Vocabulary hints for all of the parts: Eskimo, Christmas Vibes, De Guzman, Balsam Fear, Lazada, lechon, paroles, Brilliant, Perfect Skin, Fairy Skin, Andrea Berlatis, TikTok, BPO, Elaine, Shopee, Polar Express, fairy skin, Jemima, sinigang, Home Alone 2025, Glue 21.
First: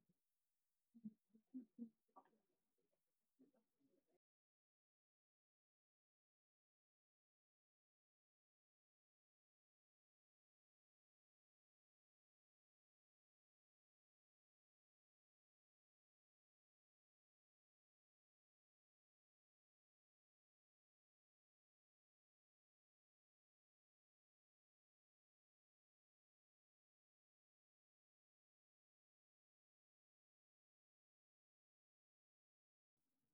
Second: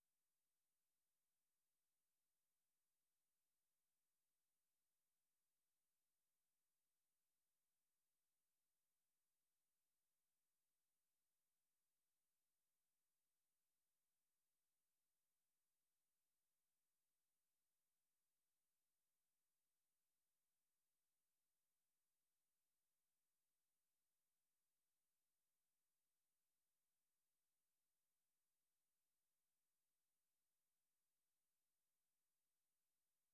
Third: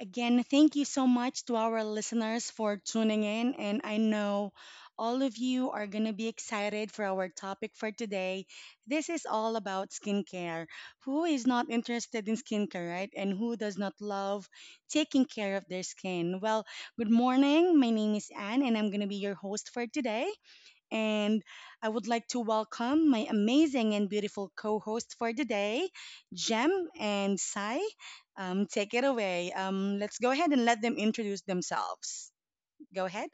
Again, thank you so much to our listeners for tuning in. And I know all of you are going to be excited for our topic for today. This is all about skincare. Who is not interested in skincare, right? And who does not love taking care of their skin? Well, good morning. My name is Anne, and I'm going to be your host for today and I would like to welcome my amazing and beautiful co host for the day, Jem and Sai. Take it away. Let's go ahead and let them introduce themselves. Go ahead.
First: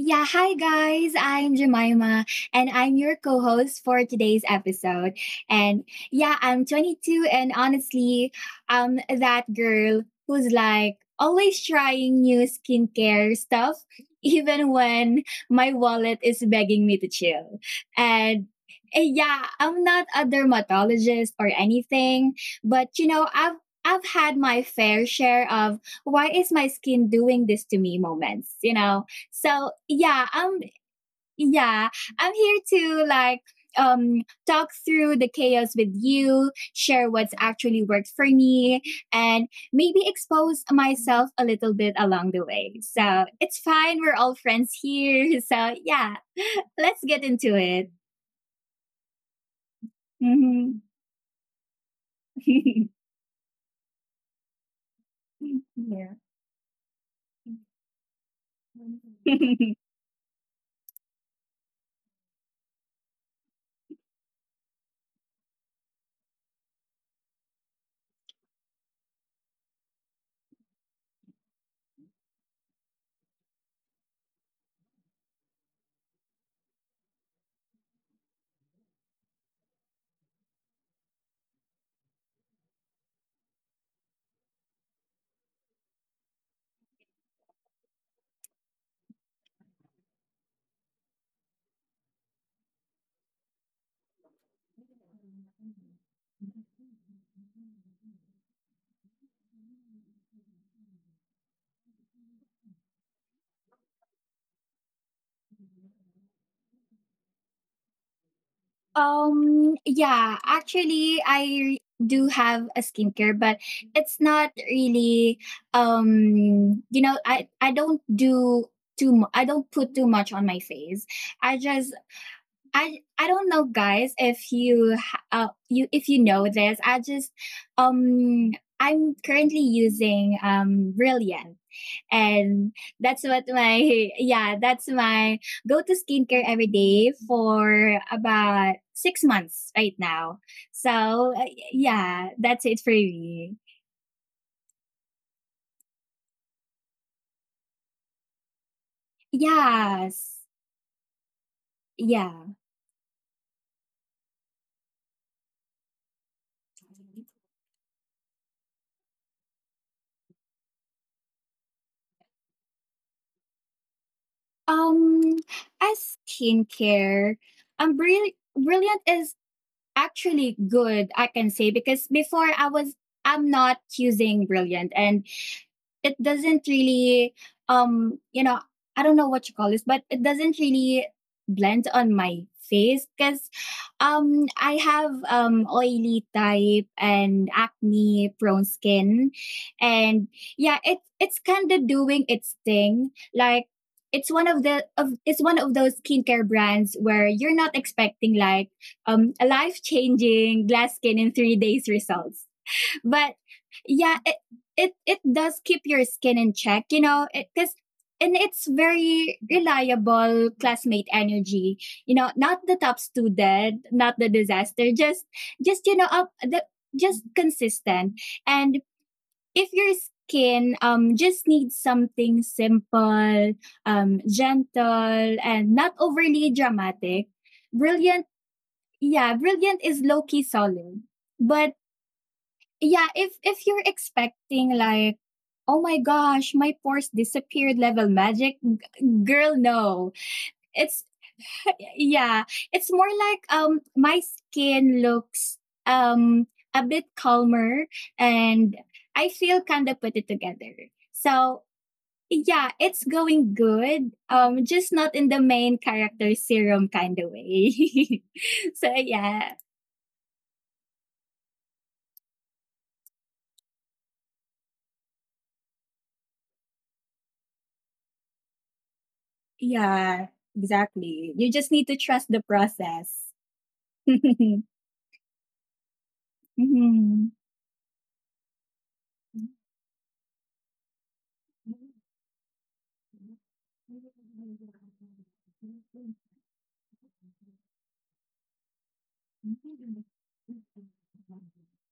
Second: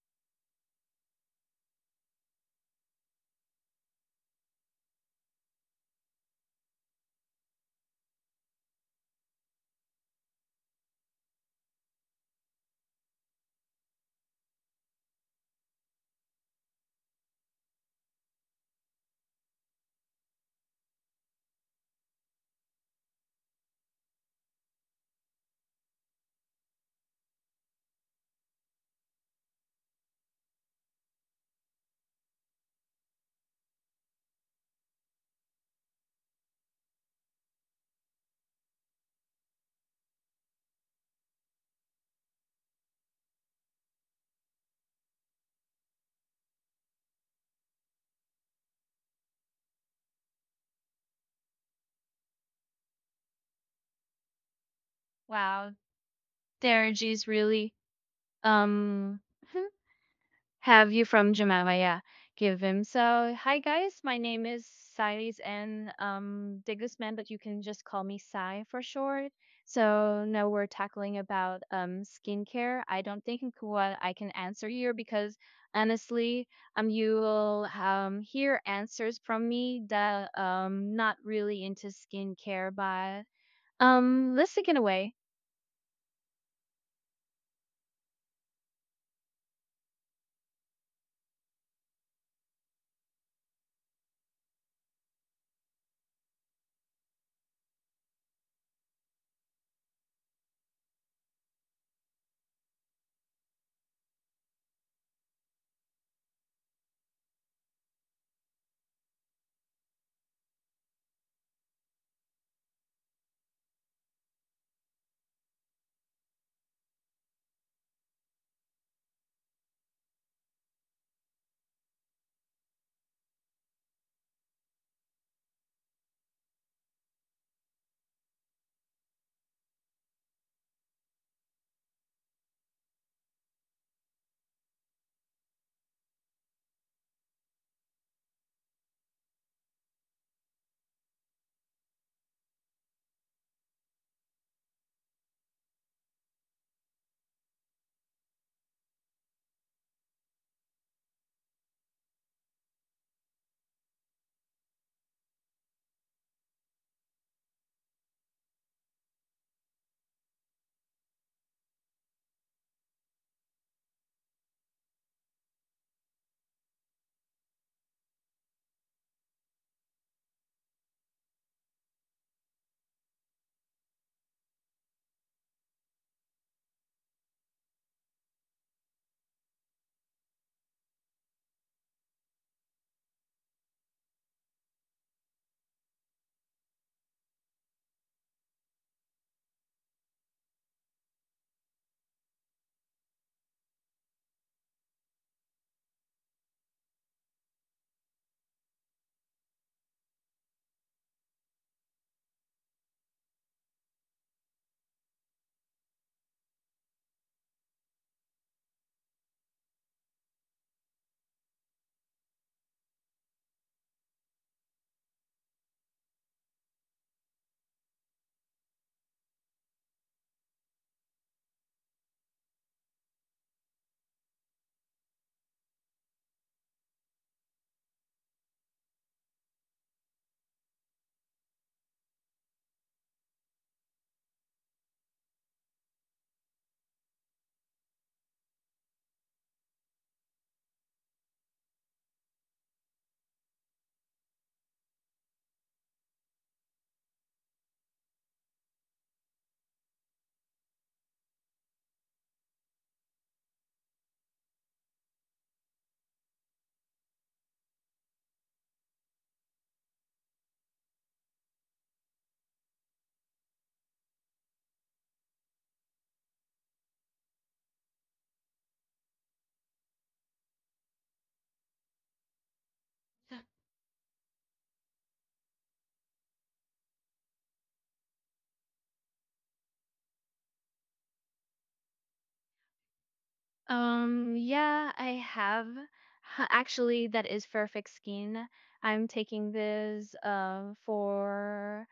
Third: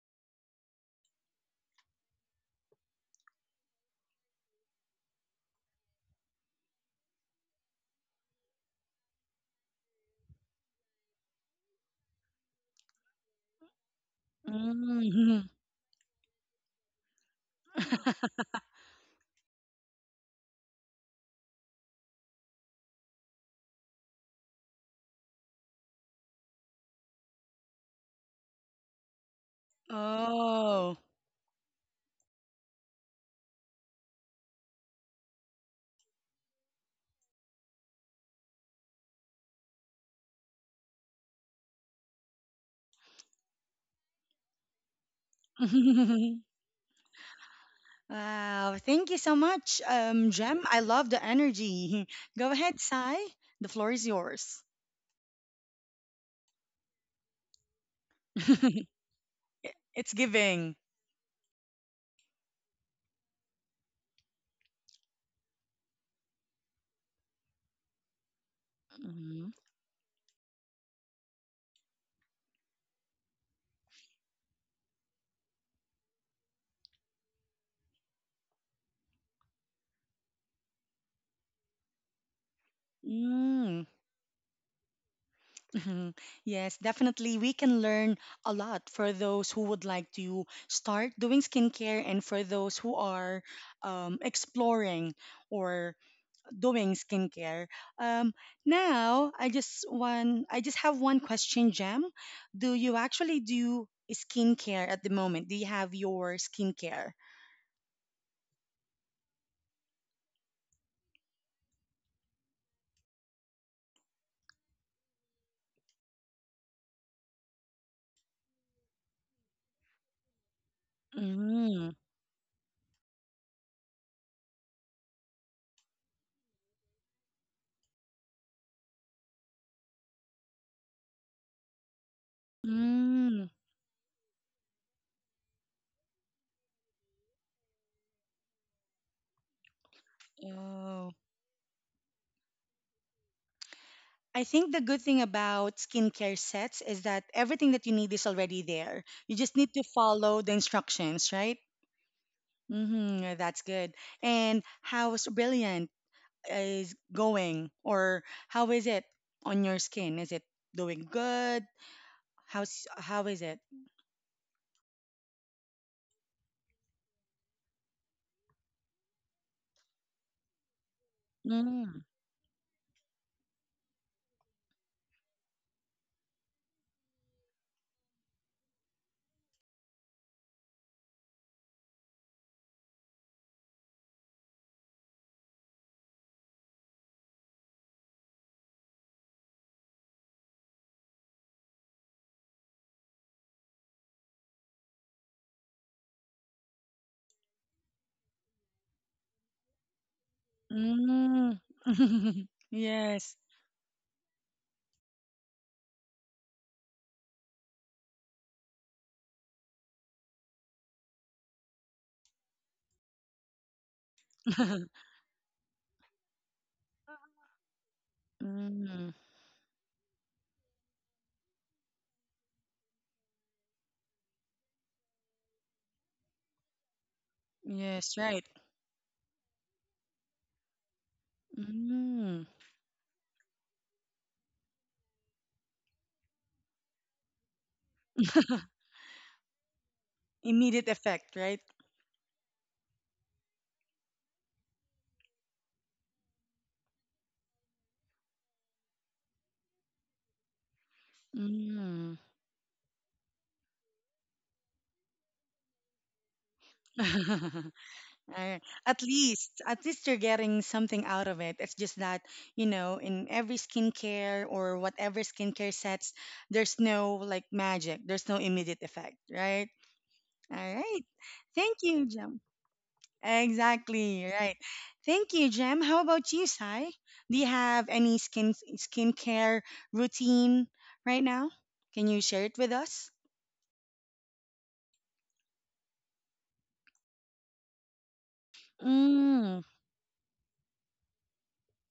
Yeah, hi guys. I'm Jemima and I'm your co-host for today's episode. And yeah, I'm 22 and honestly, that girl who's like always trying new skincare stuff even when Mm. my wallet is begging me to chill. And yeah, I'm not a dermatologist or anything, but you know, I've had my fair share of why is my skin doing this to me moments, you know? So Oh. yeah, I'm here to like um talk through the chaos with you, share what's actually worked for me, and maybe expose myself a little bit along the way. So it's fine, we're all friends here. So yeah, let's get into it. Wow. Thank you so much, Jem. I Mhm. love the energy. Go ahead, Sai. The floor is yours. Wow, Terji's really um yeah. It's giving. have you from Jemima, yeah. Give him. So hi guys, my name is Siles and De Guzman, but you can just call me Sai for short. So now we're tackling about skincare. I don't think what I can answer here because honestly, you will hear answers from me that not really into skincare, but Mm-hmm. Let's take it away. Mhm. Yes, definitely. We can learn a lot for those who would like to start doing skincare and for those who are exploring or doing skincare. Um, now, I just have one question, Jem. Do you actually do skincare at the moment? Do you have your skincare? Yeah, actually, I do have a skincare, but it's not really, you know, I don't do too I don't put too much on my face. I Mm. just I don't know, guys. If you know this, I just um I'm currently using Brilliant, and that's what Mm. my yeah, that's my go to skincare every day for about 6 months right now. Oh. So yeah, that's it for me. I think the good thing about skincare sets is that everything that you need is already there. You just need to Yes, follow the instructions, right? yeah. Mm-hmm, yeah, that's good. And how is Brilliant is going, or how is it on your skin? Is it doing good? How is it? Um, as skincare, um, Brill- Brilliant is actually good, I can say, Mm, because before I'm not using Brilliant and it doesn't really um you know I don't know what you call this, but it doesn't really blend on my face because I have oily type and acne prone skin. And yeah, it's kind of doing its thing. Like it's one of those skincare brands where you're not expecting like a life changing glass skin in mm. 3 days results. But Yes. yeah, it does keep your skin in check, you know, because and it's very reliable classmate energy, you know, not the top student, not the disaster, just you know, just consistent. And Mm, if your skin just needs something simple, gentle and not overly dramatic, yes, Brilliant, right. yeah, Brilliant is low key solid. But Mm. yeah, if you're expecting like, oh my gosh, my pores disappeared level magic, girl, no. Immediate It's effect, right? yeah, it's more like my skin looks um a bit calmer and I feel kind of put it together. So Mm. yeah, it's going good, just not in the main character serum kind of way. Uh, So yeah, at least you're getting something out of it. It's just that, you know, in every skincare or whatever skincare sets, there's no like magic, there's no immediate effect, right? yeah, All right. exactly, you just Thank need to you, trust Jem. the process. Exactly, right. Thank you, Jem. How about you, Mhm. Sai? Mhm. Do you have any skincare routine right now? Can you share it with us? Yeah, I have. Actually, that is Perfect Skin. I'm taking Mm. this for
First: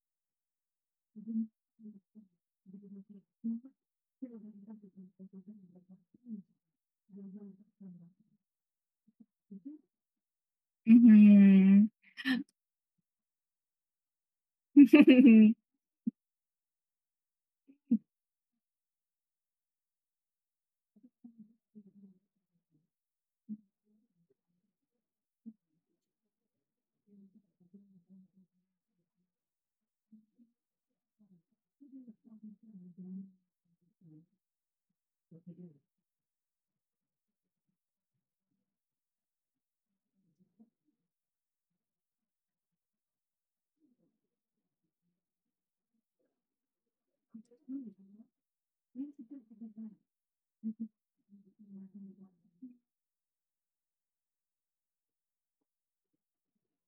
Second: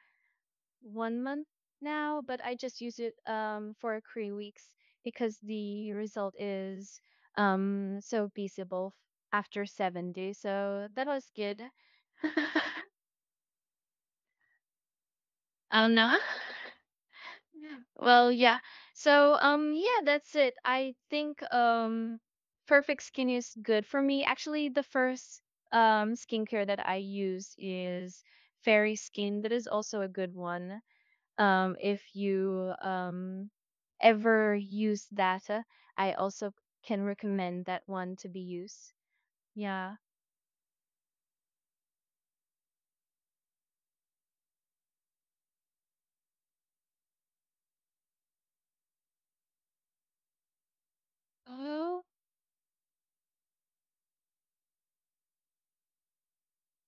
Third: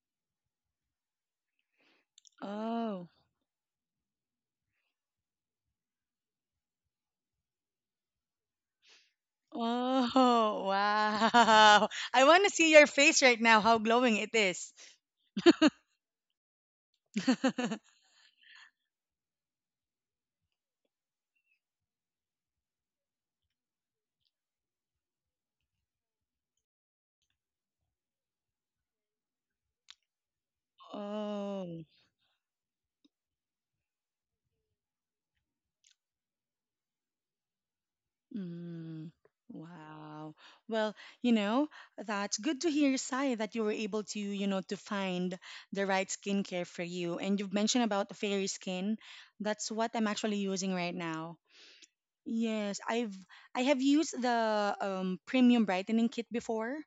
1 month now, but I just use it for 3 weeks because the result is so visible after 7 days. Oh, So that was good. wow. I want to I see your face right now, how glowing it is. don't know. Yeah. Well, yeah. So, yeah, that's it. I think perfect skin is good for me. Actually, the first skincare that I use is Fairy Skin. That is also a good one. Oh, If you ever use that, I also can recommend that one to be used. mm, Yeah. wow. Well, you know, that's good to hear, Sai, that you were able to, you know, to find the right skincare for you. And you've mentioned about the fairy skin. That's what I'm actually using right now. Oh, Yes, I have used the premium brightening kit before.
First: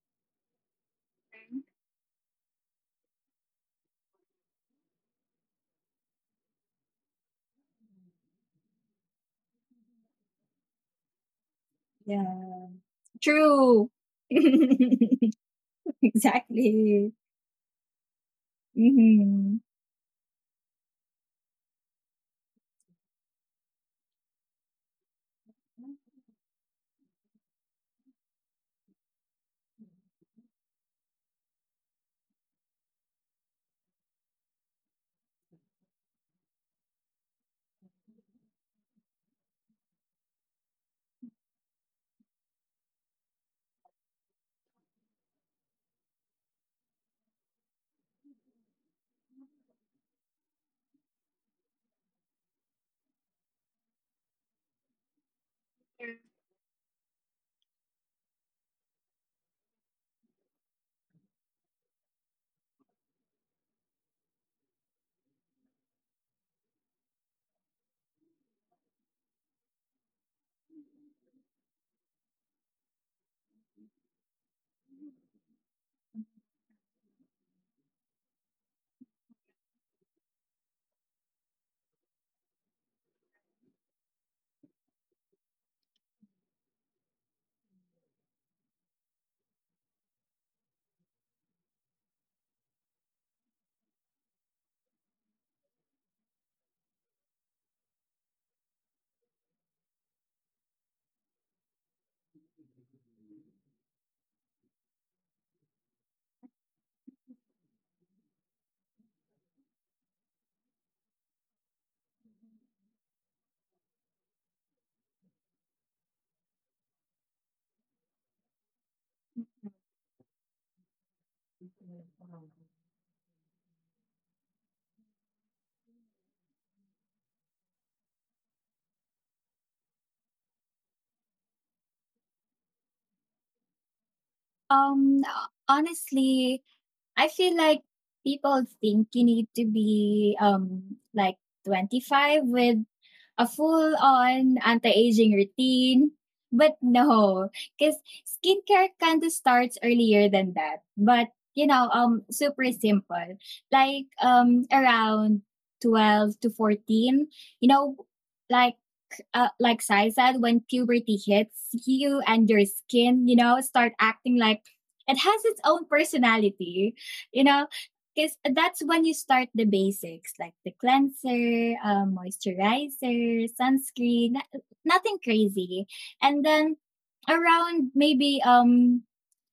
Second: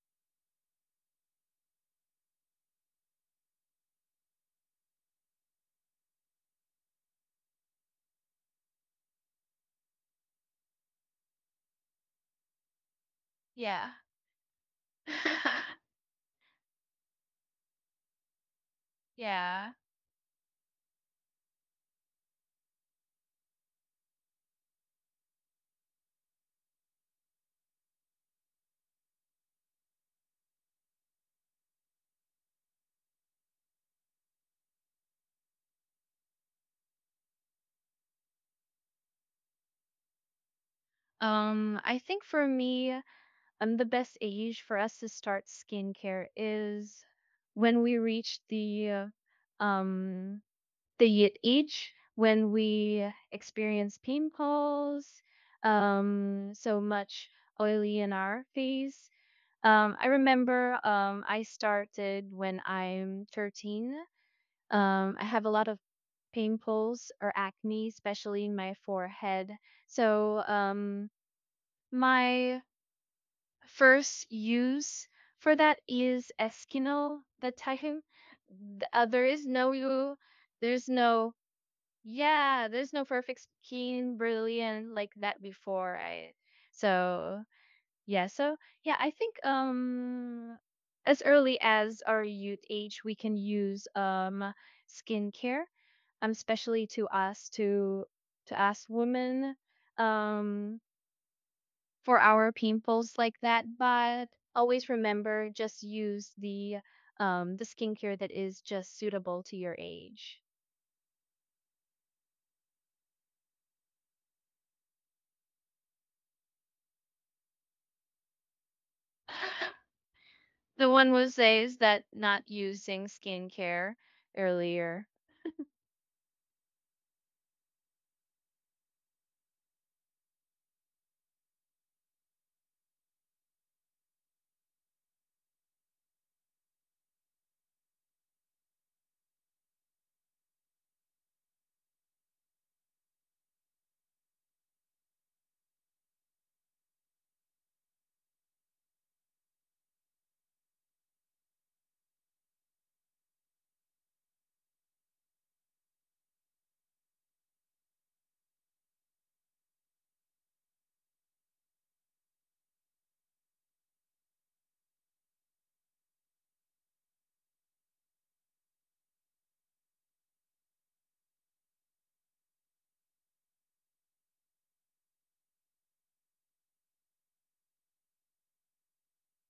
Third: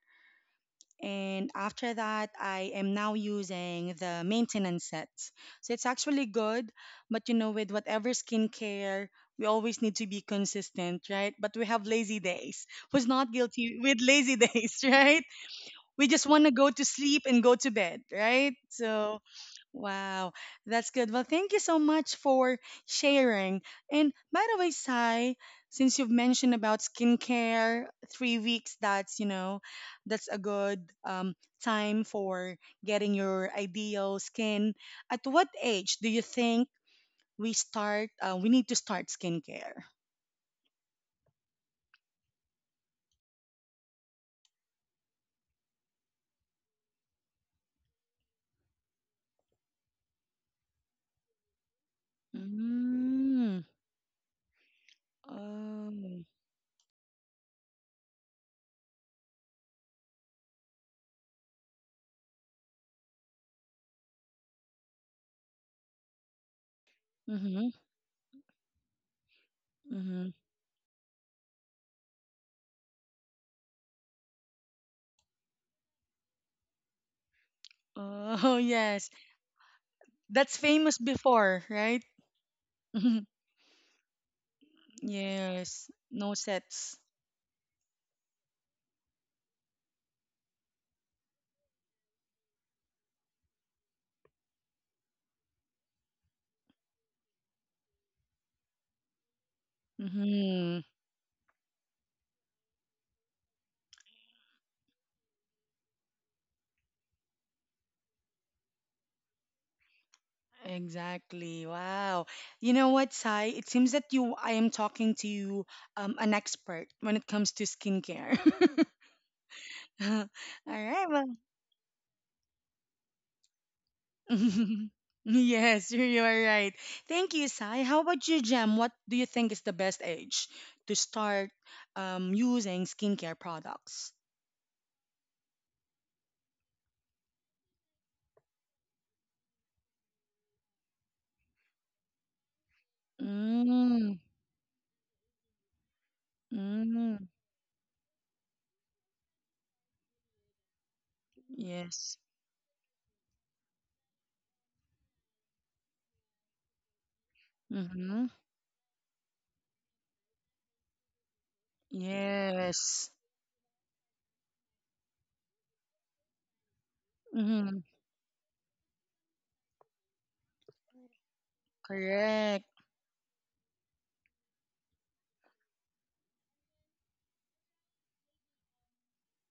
And after that I am now using the maintenance sets, so it's actually good. But you know, with whatever skincare, we always need to be consistent, right? But we have lazy Yeah. days. Who's not guilty yeah. True. with lazy days, right? We just want to go to Exactly. sleep and go to bed, right? So, Mhm. Yeah. wow, that's good. Well, thank you so much for sharing. And by the way, Sai, since you've mentioned about skincare, 3 weeks, that's, you know, that's a good um, time for getting your ideal skin. At what age do you think we need to start skincare? I think for me, the best age for us to start skincare is when we reach uh, um the age when we Mm. experience pimples, Oh. So much oily in our face. I remember I started when I'm 13. I have a lot of pimples or Mm-hmm. acne, especially in my forehead. So Hmm. My first use for that is Eskimo the time. Oh, yes. There is no you, That's there's famous no before, right? yeah, there's no perfect skin, brilliant like that Yes. before. I No sets. so yeah, so yeah, I think as early as our youth age, we can use skincare, especially to to us women. Um, Hmm. for our pimples like that. But always remember, just use the skincare that is just suitable to your age. Exactly. Wow. You know what, Sai? It seems that I am talking to you, an expert when it comes to skincare. All The right. one who Well, says that not using skincare earlier. yes, you are right. Thank you, Sai. How about you, Jem? What do you think is the best age to start using skincare products? Um, honestly, I feel like people think you need to be like 25 with a full Mm, on anti aging routine. But mm. no, because skincare kind of starts earlier than that. But you know, Yes. Super simple. Like around 12 to 14. You know, Mm-hmm. like like Sai said, when puberty hits you and your Yes. skin, you know, start acting like it has its own personality, you know, Mm-hmm. because that's when you start the basics like the cleanser, Correct. moisturizer, sunscreen, nothing crazy. And then around maybe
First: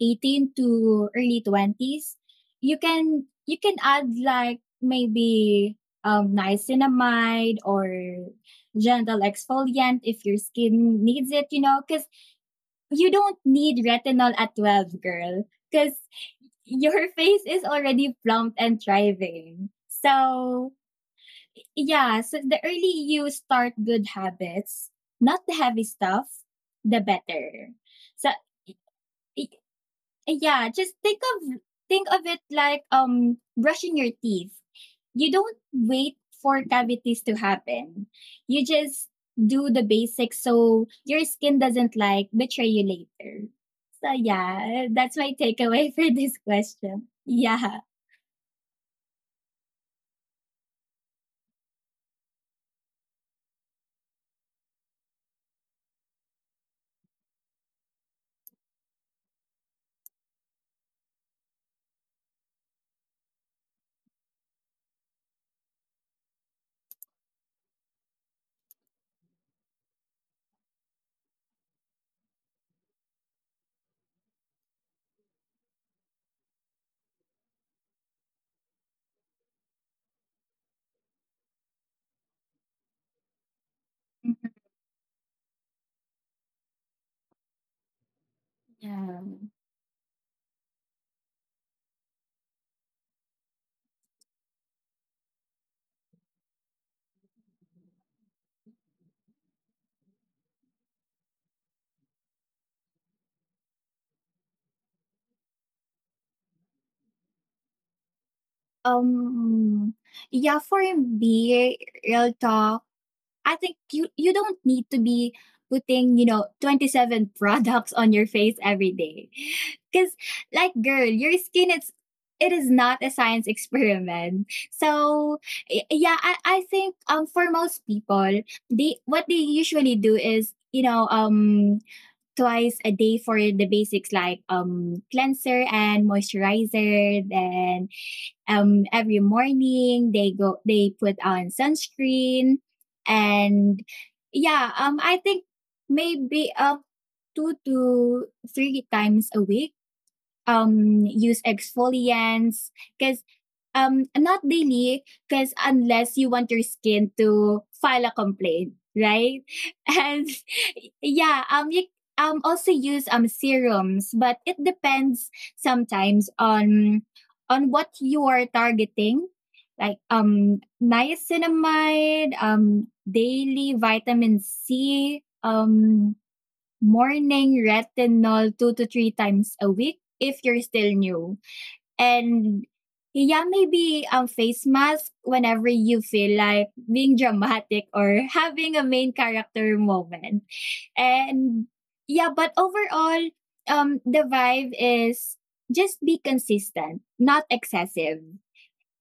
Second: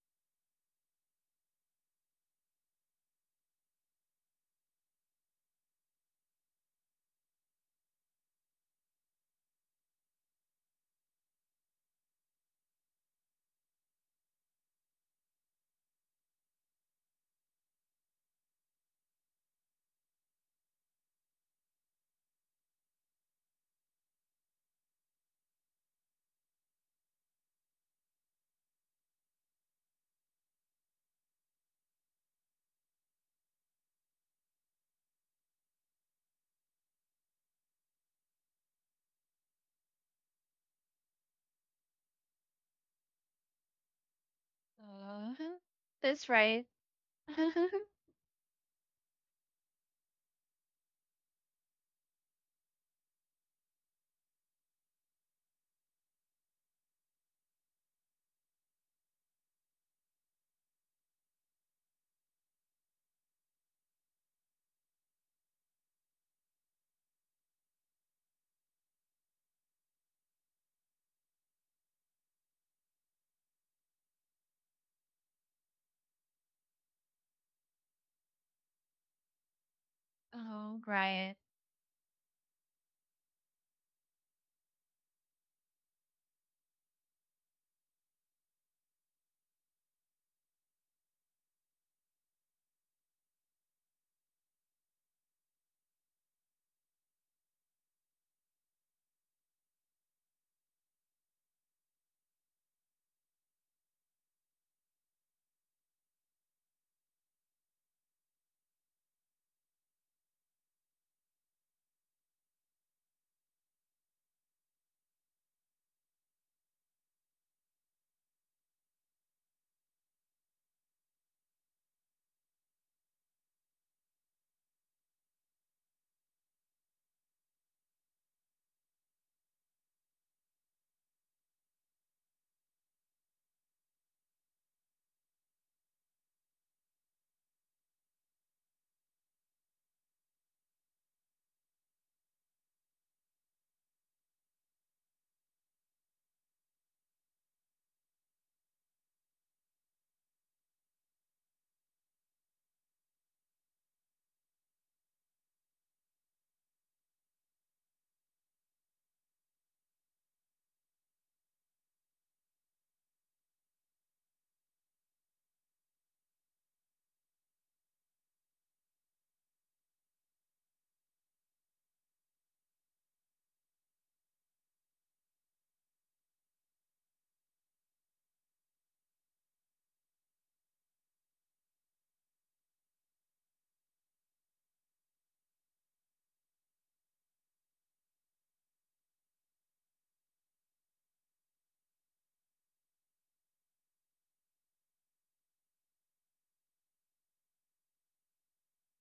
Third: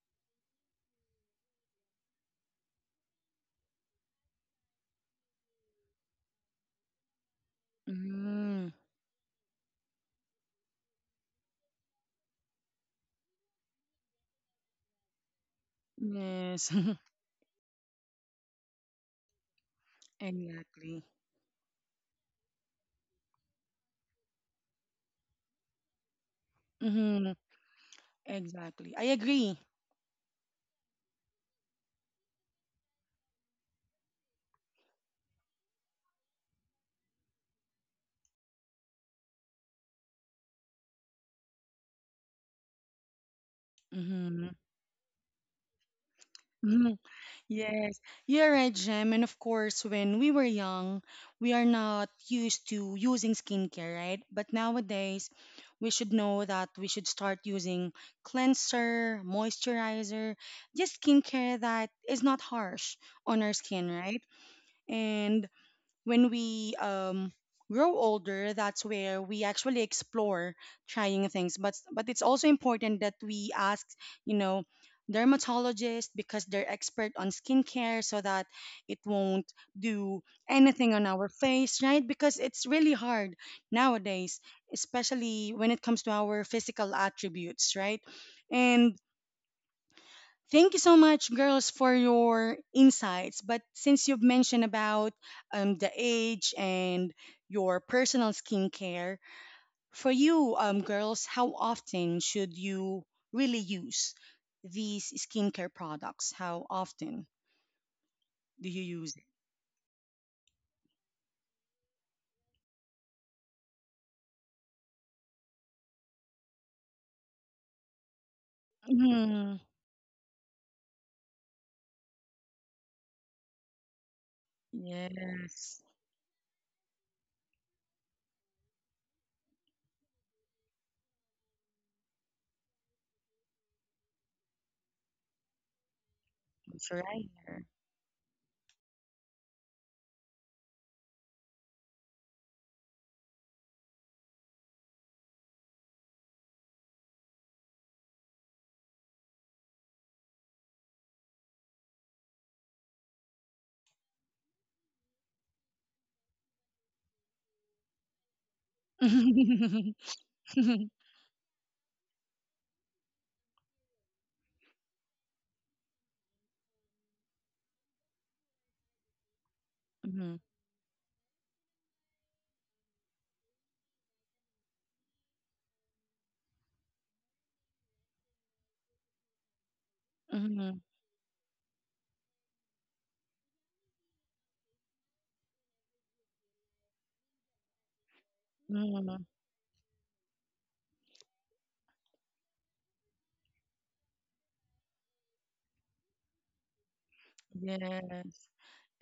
18 to early 20s, you can add like maybe niacinamide or Mm-hmm. gentle exfoliant if your skin needs it, you know, because you don't need retinol at 12, girl, because Yes. your face is already plump and thriving. So Exactly. yeah, so the early you start good habits, not the heavy stuff, the Mm-hmm. better. So, Exactly. I y- agree. yeah, just think of it like brushing your teeth. You don't wait for cavities to happen. You just do the basics so your skin doesn't like betray you later. So Mm-hmm. yeah, that's my Uh, takeaway for that's this right. Mm-hmm. question. Yeah. Yes. You're right, Jem. And of course, when we were young, we are not used to using skincare, right? But nowadays, we should know that we should start using cleanser, moisturizer, just skincare that is not harsh on our skin, right? And when we grow older, that's where we actually explore trying things. But it's also important that we ask, you know, dermatologists because they're expert on skincare, so that it won't do Oh, anything on our right. face, right? Because it's really hard nowadays, especially when it comes to our physical attributes, right? And Yeah. thank you so much, girls, for your insights. But since you've mentioned about the age and your personal skincare, for you, girls, how often should you really use these skincare products? How often do you use Um yeah, for me, real talk. I think you don't need to be putting, you know, 27 products on your face every it? day. Mhm. Cuz like girl, your skin is it is not a science experiment. So Yes, yeah, I think for most people, they what they usually do is, you know, twice a day for the basics like cleanser and that's moisturizer, right. then every morning they put on sunscreen. And yeah, I think maybe up 2 to 3 times a week use exfoliants, because not daily, because unless you want your skin to file a complaint, right? And yeah, you also use serums, but it depends sometimes on what you are targeting, like Mhm. Niacinamide, daily vitamin c, morning retinol 2 to 3 times a week if you're Mhm. still new. And yeah, maybe face mask whenever you feel like being dramatic or having a main Mhm. character moment. And yeah, but overall, the vibe is just be consistent, not excessive. Yes,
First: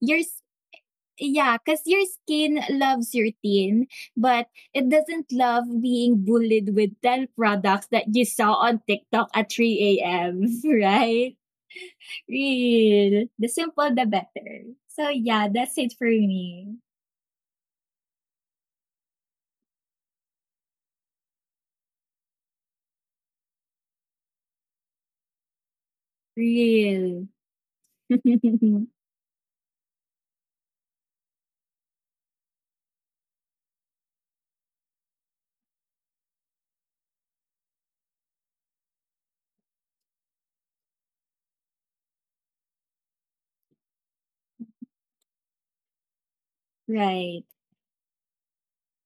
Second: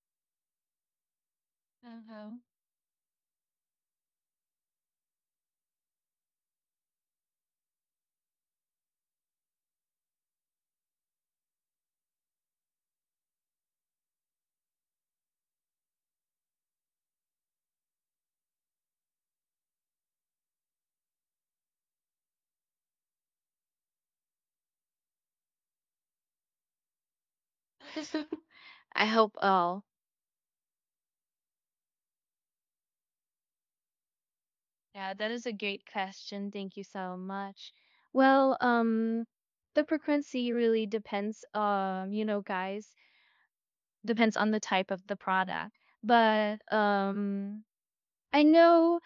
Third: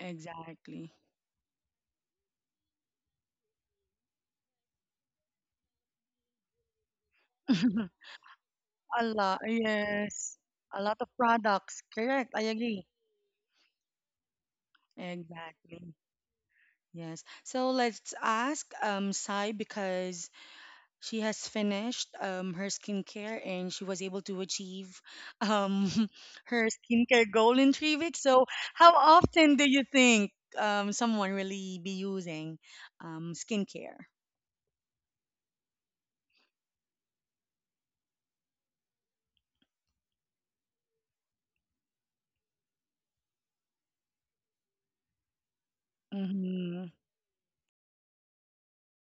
Your s- Yeah, because your Uh-huh. skin loves your tin, but it doesn't love being bullied with 10 products that you saw on A TikTok lot, at 3 yes. a.m., A lot of right? products. Correct. I agree. Real. The simple, the better. So, yeah, that's it Exactly. for me. Yes. So let's ask Sai because she has finished her skincare and she was able to achieve um her Real. skincare goal in 3 weeks. So how I hope often do all. you think someone really be using skincare? Yeah, that is a great question. Thank you so much. Well, the frequency really depends. You know, guys, depends on the type of the product. But Mm-hmm. right. I know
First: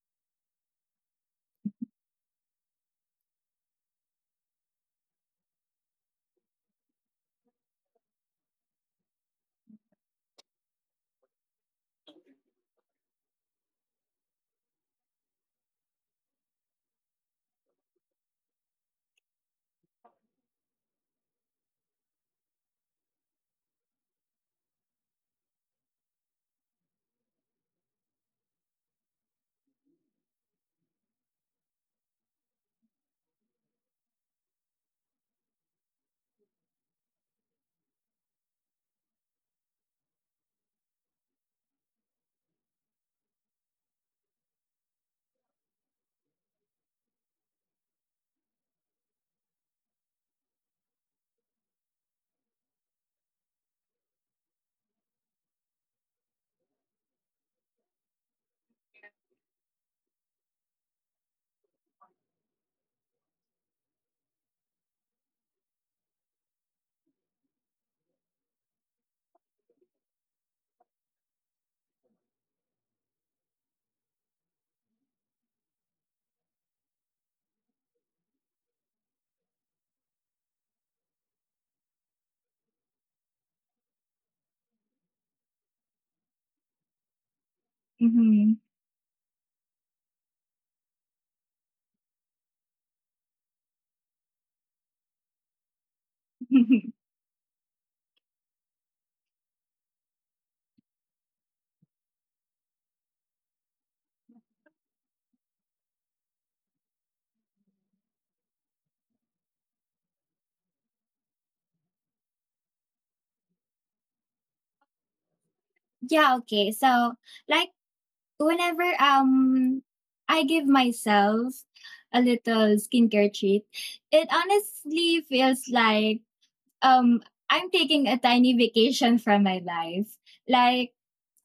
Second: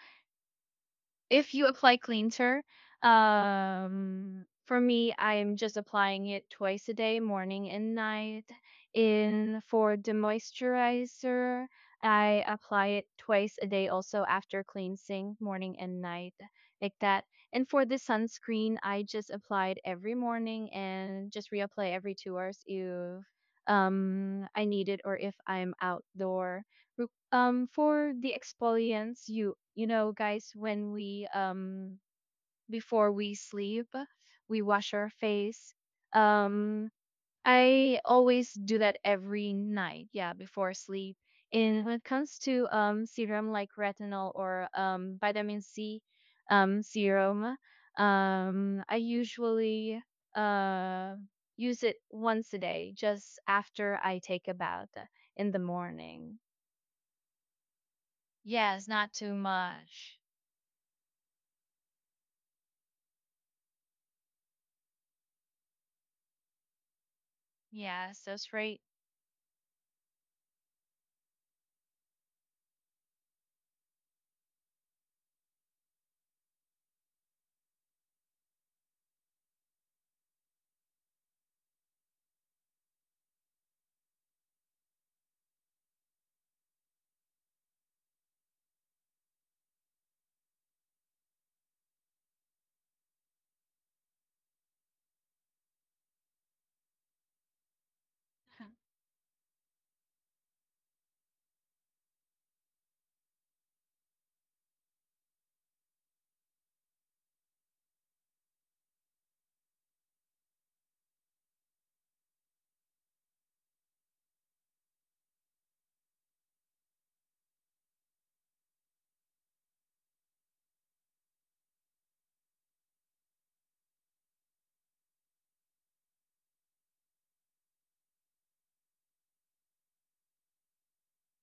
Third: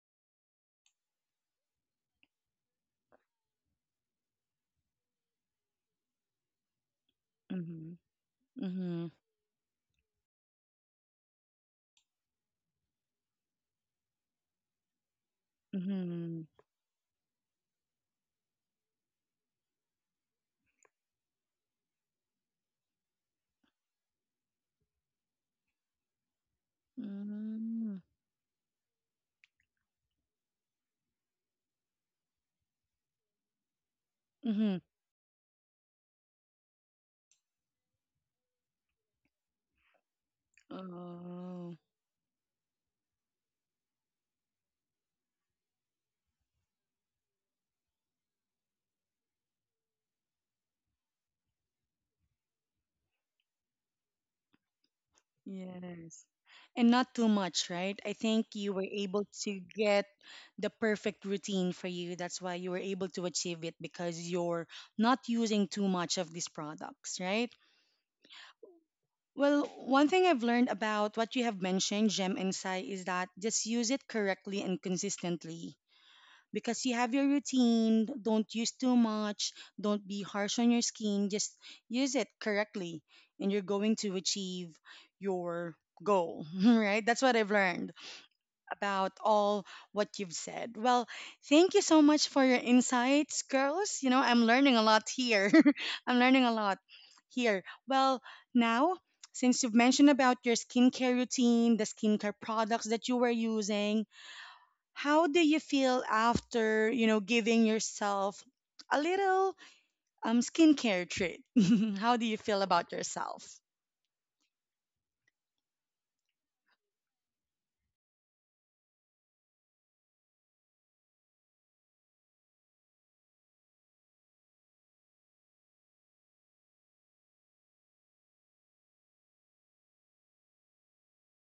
if you apply cleanser, for me, I'm just applying it twice a day, morning Mm-hmm. and night. Mm-hmm. In for the moisturizer, I apply it twice a day also after cleansing, morning and night, Mm-hmm. like that. And for the sunscreen, I just apply it every morning and just reapply every 2 hours if I need it or if I'm outdoor. Mm-hmm. For the exfoliants, you know guys, when we before we sleep, we Mm-hmm. wash our face. um I always do that every night, yeah, before sleep. Oh. And when it comes to serum like retinol or vitamin C, serum, I usually uh use it once a day just after I take a bath in the Yes. morning. And not too much, right? I think you were Yes, not able too to get much. the perfect routine for you. That's why you were able to achieve it because you're not using too much of these products, right? Yes, that's right. Well, one thing I've learned about what you have mentioned, Gem and Sai, is that just use it correctly and consistently because you have your routine. Don't use too much. Don't be harsh on your skin. Just use it correctly, and you're going to achieve your goal, right? That's what I've learned Hmm. about all what you've said. Well, thank you so much for your insights, girls. You know, I'm learning a lot here. I'm learning a lot here. Well, now, since you've mentioned about your skincare routine, the skincare products that you were using, how do you feel after giving yourself a little skincare treat? How do you feel about yourself? yeah, okay. So, like, whenever I give myself a little skincare treat, it honestly feels like um I'm taking a tiny vacation from my life. Like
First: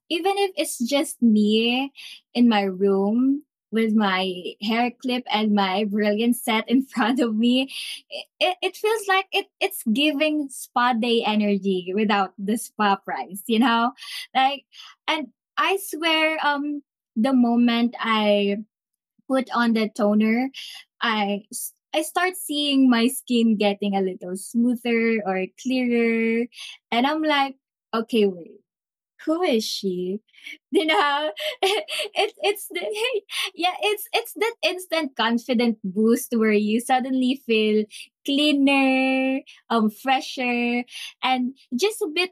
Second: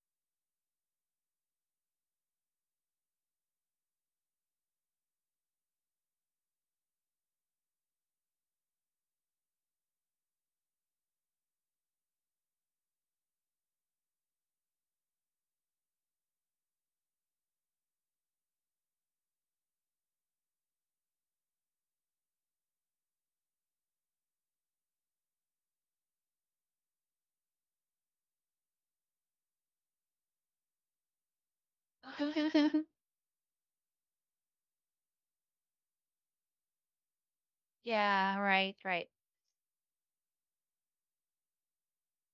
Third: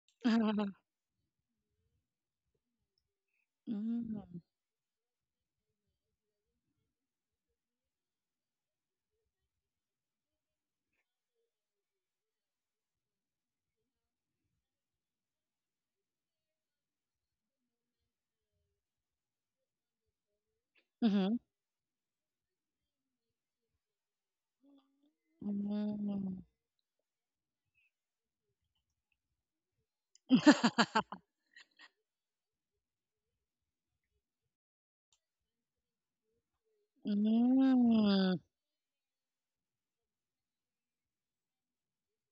even if it's just me in my room with Mm, my hair clip and my brilliant set in front of me, it feels like it's giving spa day energy without the spa price, you know? Like, and I swear, the moment I put on the toner, mhm, I start seeing my skin getting a little smoother or mm. clearer, and I'm like, okay, wait, who is she? You know, it's the yeah, it's that instant confident boost where you suddenly feel Yeah, Mm, right, right. cleaner, fresher, and just a bit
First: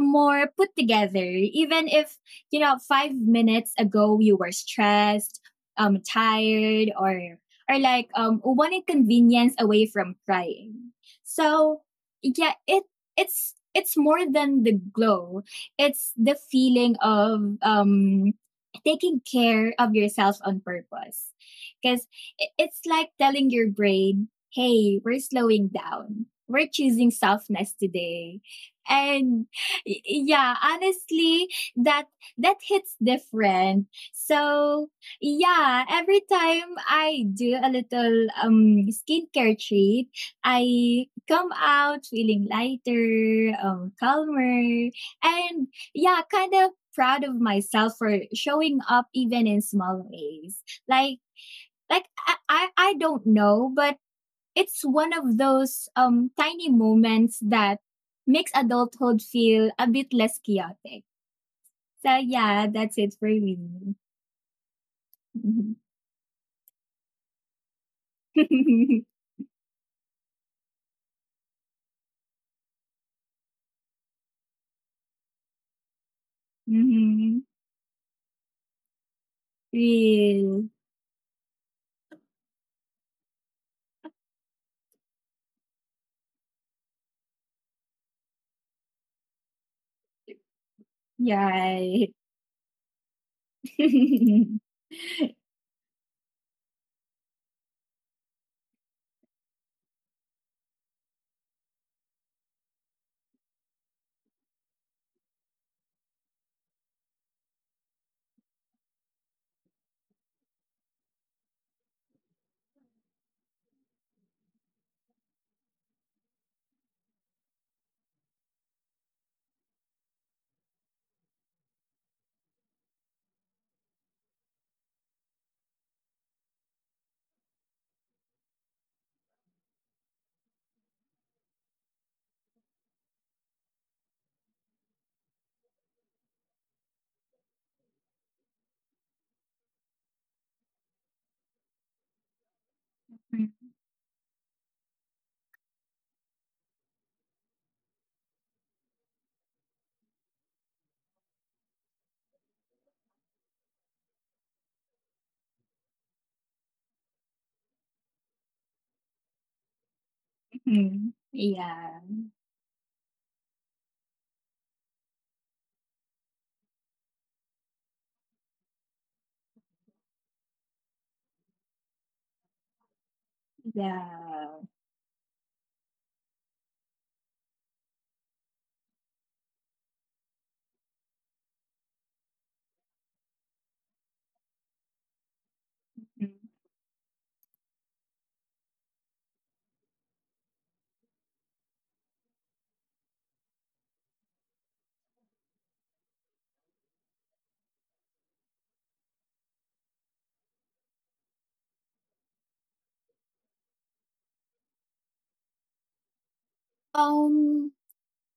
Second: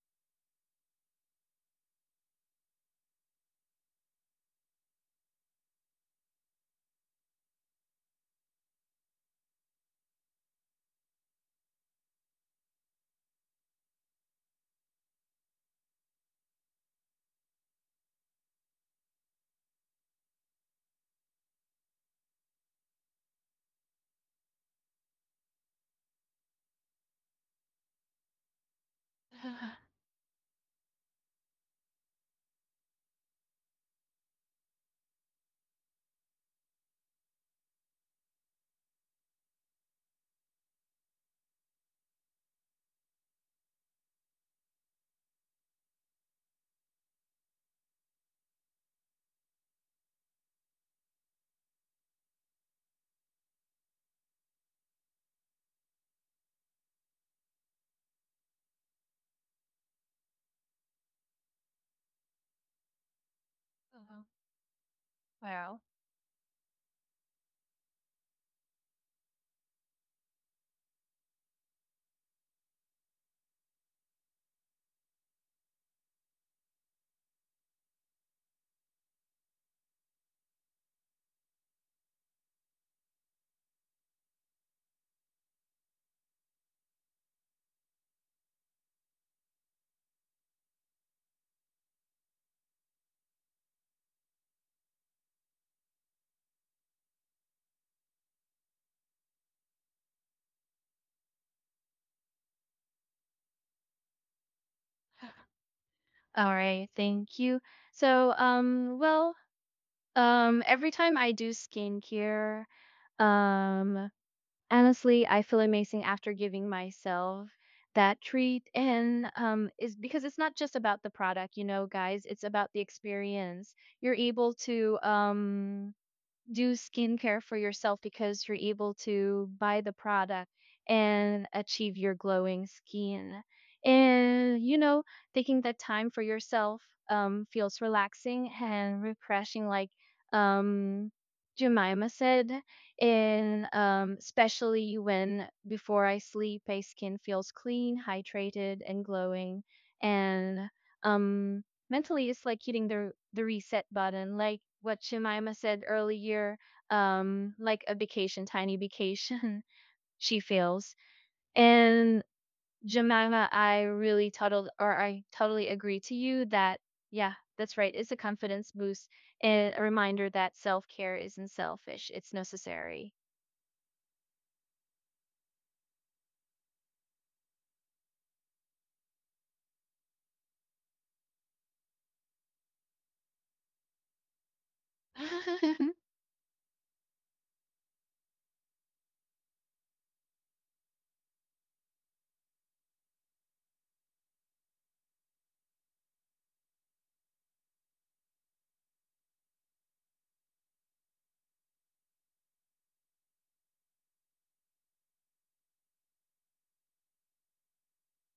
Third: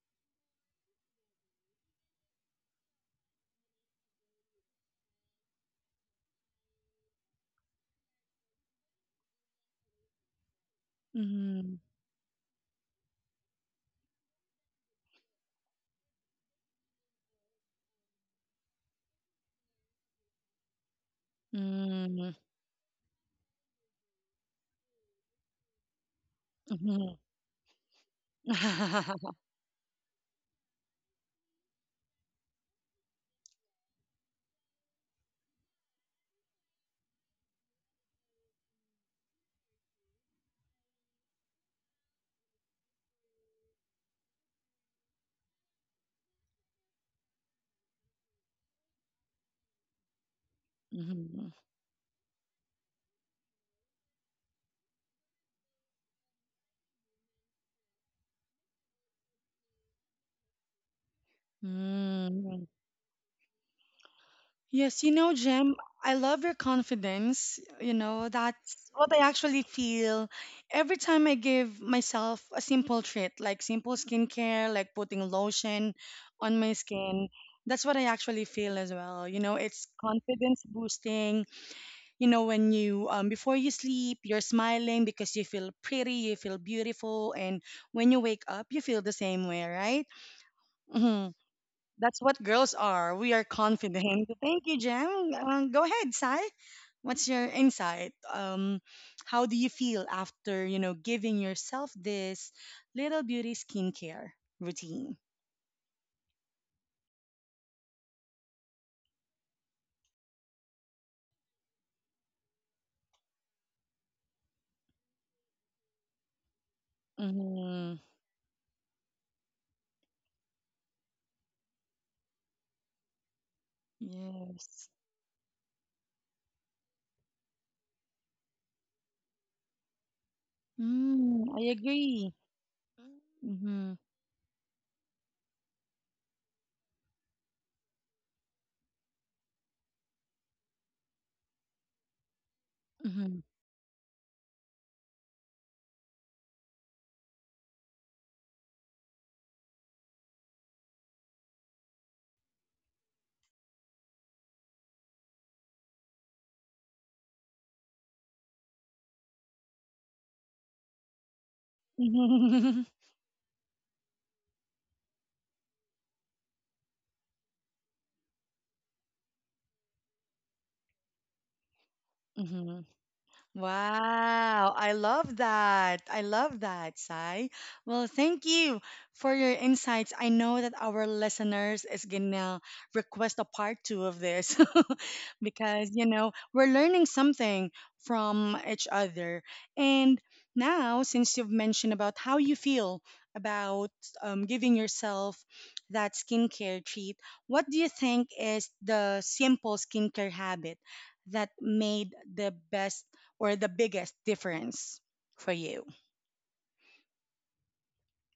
more put together even if 5 minutes ago you were stressed, tired, or like wanted convenience away from crying. mhm, So yeah, it's more than the glow. It's the feeling of taking care of yourself on purpose, because mm, it's like telling your brain, hey, we're slowing down, we're choosing mhm. softness today. And Uh-huh. Yeah, honestly, that that hits different. So yeah, every time I do a little skincare treat, I come out feeling lighter, calmer, and yeah, kind of proud of myself for showing up even in small ways, like Mhm, like I don't know, but it's one of those tiny moments that makes adulthood feel a bit less chaotic. So, mm. yeah, that's it for me. Yes, you know, Jim, Wow. I love your confidence. You know, that's what I actually feel every time I give myself a simple treat, like simple skincare, like putting lotion on my skin. Hmm. That's what I actually feel as well. You know, it's confidence Real. boosting. You know, before you sleep, you're smiling because you feel pretty, you feel beautiful. And when you wake up, you feel the same way, right? Mhm. Yeah. That's what girls are. We are confident. Thank you, Jem. Go ahead, Sai. What's your insight? How do you feel after giving yourself this little beauty skincare routine? All right, thank you. So, well, every time I do skincare, um, honestly, I feel amazing after giving myself Mm-hmm. that treat, and is because it's not just about the product, you know, guys. It's about the experience. You're able Yes. to do skincare for yourself because you're able to buy the product and Mm, I achieve your agree. glowing skin. Mm-hmm. And, you know, taking that time for yourself feels relaxing and refreshing, like um, Jemima said. Mm-hmm. And especially when before I sleep, my skin feels clean, hydrated, and glowing. And, um, mentally it's like hitting the reset button like what Jemima said earlier, like a vacation, tiny vacation. She feels, Mhm. Yeah. and Jemima, I really total or I totally agree to you that yeah, that's right, it's a confidence boost and a reminder that self-care isn't selfish, it's Mm-hmm. necessary. Yeah. Wow, I love that. I love that, Sai. Well, thank you for your insights. I know that our listeners is gonna request a part two of this, because you Mm. know we're learning something from each other. And now, since you've mentioned about how you feel about giving yourself that skincare treat, what do you think is the simple skincare habit that made the best or the biggest difference for you? Um,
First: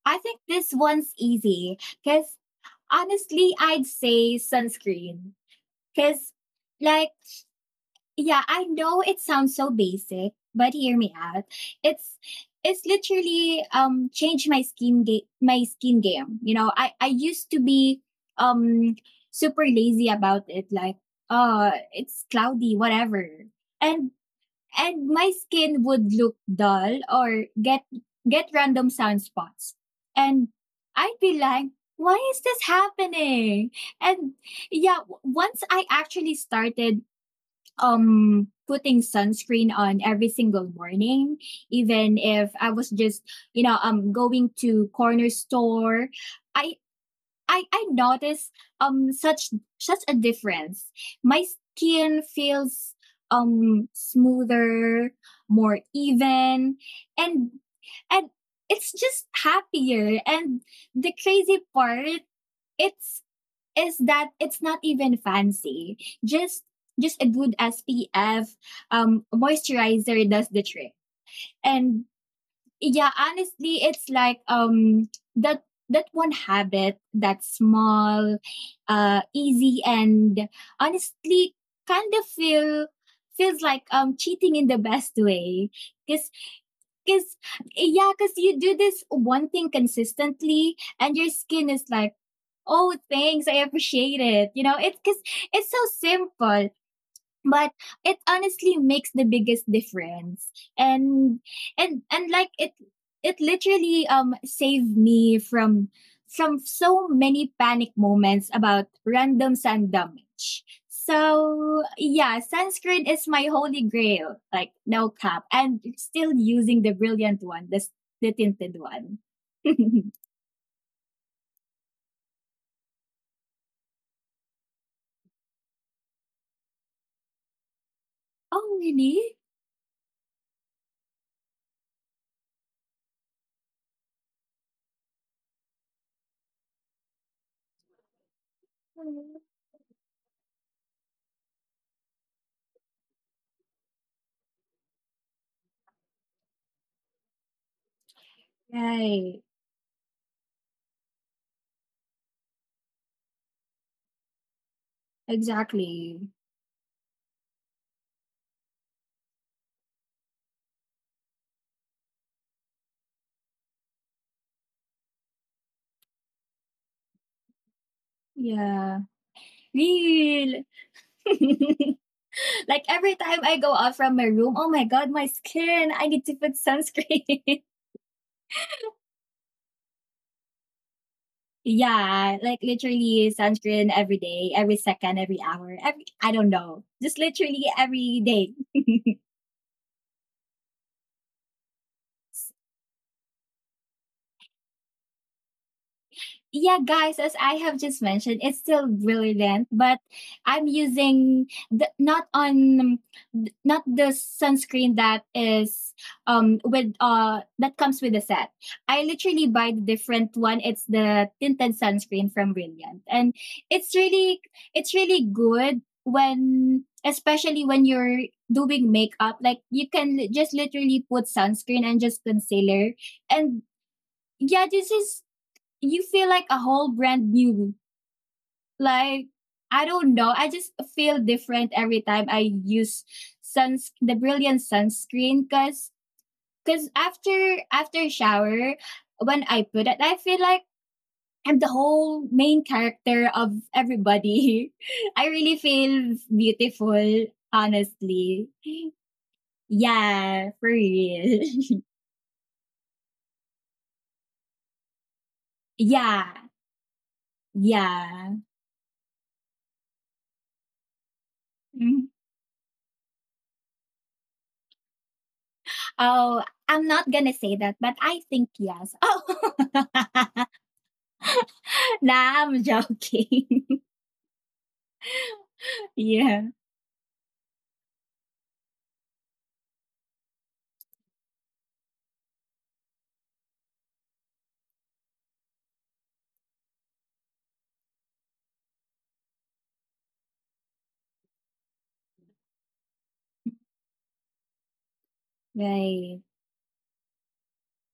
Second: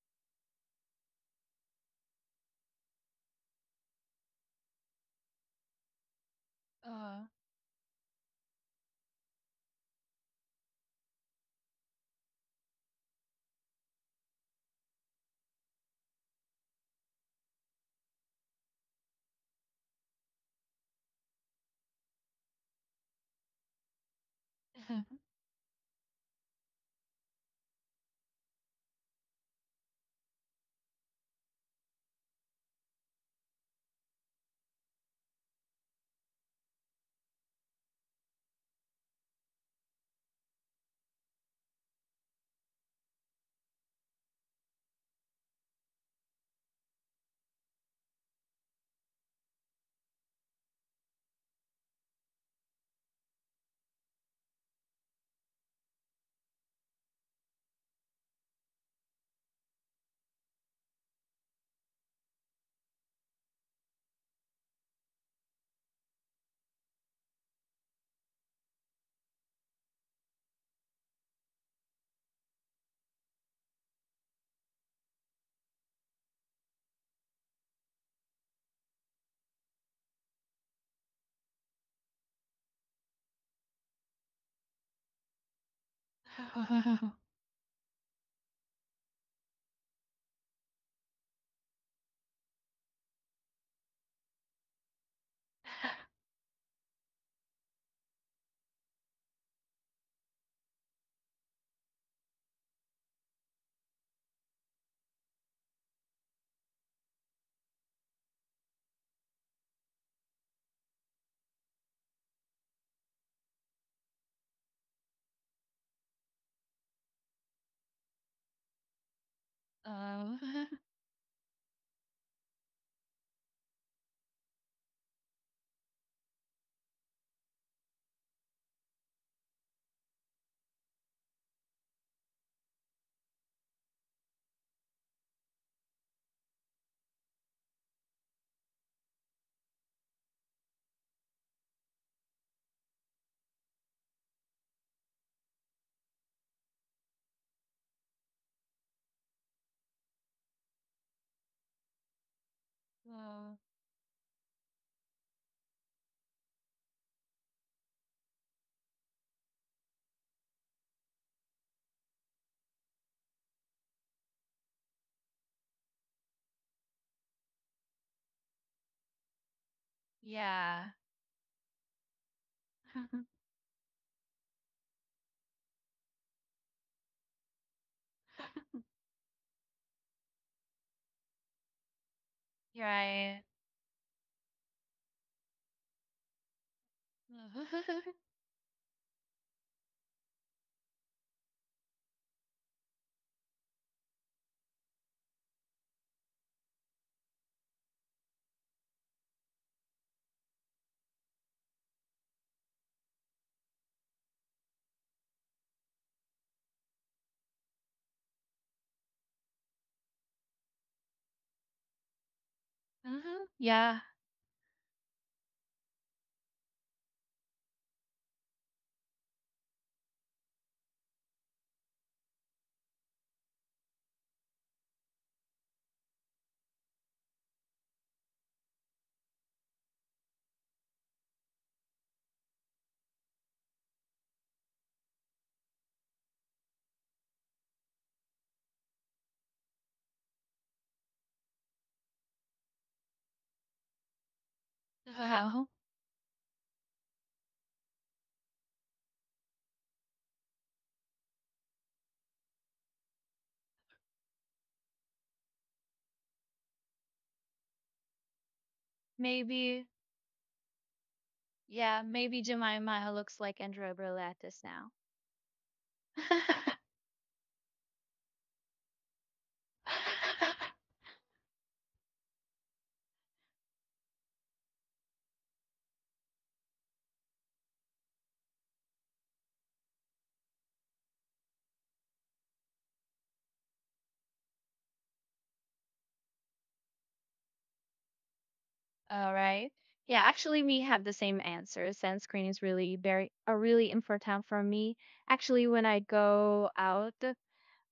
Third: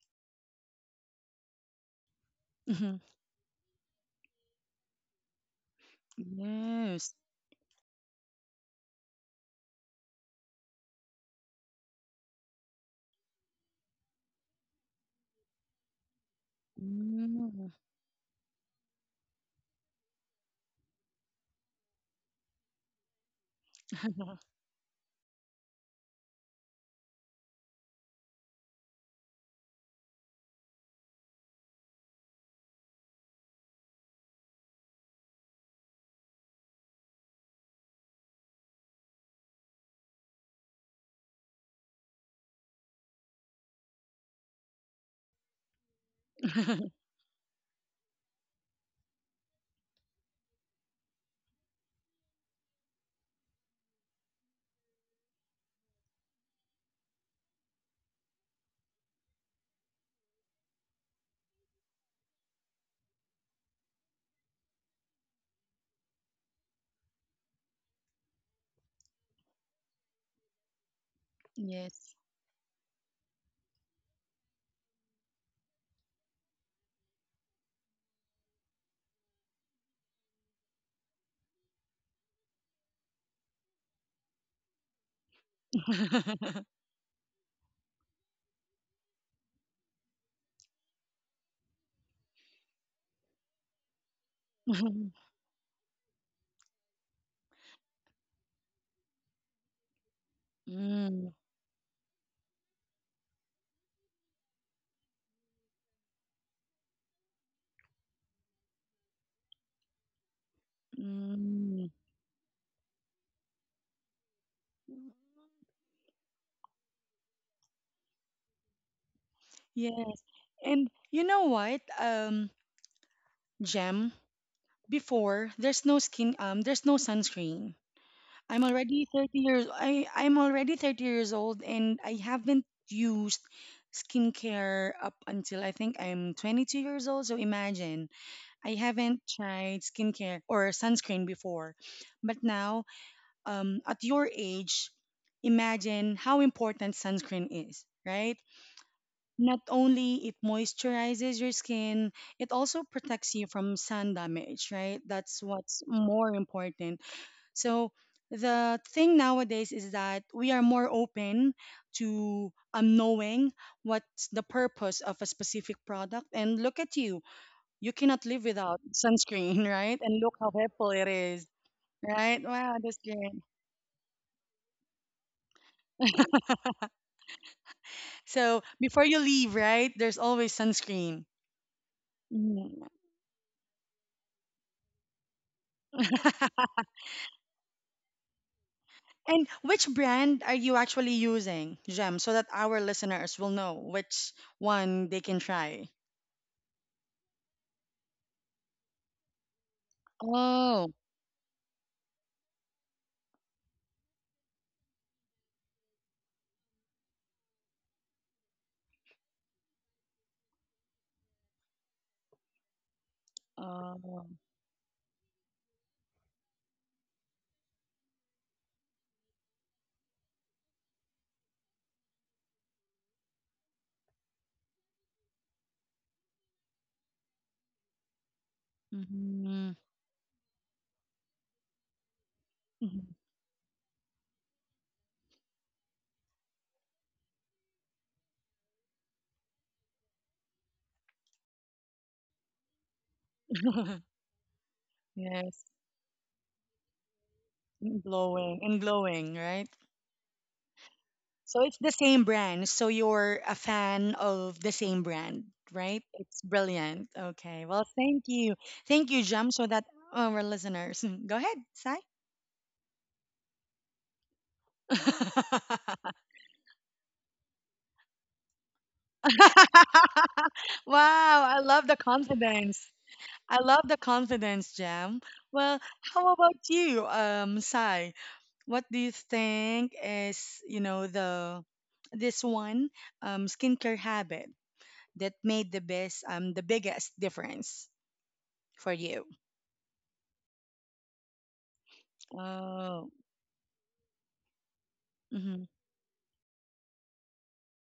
I think this one's easy because Hmm. honestly, I'd say sunscreen because, like, Yes. Uh, yeah, I know it sounds so basic, but hear me out. It's it's literally changed my skin game. You know, I used to Mm. be um super lazy about it like it's cloudy whatever. And my skin would look dull or get random sun spots. And I'd be like, "Why is this happening?" And yeah, once I actually started putting sunscreen on every single morning, even if I was just going to corner store, i I noticed um such such a difference. My skin feels smoother, more even, and and it's just happier. And the crazy part, it's is that it's not even fancy. Just just a good SPF moisturizer does the trick. And Yes. yeah, honestly, it's like that that one habit that's small, easy, and honestly kind of feels like cheating in the best way, because uh, because yeah because you do this one thing consistently and your skin is like, oh, thanks. I appreciate it. You know, it's because it's so simple, but it honestly makes the biggest difference. Mm. And and like it literally saved me from so many panic moments about random sun damage. Mm. So yeah, sunscreen is my holy grail. Like no cap, and still using the brilliant one, the tinted one. Yes. uh, And you know what, Gem, before there's no sunscreen. I'm oh already really? 30 years I I'm already 30 years old, and I haven't used skincare up until I think I'm 22 years old. So imagine, I haven't tried skincare or sunscreen before, but now, at your age, imagine how important sunscreen is, right? Right. Not only it moisturizes your skin, it also protects you from sun damage, right? That's what's Exactly. more important. So the thing nowadays is that we are more open to knowing what's the purpose of a specific product. And look at you, you cannot live without Yeah. sunscreen, right? And look how Real. helpful yeah. it is, right? Wow, like that's every great. time I go out from my room, oh my god, my skin. I need to put sunscreen. So before you leave, right, there's always sunscreen. yeah, like Mm. You're literally right. sunscreen every day, every second, every hour, every I don't know. Just literally every day. And which brand are you actually using, Gem, so that our listeners will know which one they can try? yeah guys, as I have just mentioned, it's still brilliant, but I'm Oh, using the, not on not the sunscreen that is with that comes with the set. I literally buy the different one. It's the tinted sunscreen from brilliant, and Mhm. it's Yeah. oh, really it's really good, when especially when you're doing makeup. Like you can just literally put sunscreen and just concealer. And yeah, this is you feel like a whole brand new. Like mm-hmm. I don't know, I just feel different every time I use suns the brilliant sunscreen, cuz after shower, when I put it, I feel like I'm the whole main character of everybody. I really Yes, Wow. feel beautiful, honestly. And glowing, right? Yeah, for real. So it's the same brand. So you're a fan of the same brand, right? Yeah, It's brilliant. Okay. Well, thank yeah. you. Thank you, Jam, so that Maybe. our listeners. Mm, go ahead, Sai. Yeah. Mm-hmm. Maybe Jemima looks like Andrea Berlatis now. Oh, I'm not gonna say that, but I think yes. Oh, Wow, I love the nah, I'm confidence. I joking. love the confidence, Jam. Well, how Yeah, about you, Sai? What do you think is, you know, the this one skincare habit that made the biggest difference for you? All right. Yeah. Actually, we have the same answer. Sunscreen is really Oh, very are really important for me. mm-hmm, Actually, when I right. go out,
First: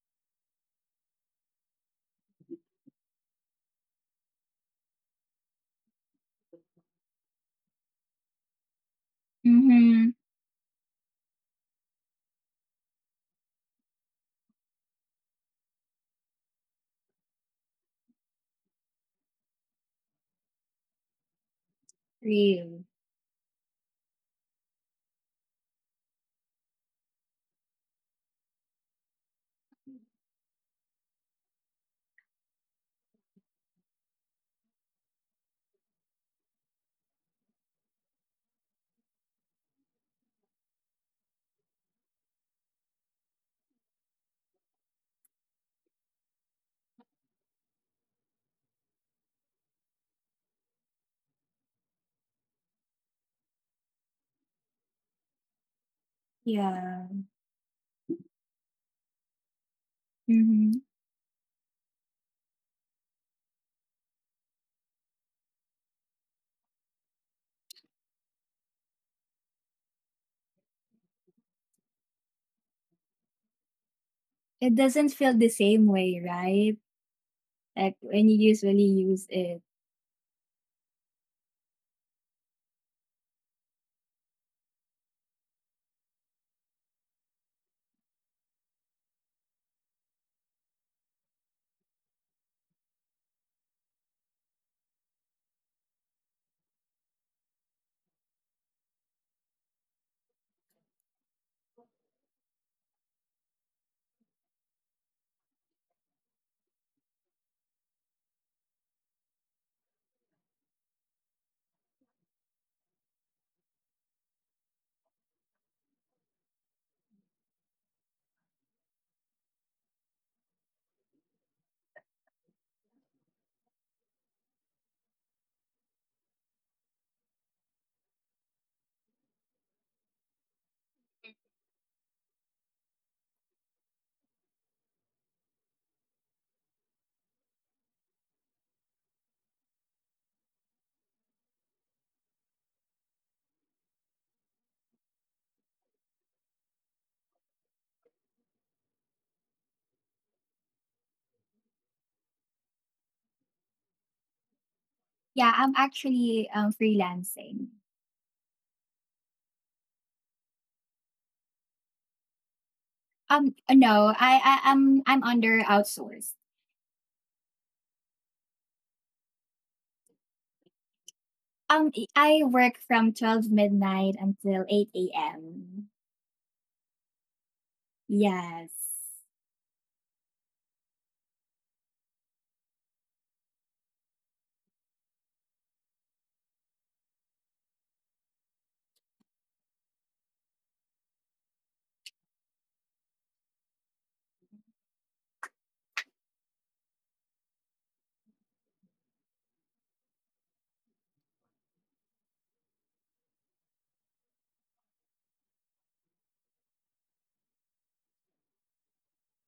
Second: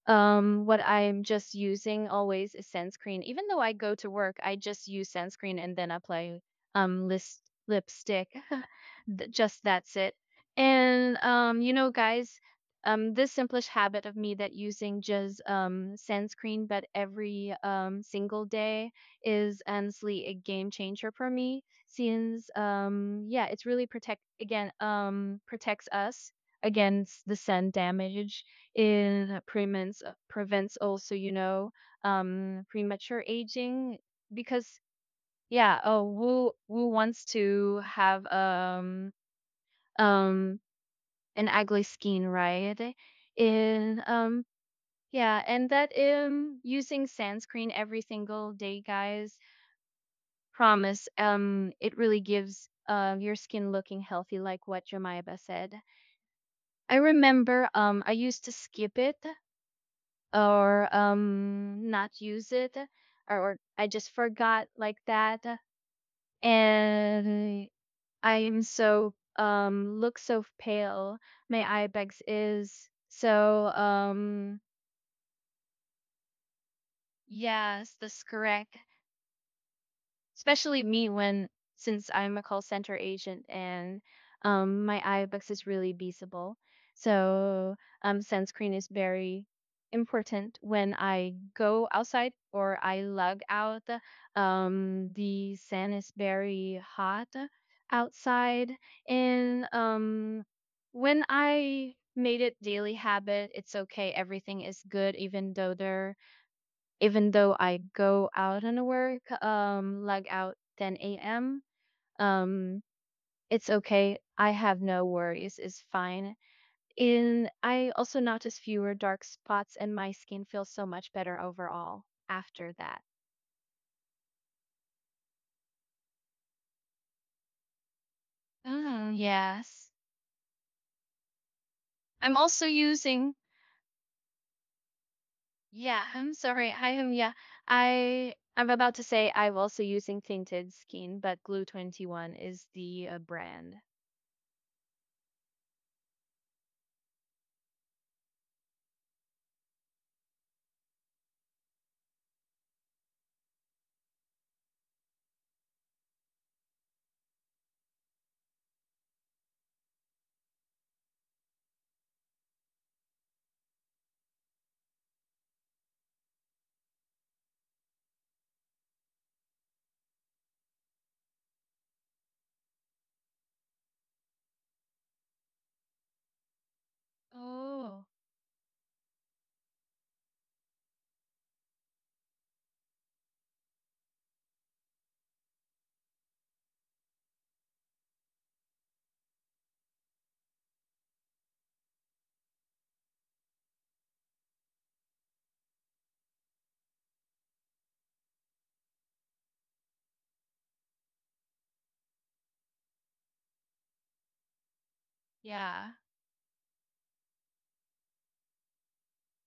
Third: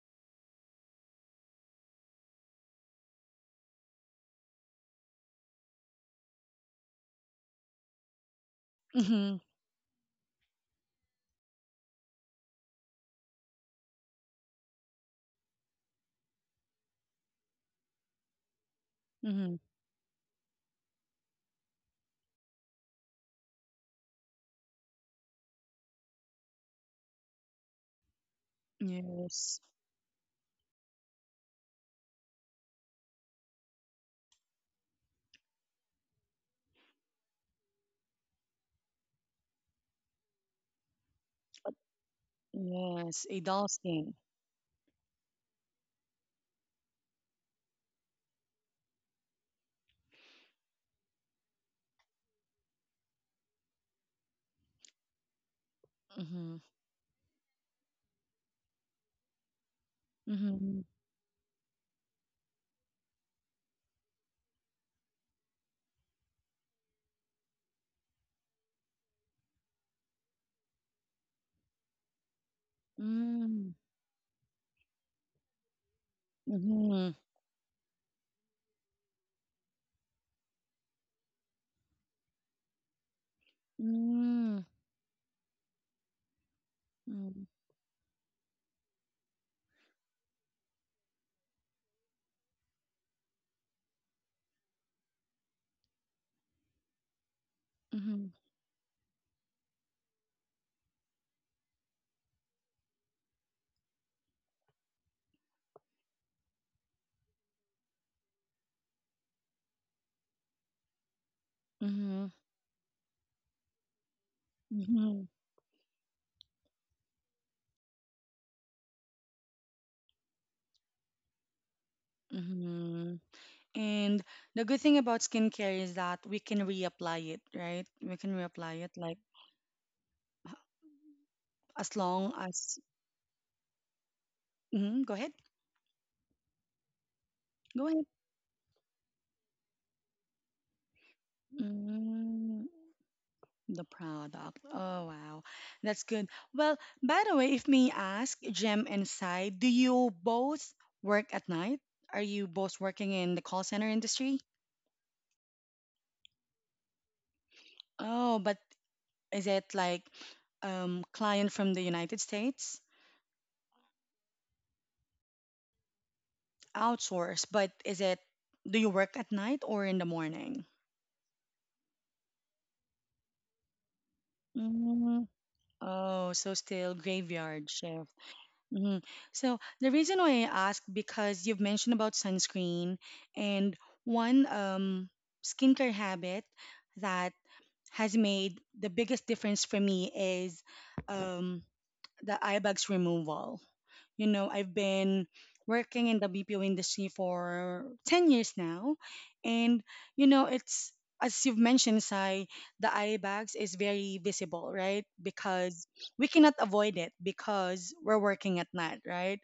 what I'm just using always is sunscreen. Even though I go to work, I just use sunscreen and then apply list lipstick. Mm-hmm, Just that's Mm-hmm. it. And you know, guys, this simplest habit of me that using just sunscreen, but every single day mm-hmm. is honestly a game changer for me. Since Real. Yeah, it's really protects us against the sun damage. It Yes, prevents also you know premature aging because yeah, oh, who Wu wants to have um an ugly skin, right? yes, a doll And skin. Yeah, and that using sunscreen every single day, guys, promise it really gives your skin looking healthy like what Jemima said. Mm-hmm, I Yeah. remember I used to skip it Mm-hmm. mm-hmm, or not use it or I just forgot like that, and I am so look so pale. My eye bags is so It doesn't feel the same way, right? mm-hmm, Like yes, that's when you correct. usually use it. Especially me when since I'm a call center agent and mm-hmm, my iBooks is really beasable. mm-hmm, So sunscreen is very important when I go outside or I lug out. The sun is very hot mm-hmm, outside and when I made it daily habit, it's okay, everything is good even though I go out and work, like out 10 a.m., mm-hmm, um, it's okay. I have no mm-hmm. worries. It's fine. And I also notice fewer dark spots, and my skin feels so much better overall after that. Mm-hmm. And the good thing about skincare is that we can reapply it, right? We can reapply it Mm, like yes. as long I'm also as. using. Mm-hmm, go ahead. Yeah, I'm sorry. I am. Yeah, Go ahead. I. I'm about to say I'm also using tinted skin, but Glue 21 is Mm-hmm, the brand. the product. Oh, wow. That's good. Well, by the way, if may ask, Jem and Sai, do you both work at night? Are you both working in the call center industry? Yeah, I'm actually freelancing. Oh, but is it like client from the United States? No, I'm under outsourced. Outsource, but is it, do you work at night or in the morning? I work from 12 midnight until eight Mm, a.m. oh, so still graveyard Oh, shift. Yes. Hmm. So the reason why I ask because you've mentioned about sunscreen, and one skincare habit that has made the biggest difference for me is um, the eye bags removal. You know, I've been working in the BPO industry for 10 years now, and it's as you've mentioned, Sai, the eye bags is very visible, right? yeah. Because we cannot avoid it because we're working at night, right?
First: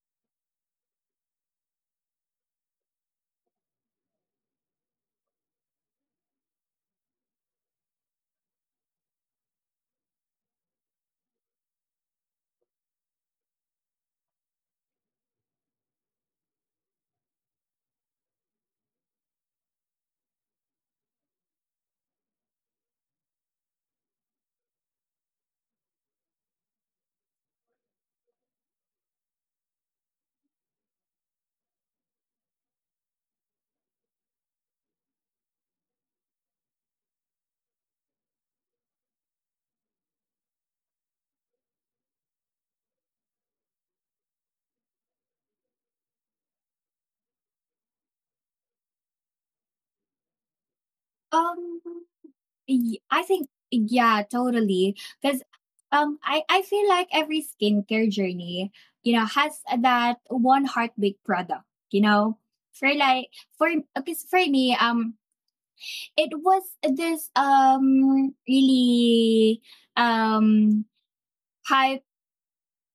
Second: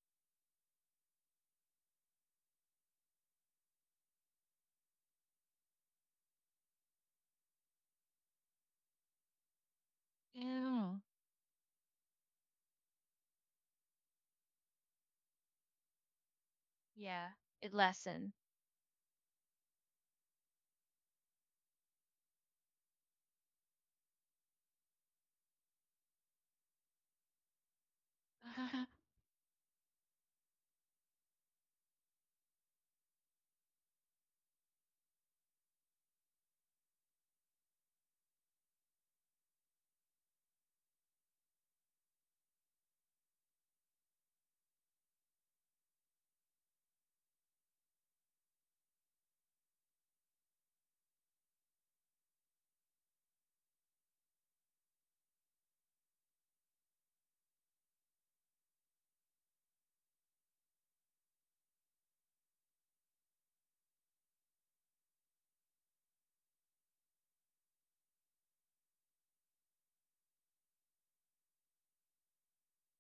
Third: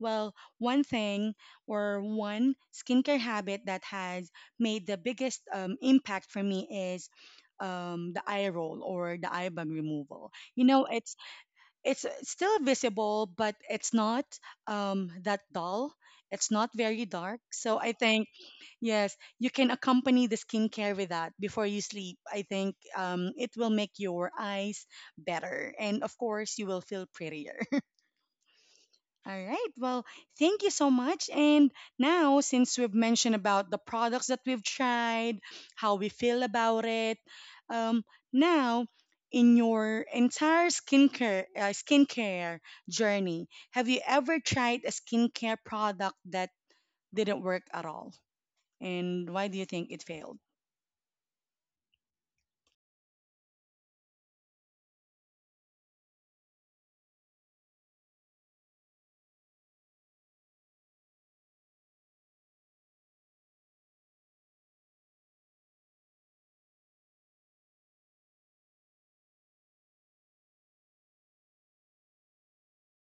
Well, one thing or one skincare habit that has made the biggest impact for me is the eye roll or the eye bag removal. You know, Ew. it's it's uh, still visible, but it's not that dull. It's not very Yeah. dark. It So I think lessened. yes, you can accompany the skincare with that before you sleep. I think it will make your eyes better, and of course, you will feel prettier. All right. Well, thank you so much. And now, since we've mentioned about the products that we've tried, how we feel about it, um, now in your entire skincare journey, have you ever tried a skincare product that didn't work at all? And why do you think it failed? Um, Y I think yeah, totally. Because I feel like every skincare journey, you know, has that one heartbreak product. You know, for like for because for me, it was this really um hype.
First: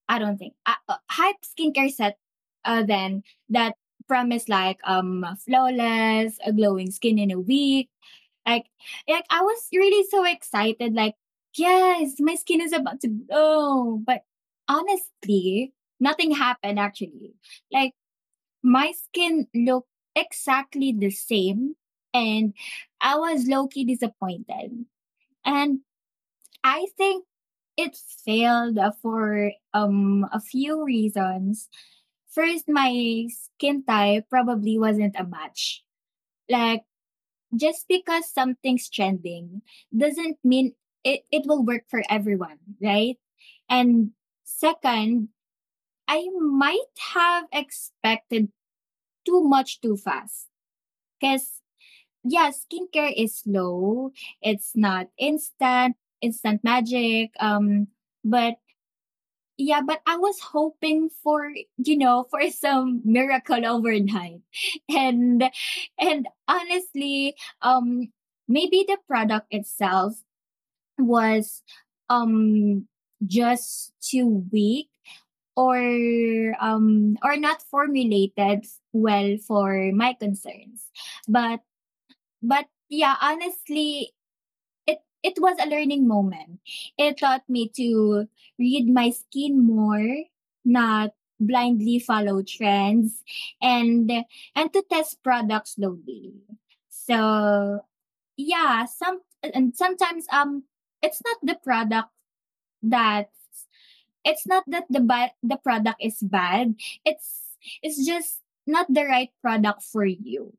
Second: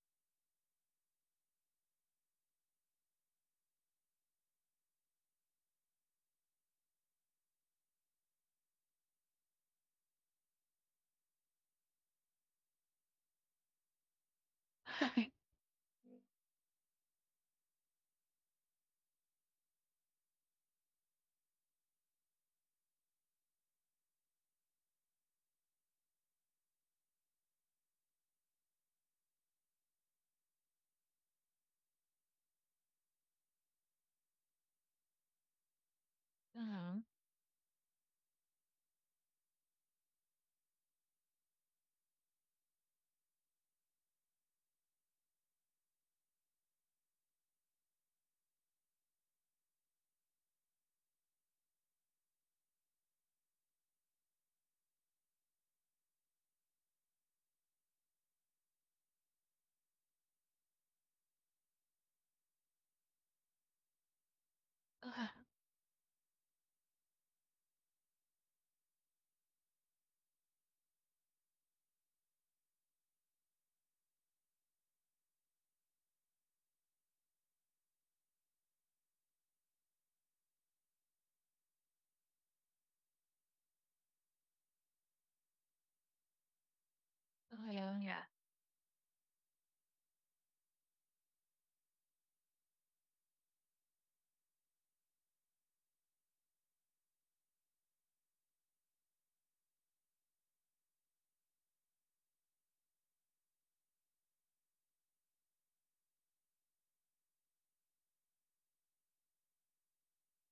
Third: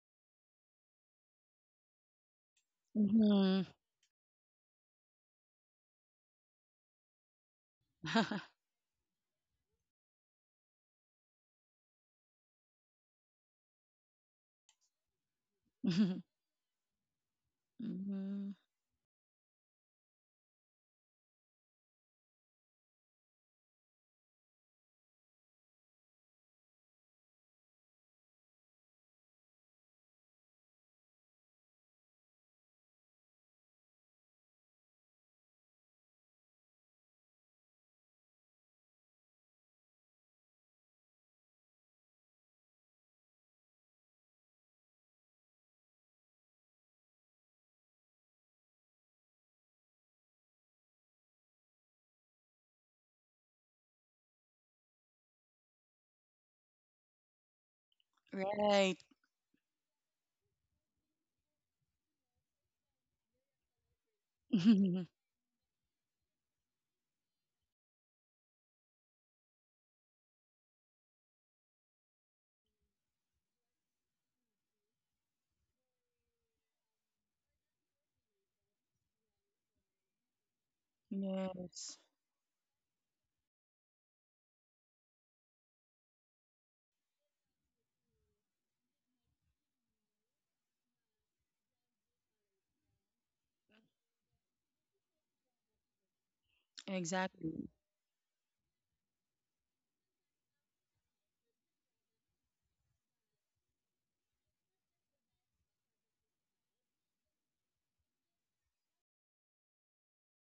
I don't think hype skincare set. Then Hmm. that promised like flawless, a glowing skin in a week like like I was really so excited, like, yes, my skin is about to glow. But honestly, nothing happened actually. Like Hmm. my skin looked exactly the same and I was low-key disappointed. And I think it failed for a few reasons. First, my skin type probably wasn't a match. Like Mhm. just because something's trending doesn't mean it will work for everyone, right? And second, I might have expected too much too fast. Because, yeah, skincare is slow, it's not instant, instant magic. But Right. yeah, but I was hoping for, you know, for some miracle overnight. And and honestly, um maybe the product itself was um just too weak or or not formulated well for my concerns. But Yes. but yeah, honestly, it was a learning moment. It taught me to Yeah. read my skin more, not blindly follow trends and and to test products slowly. Exactly. So yeah, some and sometimes it's not the product that it's not that the the product is bad. It's it's just not the right product for you.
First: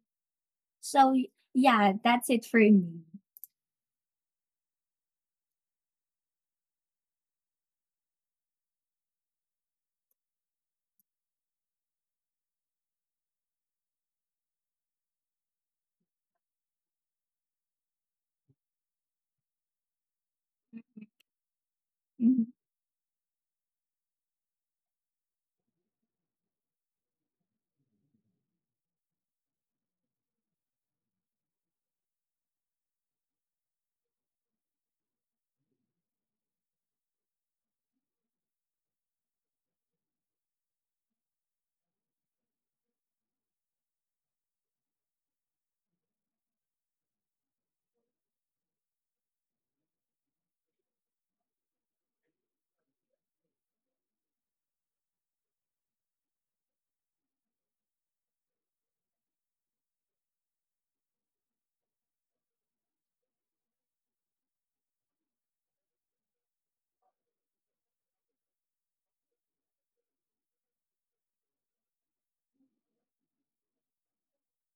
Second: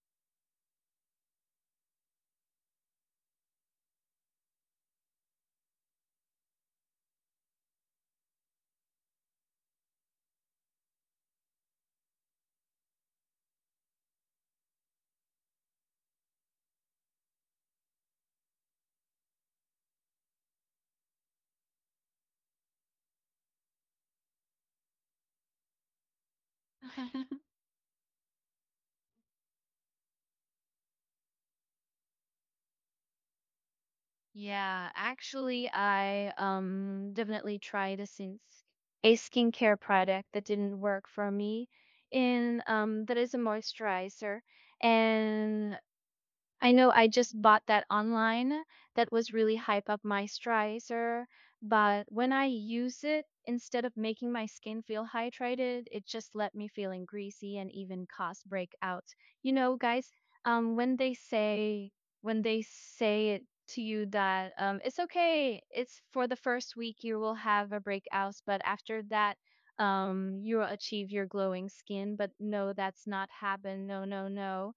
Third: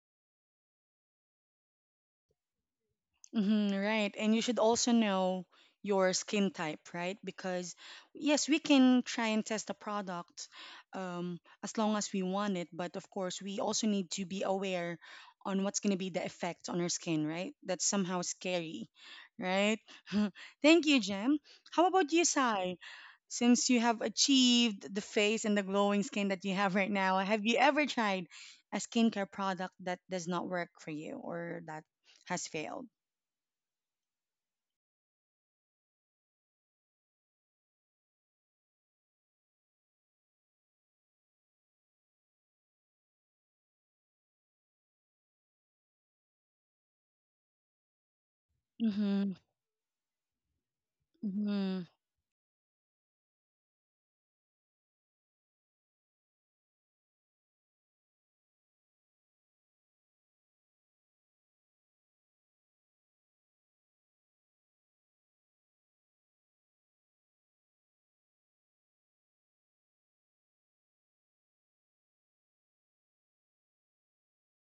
So yeah, that's it for me. Hmm, right. And you should also know your skin type, right? Because yes, we can try and test a product um, as long as we want it, but of course, we also need to be aware on what's going to be the effect on our skin, right? That's somehow scary, right? Thank you, Jem. How about you, Mm-hmm. Sai? Since you have achieved the face and the glowing skin that you have right now, have you ever tried a skincare product that does not work for you or that has failed? Yeah, actually, I definitely tried a skincare product that didn't work for me, and that is a moisturizer, and I know I just bought that online that was Mhm, really hype up my Stricer, mhm, but when I use it, instead of making my skin feel hydrated, it just left me feeling greasy and even caused breakouts. You know, guys, when they say when they it to you that it's okay, it's for the first week you will have a breakout, but after that, you will achieve your glowing skin. But no, that's not happened. No, no, no,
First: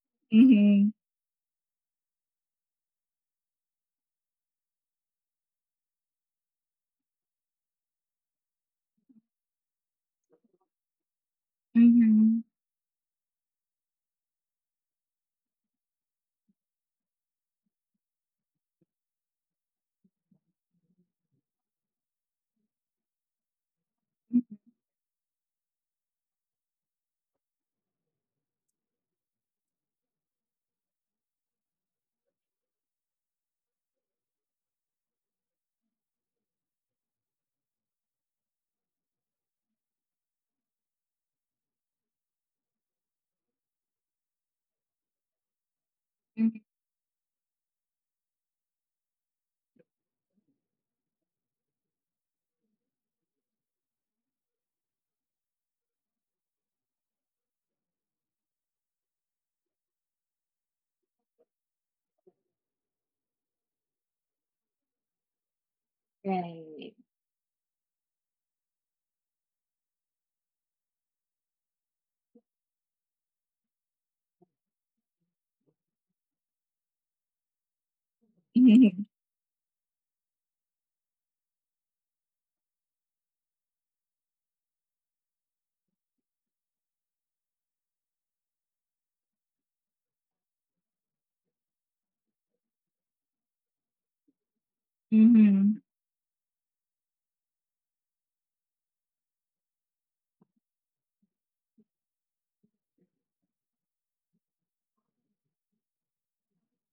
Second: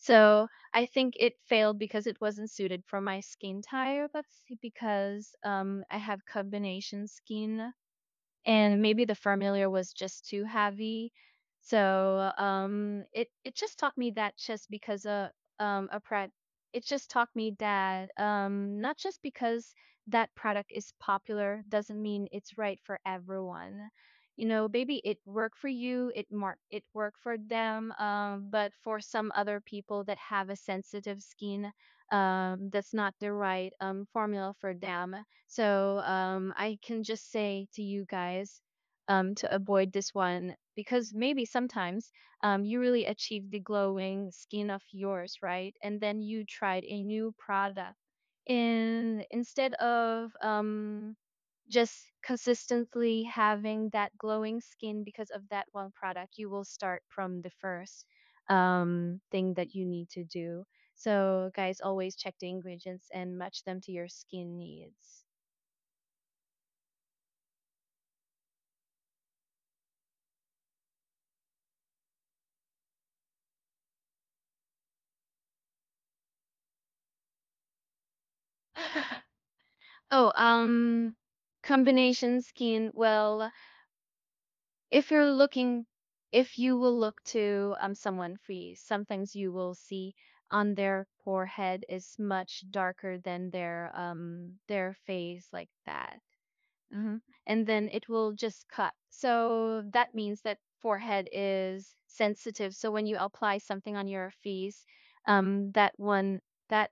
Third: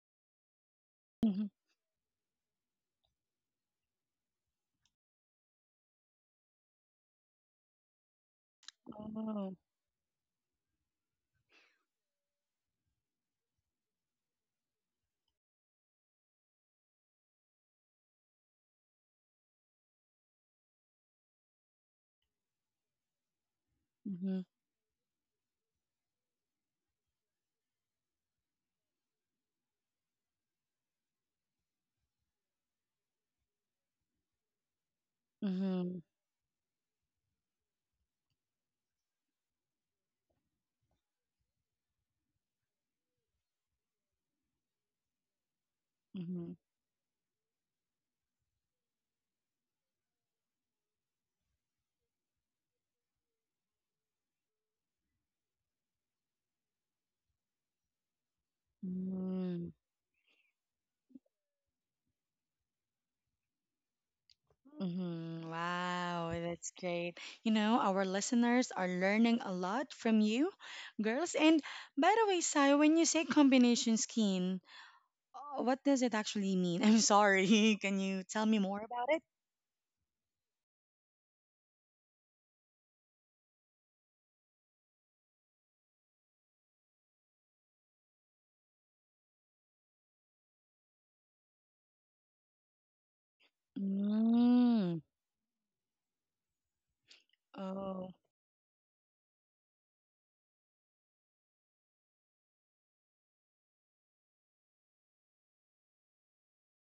so I Mm-hmm. think it mhm. failed because it wasn't suited for my skin type. That's because I have combination skin and maybe the Oh. familiar was just too heavy. So Mm-hmm. It just taught me that just because a product, it just taught me that not just because that product is popular doesn't mean it's right for everyone. Mhm, You know, maybe it worked for you, it worked for them, but for some other people that have a sensitive skin, that's not the right formula for them. So mhm, I can just say to you guys to avoid this one because maybe sometimes you really achieve the glowing skin of yours, right? And then you mhm, Mhm. tried a new product. And instead of just consistently having that glowing skin because of that one product, you will start from the first thing mhm, that you need to do. So, guys, always check the ingredients and match them to your skin needs. mhm. Wow, that's Right. great. You know, our listeners are learning a lot from you, girls. And by the way, Sai, when you say combination skin, what does it actually mean? I'm sorry. Can you tell me more about it? Oh, combination skin. Well, if you're looking, if you will look to someone free, sometimes you will see on their forehead is much darker than their Mm. face like Mhm. that. Hmm. And then it Oh. will just cut. So that means that forehead is sensitive. So when you apply something on your face, that one that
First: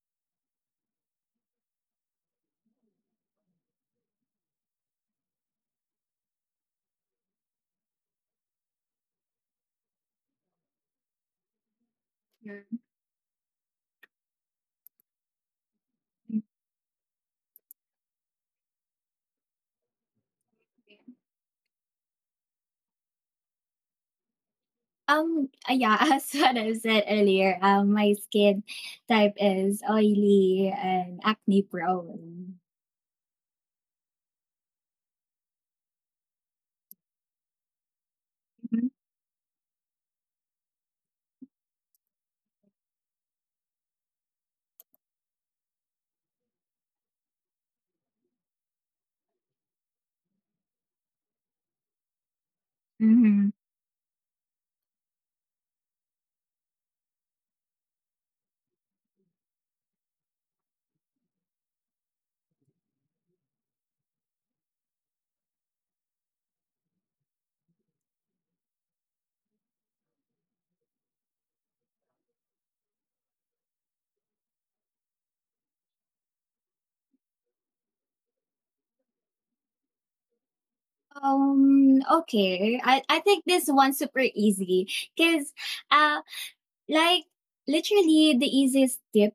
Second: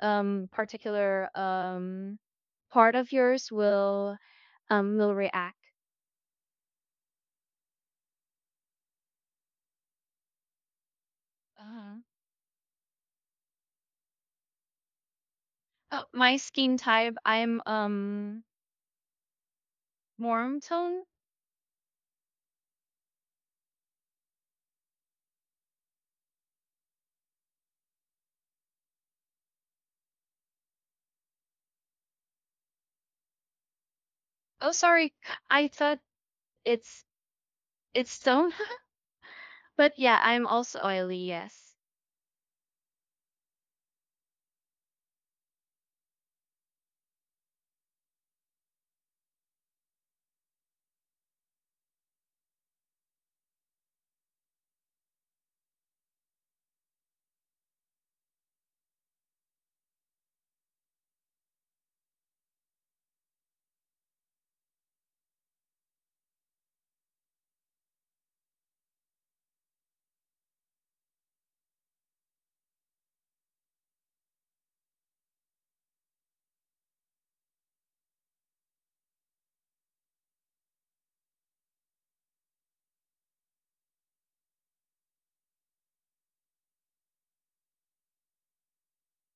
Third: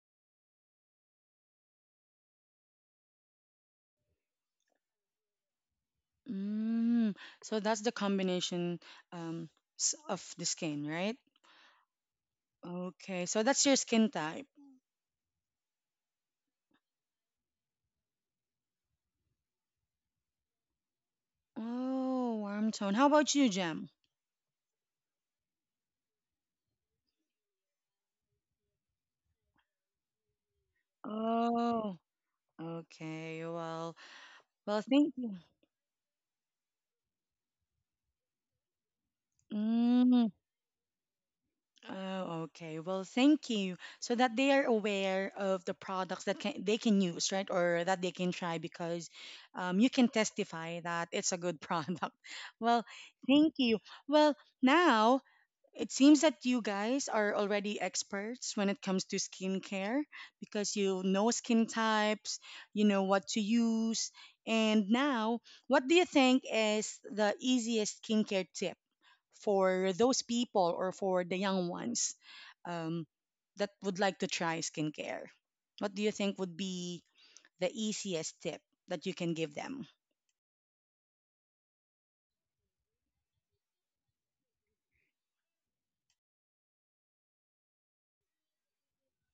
particular part of yours will react. Mm. So that's the combination um, s- of the skin, right? Uh-huh. Okay. So that's your skin type. Oh, my skin type, I'm warm tone. Oh, warm tone. How about you, Jem? Yeah, as what I said earlier, my skin type is oily and acne Oh, prone. okay. Well, Oh, well, sorry, thank you. I thought it's it's tone, Mhm. but yeah, Mm, I'm also oily. Yes. oh, okay. Well, thank you. So that they are aware of the products that they can use, right? Or that they can try because you can testify that it's a good product. Well, Mhm. thank you. Well, now it seems that you guys are already experts when it comes to skincare because you know skin types, you know what to use. And now, what do you think is the easiest skincare tip for those people or for the young ones um, that would like to try skincare? What do you think would be the easiest tip that you can give them? Okay. I think this one's super easy because uh like literally the easiest tip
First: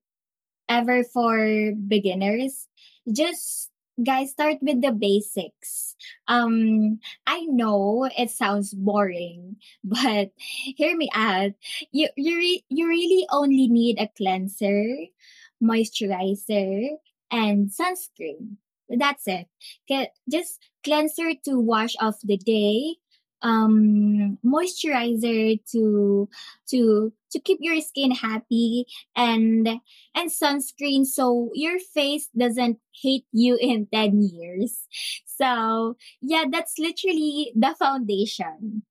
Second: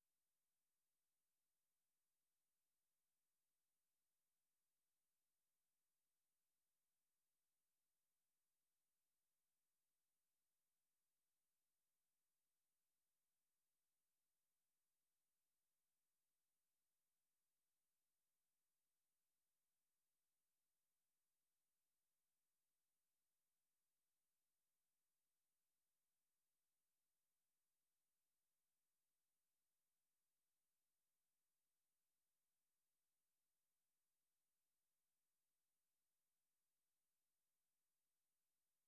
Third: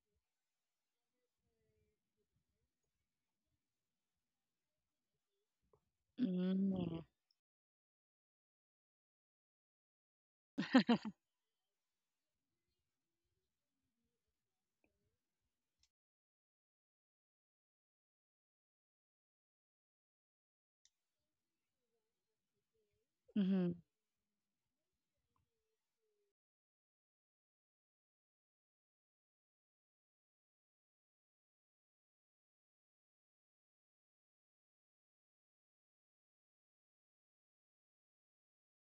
ever for beginners. Just guys start with the basics um Mm, I know it sounds boring but hear me out you you really only need a cleanser, moisturizer, and sunscreen. That's it. Just cleanser to wash off the day, mhm, moisturizer to to keep your skin happy, and and sunscreen so your face doesn't hate you in 10 years. So, yeah, that's literally the foundation.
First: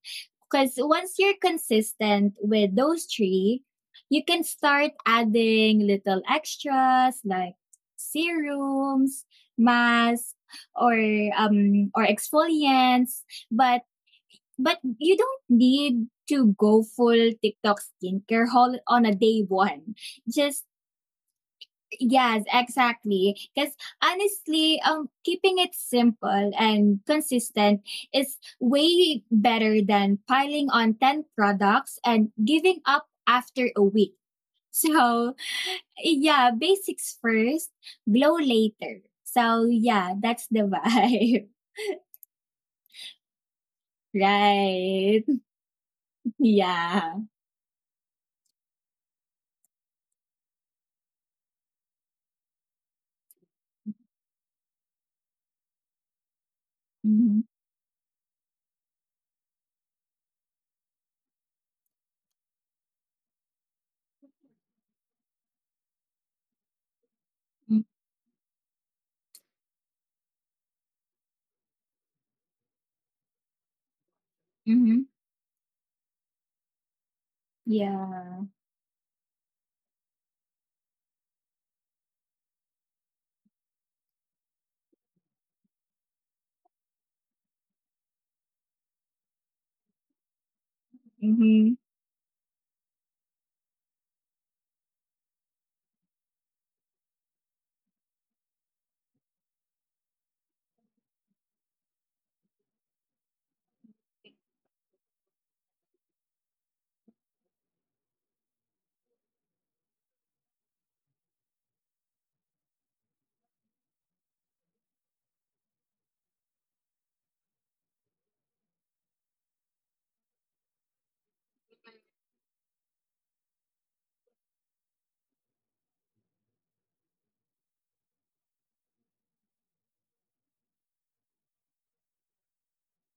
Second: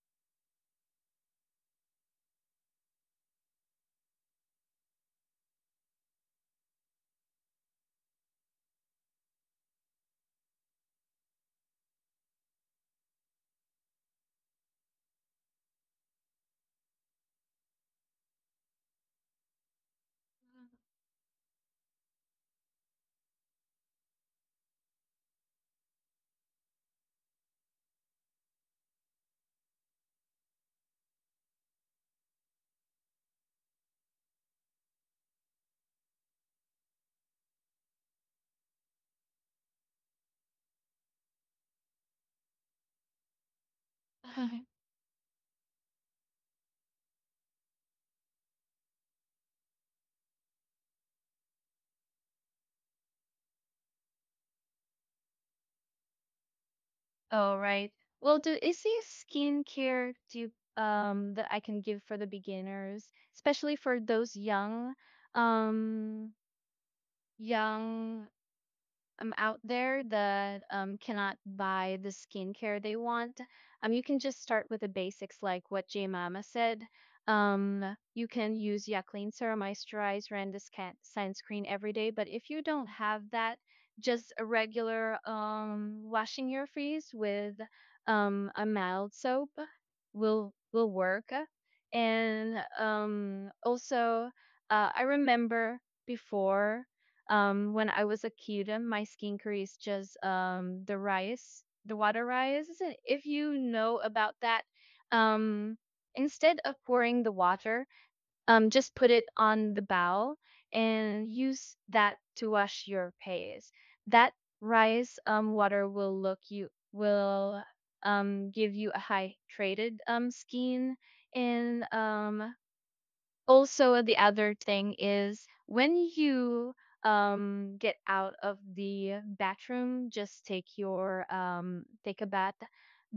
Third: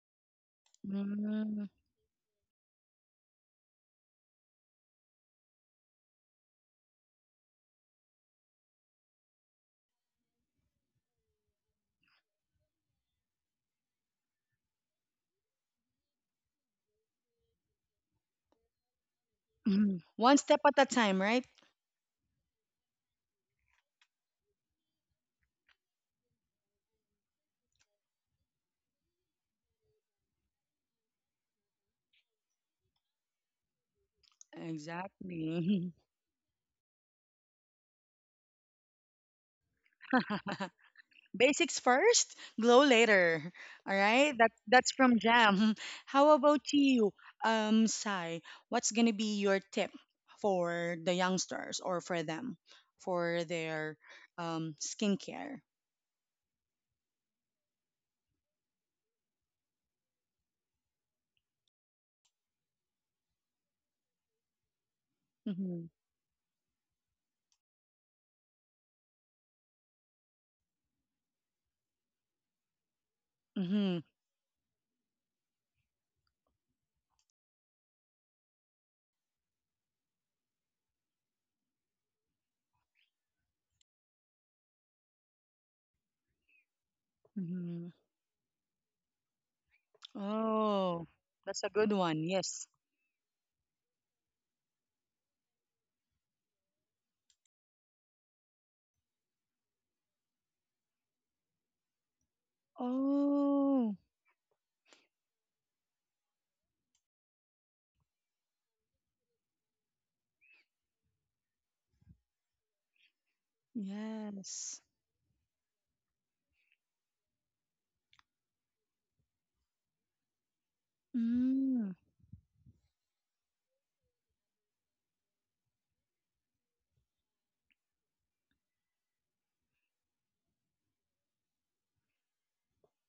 Because once you're mm, consistent with those three, you can start adding little extras like serums, masks, or or exfoliants. But but you don't need to go full TikTok skincare haul on a day one. mhm. One step Just at a time, right? yes, exactly. Because honestly, keeping it simple and consistent is way better than piling on 10 products and giving up after a week. So, Exactly. yeah, basics first, glow later. So, yeah, that's the vibe. Basics first, glow later. All right? That that's Right. from Jam. How about Yeah. you, Sai? What's gonna be your tip for the youngsters or for them for their skincare? Mm-hmm. Oh, right. Well, do is there skincare do you, that I can give for the beginners, especially for those young Mm-hmm. um Mm-hmm. young out there that cannot buy the skincare they want, you Mm-hmm. can just start with the Mm-hmm. basics like what J Mama said. You Yeah. can use Clean Serum Moisturizer and the sunscreen every day, but if you don't have that, just a regular washing your face with Mm-hmm. A mild soap will Oh, work. that's Mm-hmm. a good one. And Yes. Also I remember before when I was a kid, my skincare is just the water rice, and if you know Oh, about that um instead of pouring the water, just put it on the bowl and use that to wash your face. That yes. rice water will look you will give you a hydrated skin. And Mm, also the other thing is when you get out of the bathroom, just take your take a bath,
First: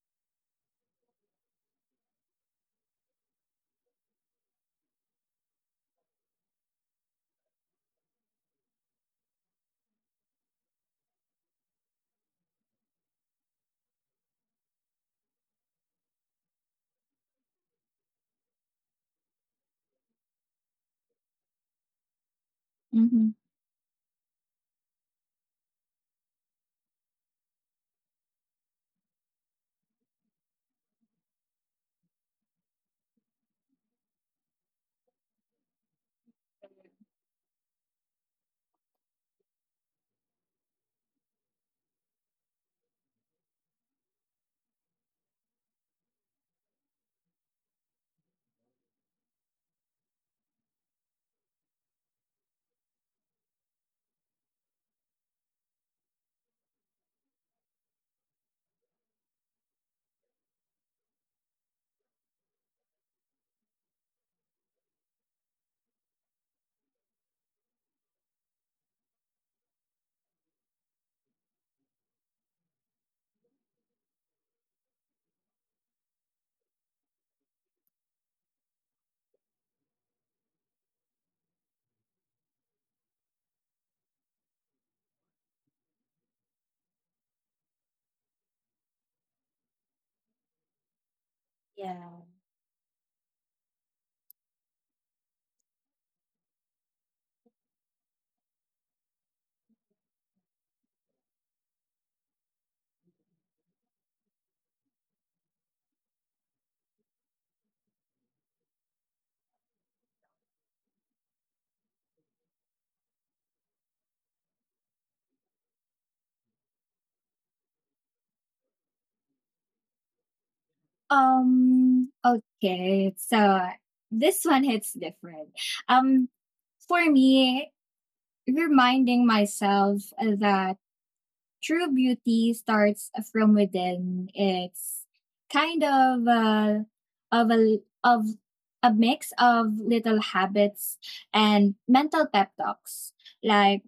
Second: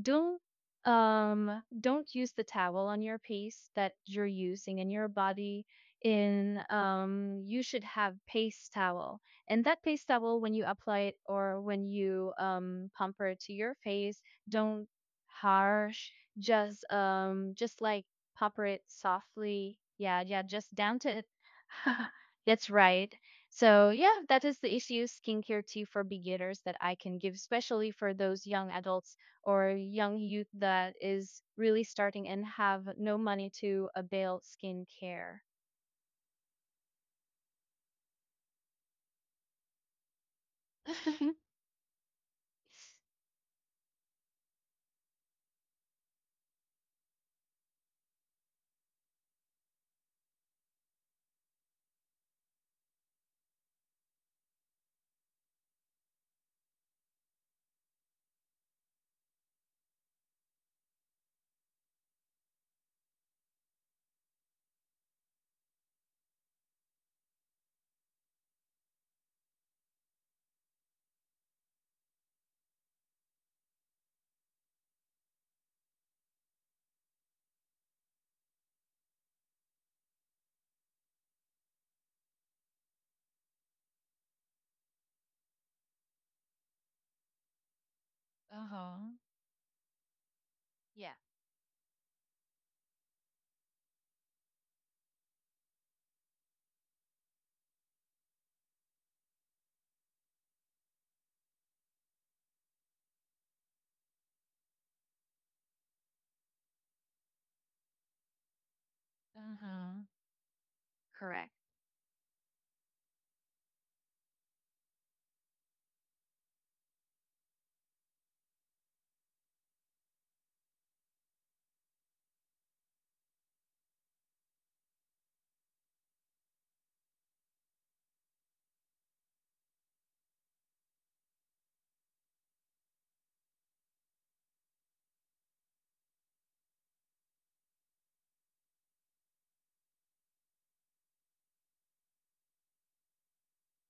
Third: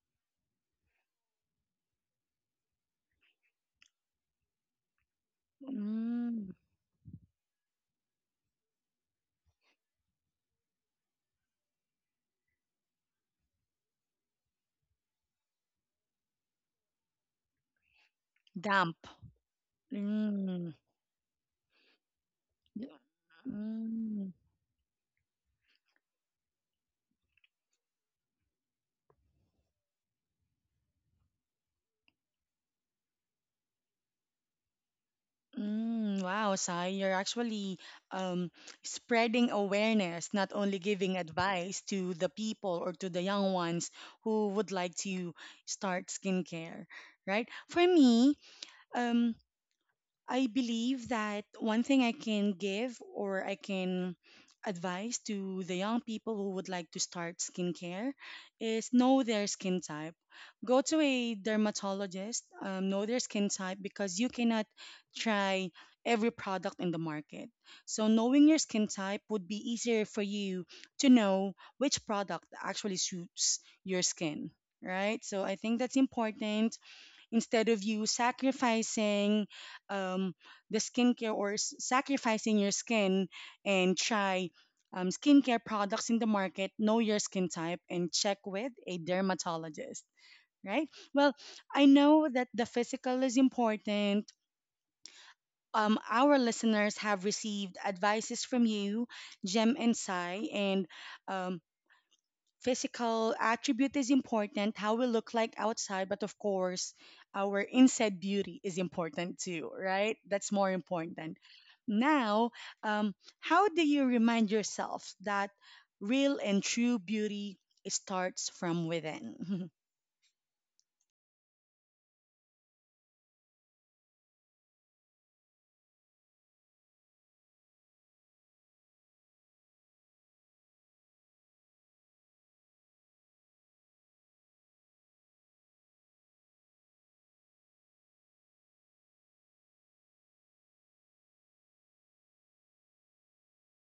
don't don't use the towel on your paste that you're using in your body. mm, In you should have paste towel, and that paste towel when you apply it or when you pamper it to your face, don't harsh, just like pamper it damp. softly. Yeah, yeah, Mm, just down to it. That's y- right. Mm-hmm. So yeah, mm, that is the issue skincare too for beginners that I can give, especially for those young adults or young youth that is really starting and have no money to avail skincare. mm. Wow, Sai, you're actually um, spreading awareness, not only giving advice to the people or to the young ones who would like to start skincare, right? For me, um, I believe that one thing I can give or I can advise to the young people who would like to start skincare is know their skin type. Go to a dermatologist, know their skin type because you cannot try every product in the market. So, knowing your skin type would be easier for you to know which product actually suits your skin, right? So, I think that's important instead of you sacrificing um, the sacrificing your skin and try skincare products in the market, know your skin type and check with a Uh-huh. dermatologist, right? Yeah. Well, I Yeah. know that the physical is important. Our listeners have received advices from you, Jem and Sai, and um, physical attribute is important, how we look like outside, but of course, our inside beauty is important too, Uh-huh. right? That's more important. Correct. Now, um, how do you remind yourself that real and true beauty starts from within? Okay. So this one hits different. Um, for me, reminding myself that true beauty starts from within. It's kind of a, of a of a mix of little habits and mental pep talks. Like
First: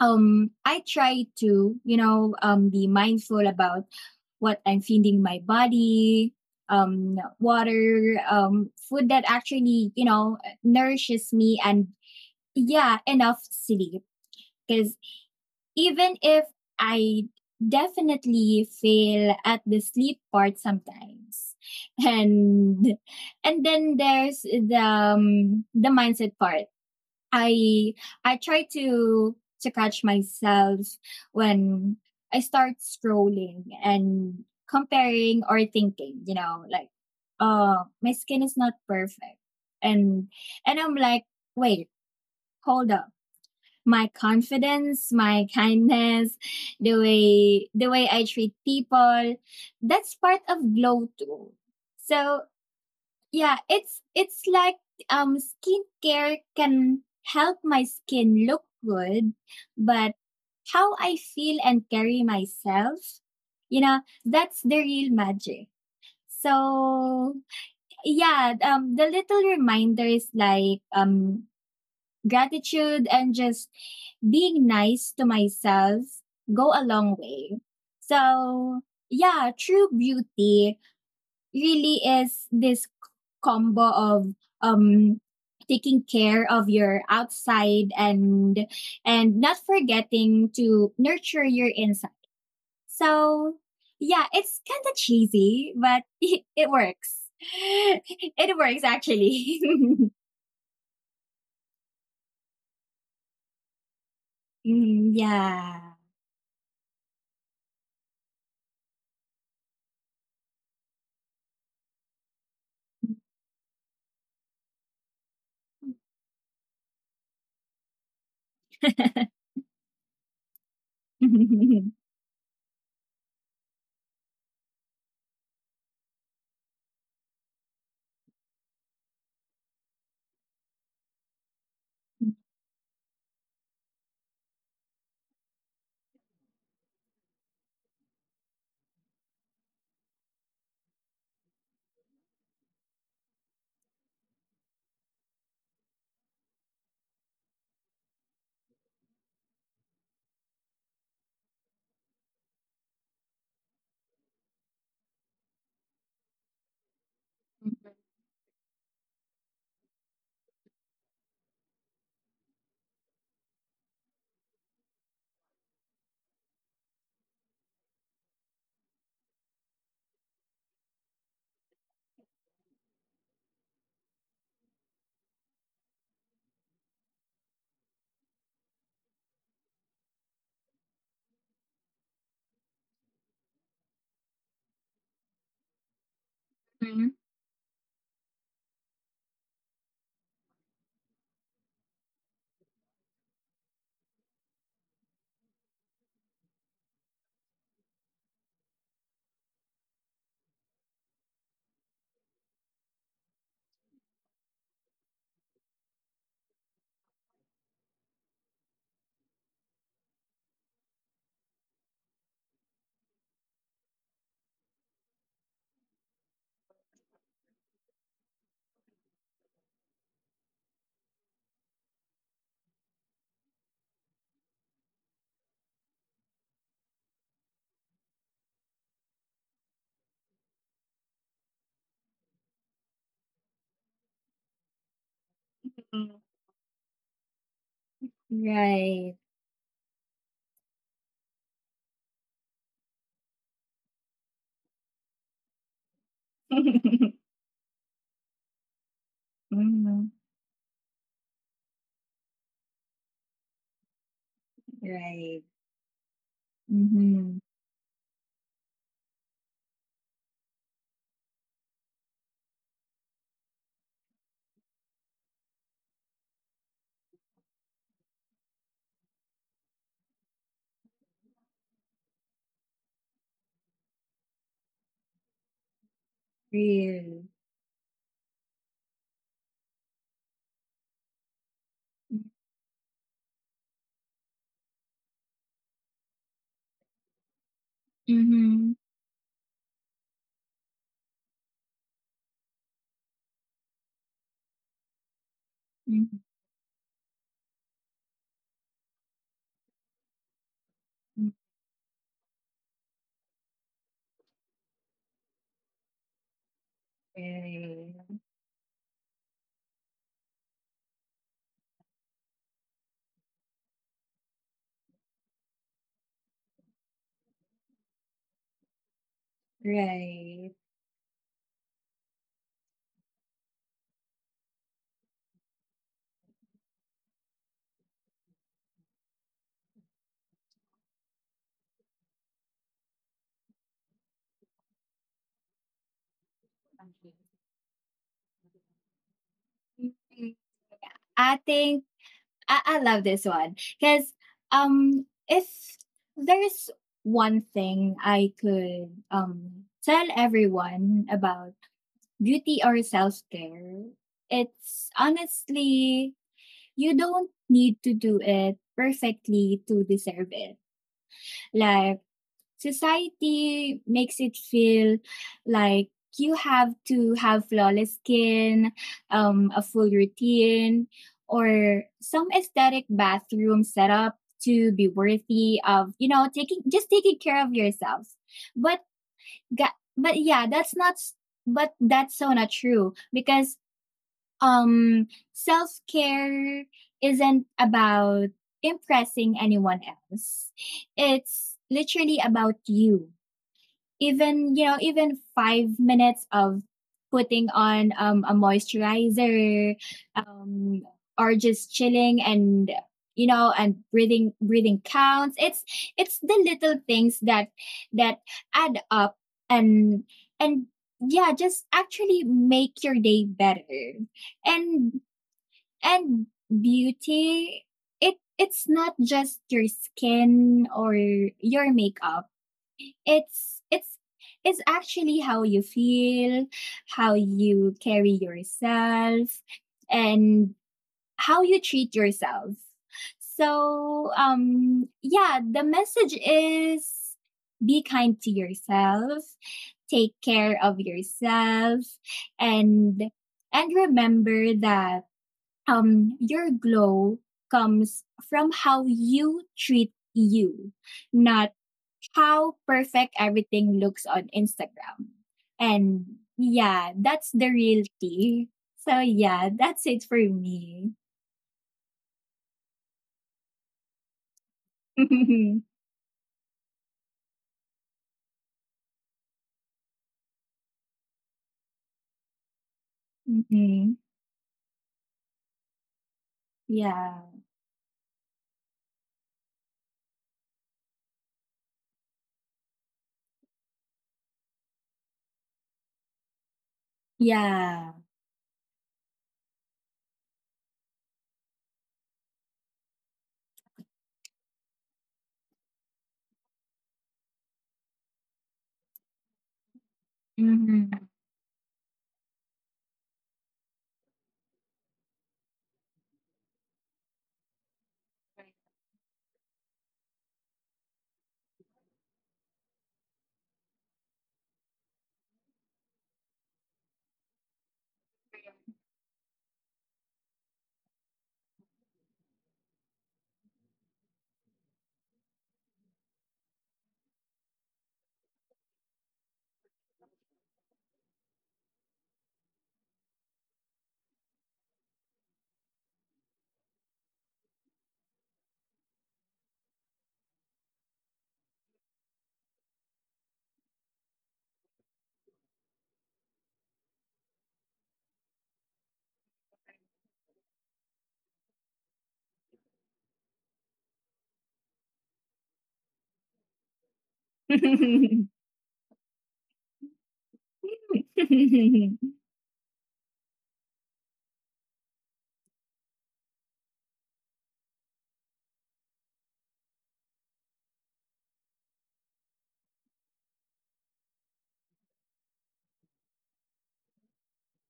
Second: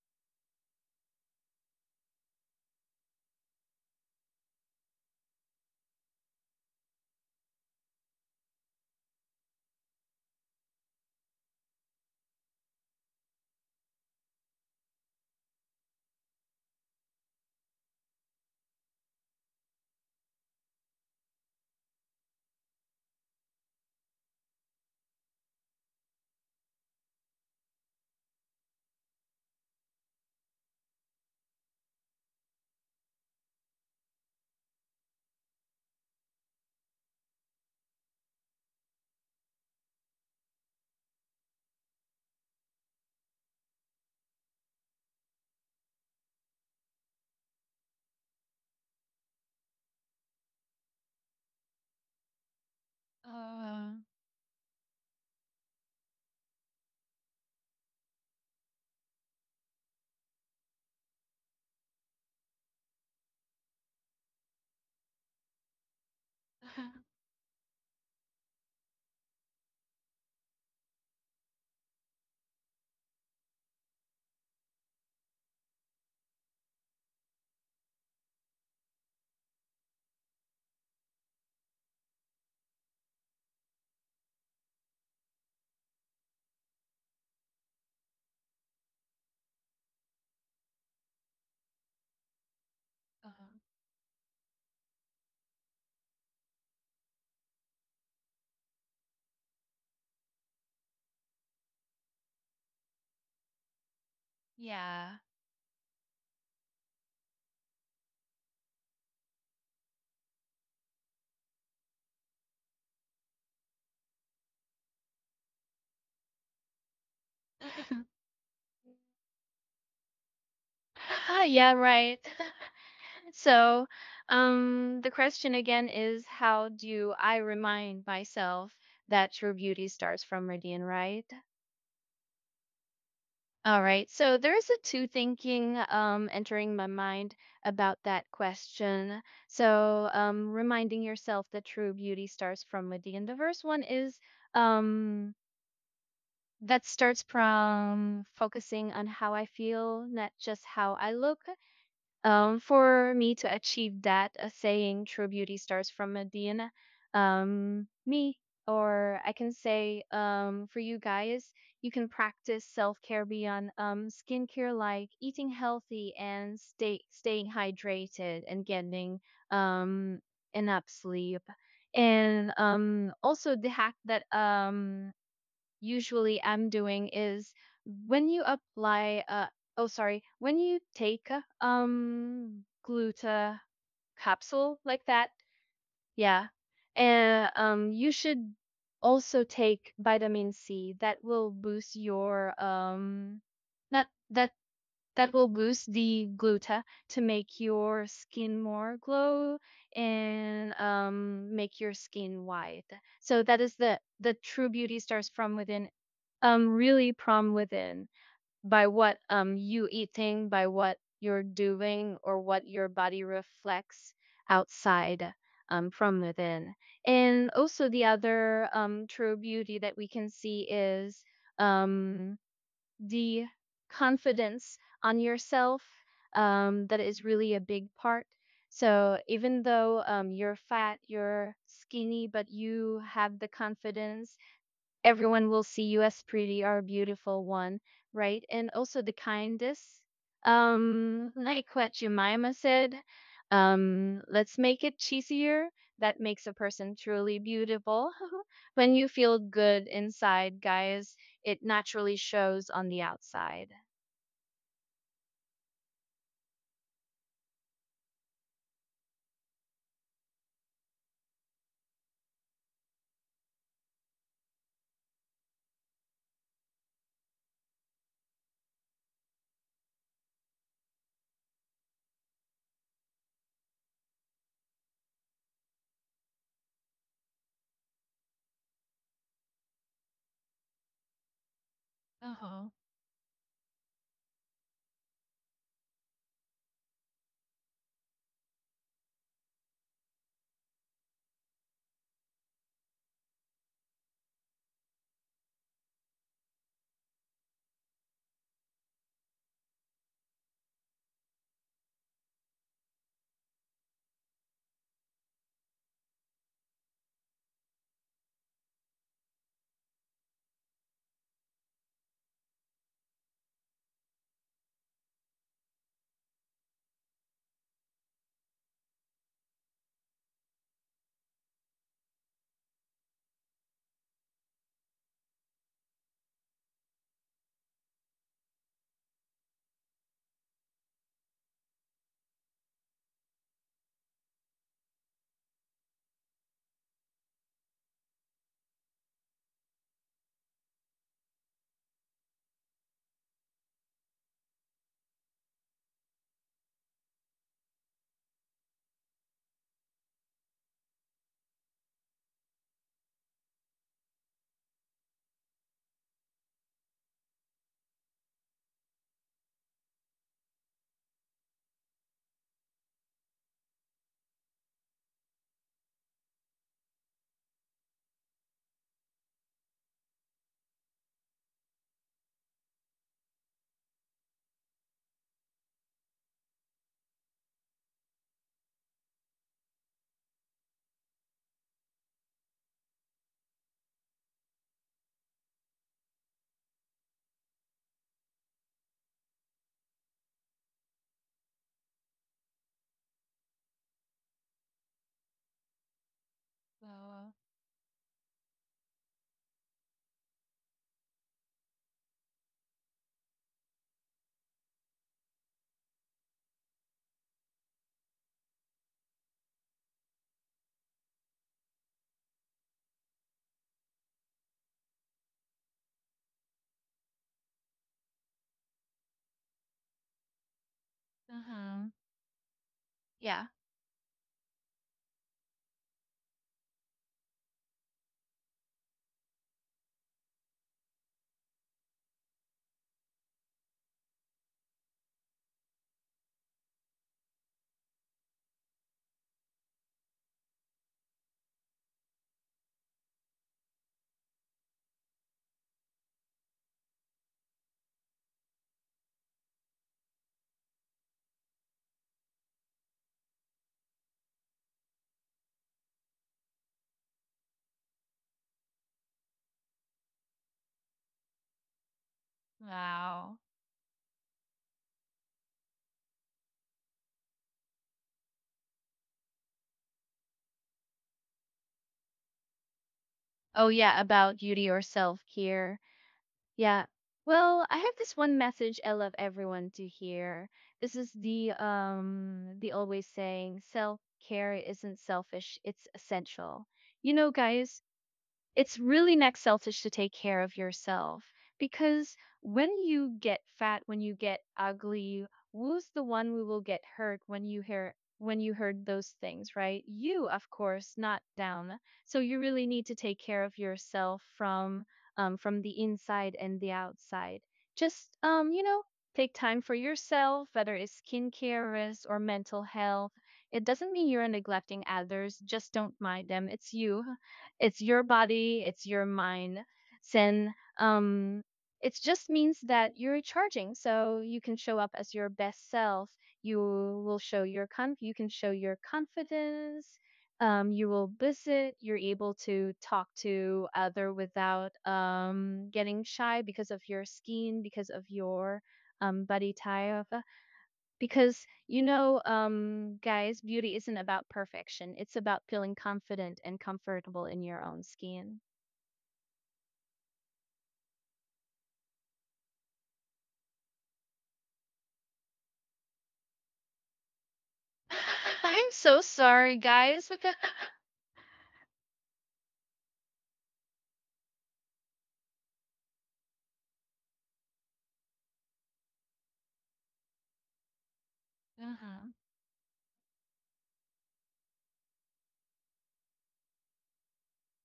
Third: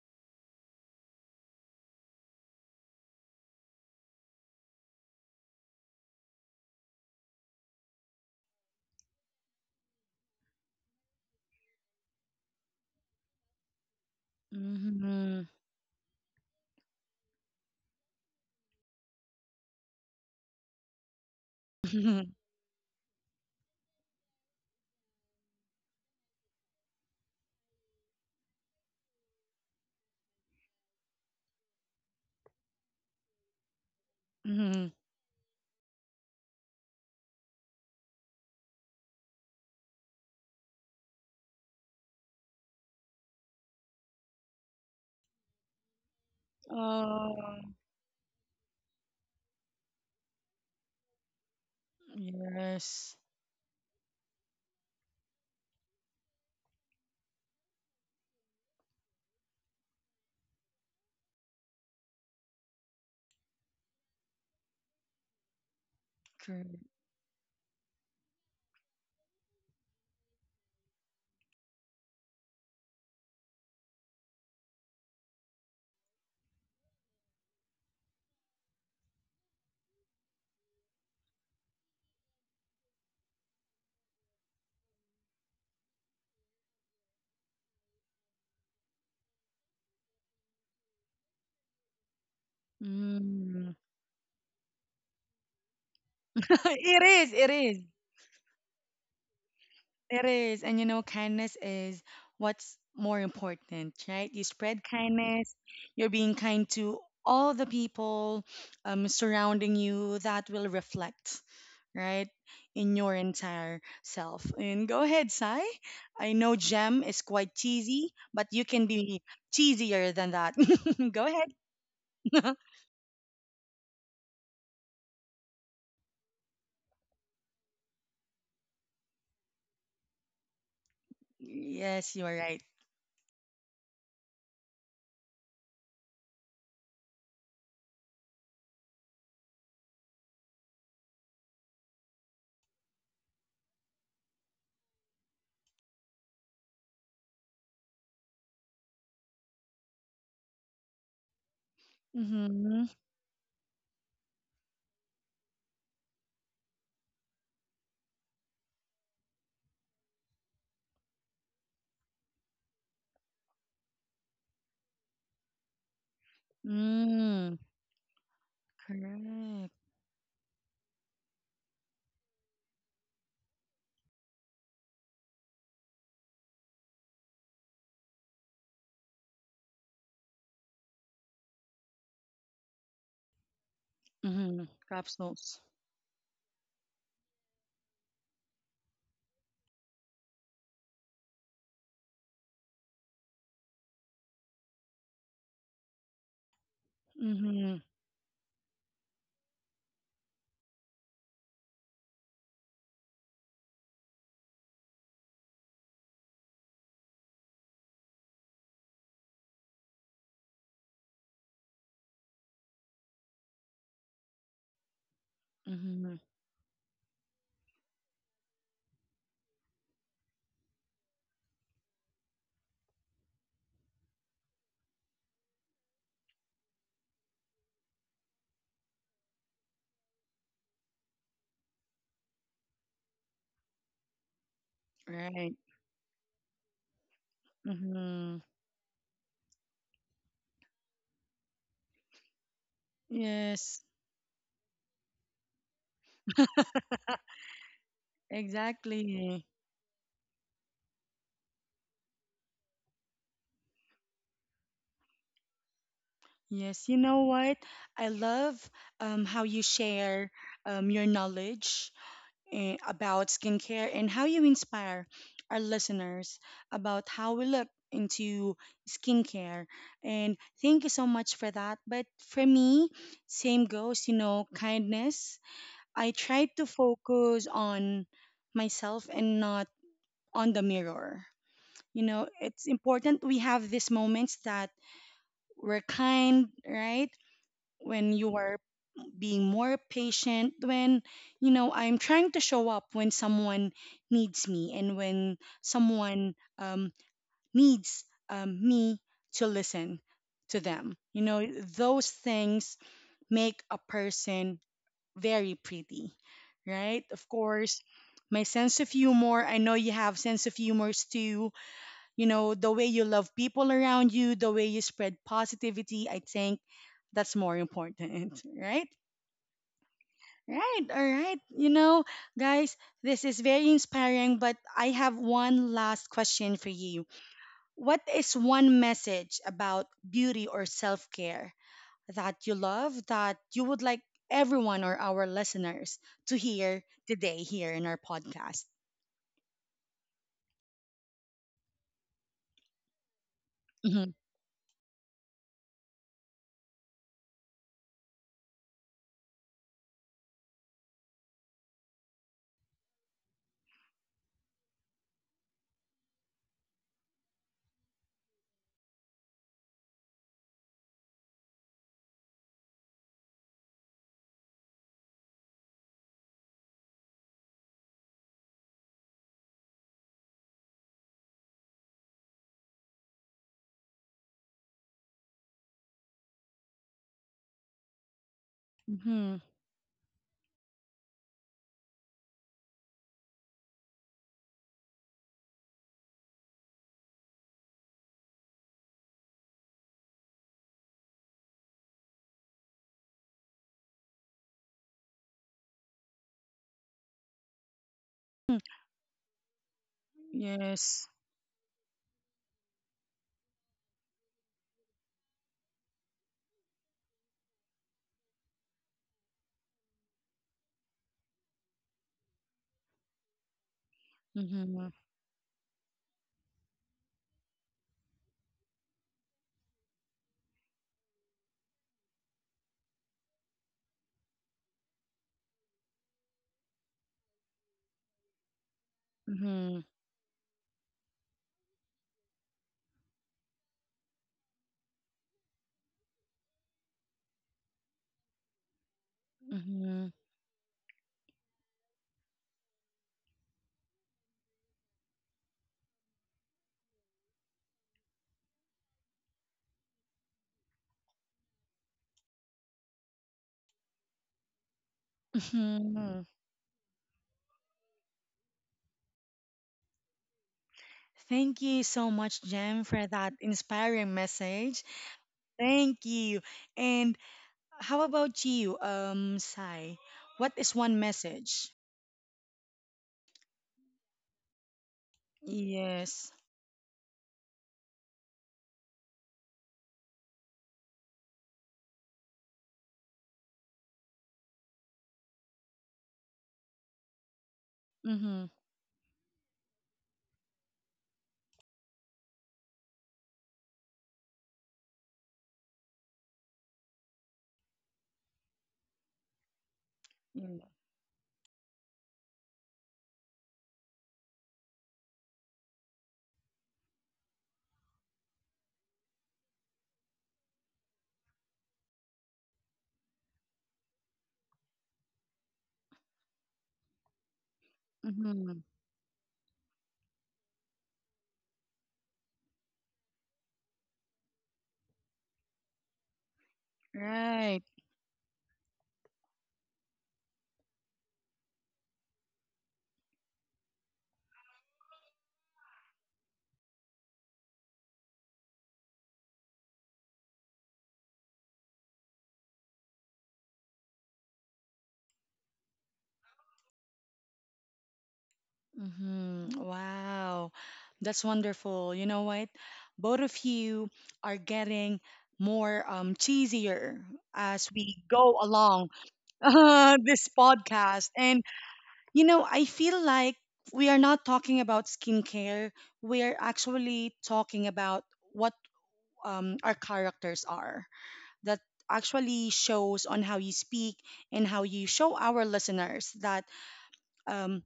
I try to, you know, be mindful about what I'm feeding my body, water, food that actually, you know, nourishes me and yeah, enough sleep because Mhm. even if I definitely fail at the sleep part sometimes Mhm. and and then there's the mindset part I I try to catch myself when I start scrolling and Mhm. comparing or thinking, you know, like, oh, my skin is not perfect. And and I'm like, wait, hold up. My confidence, my kindness, the Oh, way the way I treat people, that's part of glow too. So yes. yeah, Uh, it's like skincare can help my skin look good, but how I feel and carry myself, you know, that's the real magic. Correct. So yeah, the little reminders like gratitude and just being nice to myself go a long way. So yeah, true beauty really is this combo of um taking care of your outside and not forgetting to nurture your inside. So uh, Mm. yeah, it's kind of cheesy, but it, It works. is, it is. It works actually. It is. And you know, kindness is what's more important, right? You spread Mm, yeah. kindness, yeah. you're being kind to all the people surrounding you that will reflect, right, in your entire self. And go ahead, Sai. I know Gem is quite cheesy, but you can be Right. cheesier than that. Go Ah, yeah, right. ahead. So the question again is how do I remind myself that true beauty starts from within, right? Yes, you are right. All right. So there is a two thinking entering my mind about that question. So reminding yourself that true beauty starts from within. The first one is um, that starts from focusing on how I feel, not just how I look. Mm-hmm. For me to achieve that, saying true beauty starts from within, um, me, or I can say, for you guys, you can practice self care beyond skincare, like eating healthy and staying Mm, hydrated and getting correct. um, enough sleep. And also the hack that usually am doing is when you apply oh sorry, when you take gluta Mm-hmm. capsule like Crab. that. Yeah. And you should also take vitamin C that will boost your not that, that will boost the gluta to make Mm-hmm. your skin more glow and make your skin white. So that is the true beauty starts from within, really from within, by what you eating, by what you're doing, or what your body reflects outside, Mm-hmm. from within. And also the other true beauty that we can see is um the confidence on yourself, that is really a big part. So even though you're fat, you're skinny, but you have the confidence, everyone Right. will see you as pretty or beautiful one, Mm-hmm. right? And also the kindest. Like what Jemima said, Yes. Let's make it cheesier. That makes a person truly beautiful. When you feel Exactly. good Mhm. inside, guys, it naturally shows on the outside. Right. Yes, you know Mm-hmm. what? I love how you share your knowledge about skincare and how you inspire our listeners about how we look into skincare. And thank you so much for that. But for me, same goes, you know, kindness. I try to Real. focus on myself and not on the mirror. You know, it's Uh-huh. important we have these moments that we're kind, right? When you are Hmm. being more patient, when, you know, I'm trying to show up when someone needs me and when Mm, someone needs me to listen to them, you mm, know, those things make a person very pretty, right? Of course, right, my sense of humor, I know you have sense of humors too, you know, the way you love people around you, the way you spread positivity, I think that's more important. Right? right. Right. All right, you know, guys, this is very inspiring, but I have one last question for you. What is one message about beauty or self-care that you love that you would like everyone or our listeners to hear today here in our podcast? Mm, I think I love this one Hmm. because if there's one thing I could, tell everyone about beauty or self-care, it's honestly, you don't need to do it perfectly to deserve it. Like society makes it feel like you have to have flawless skin, a full routine, or some aesthetic bathroom setup to be worthy of, you know, taking just taking care of yourselves. But Hmm. ga- but yeah, that's not s- that's so not true because um self-care isn't about impressing anyone else. It's literally about you, even you know, even 5 minutes of Wow. putting on a moisturizer, um, Yes. or just chilling and you know and breathing, breathing counts. It's the little things that that add up and and yeah just actually make your day better. Mm-hmm. and and beauty, it it's not just your skin or your Uh-huh. makeup, Yeah. it's it's actually how you feel, how you carry yourself, Mm-hmm. and how you treat yourself. So, yeah, the message is be kind to yourself, Mm-hmm. take care of yourself, and and remember that your glow comes from how you treat you, not how perfect everything looks on Instagram. And Mhm. yeah, that's the real tea. So yeah, that's it for me. Thank you so much, Jem, for that Wow. inspiring message. Hmm. Thank you. And how about you, Sai? What is one message? Oh yeah, about beauty or self care. Yes. Yeah. Yeah. Well, I have this one message I love everyone to hear. This is the always saying self-care isn't selfish, it's essential. You know, guys, Yeah. Mm-hmm. it's really not selfish to take care of yourself, because when you get fat, when you get ugly, who's the one who will get hurt when you hear, when you heard those things, right? You, of Hmm. course, not down. So you really need to take care of yourself from the inside and the outside. Just you know, take time for yourself, whether it's skincare risk or mental health. It doesn't mean you're neglecting others, just don't mind them, it's you, it's your Mm-hmm. body, it's your mind. Sen, um, it just means that you're recharging, so you can show up as your best self. You will show Right. your you can show your confidence. You will visit. You're able to talk to other without getting shy because of your skin, because of your body type. Because, you know, guys, beauty isn't about perfection. It's about feeling confident and comfortable in your own skin. Mm-hmm. Wow. That's wonderful. You know what? Both of you are getting more cheesier as we go I'm along so sorry, guys. But this podcast. And you know, I feel like we are not talking about skincare. We are actually talking about what our characters are. That hmm actually shows on how you speak and how you show our listeners that um,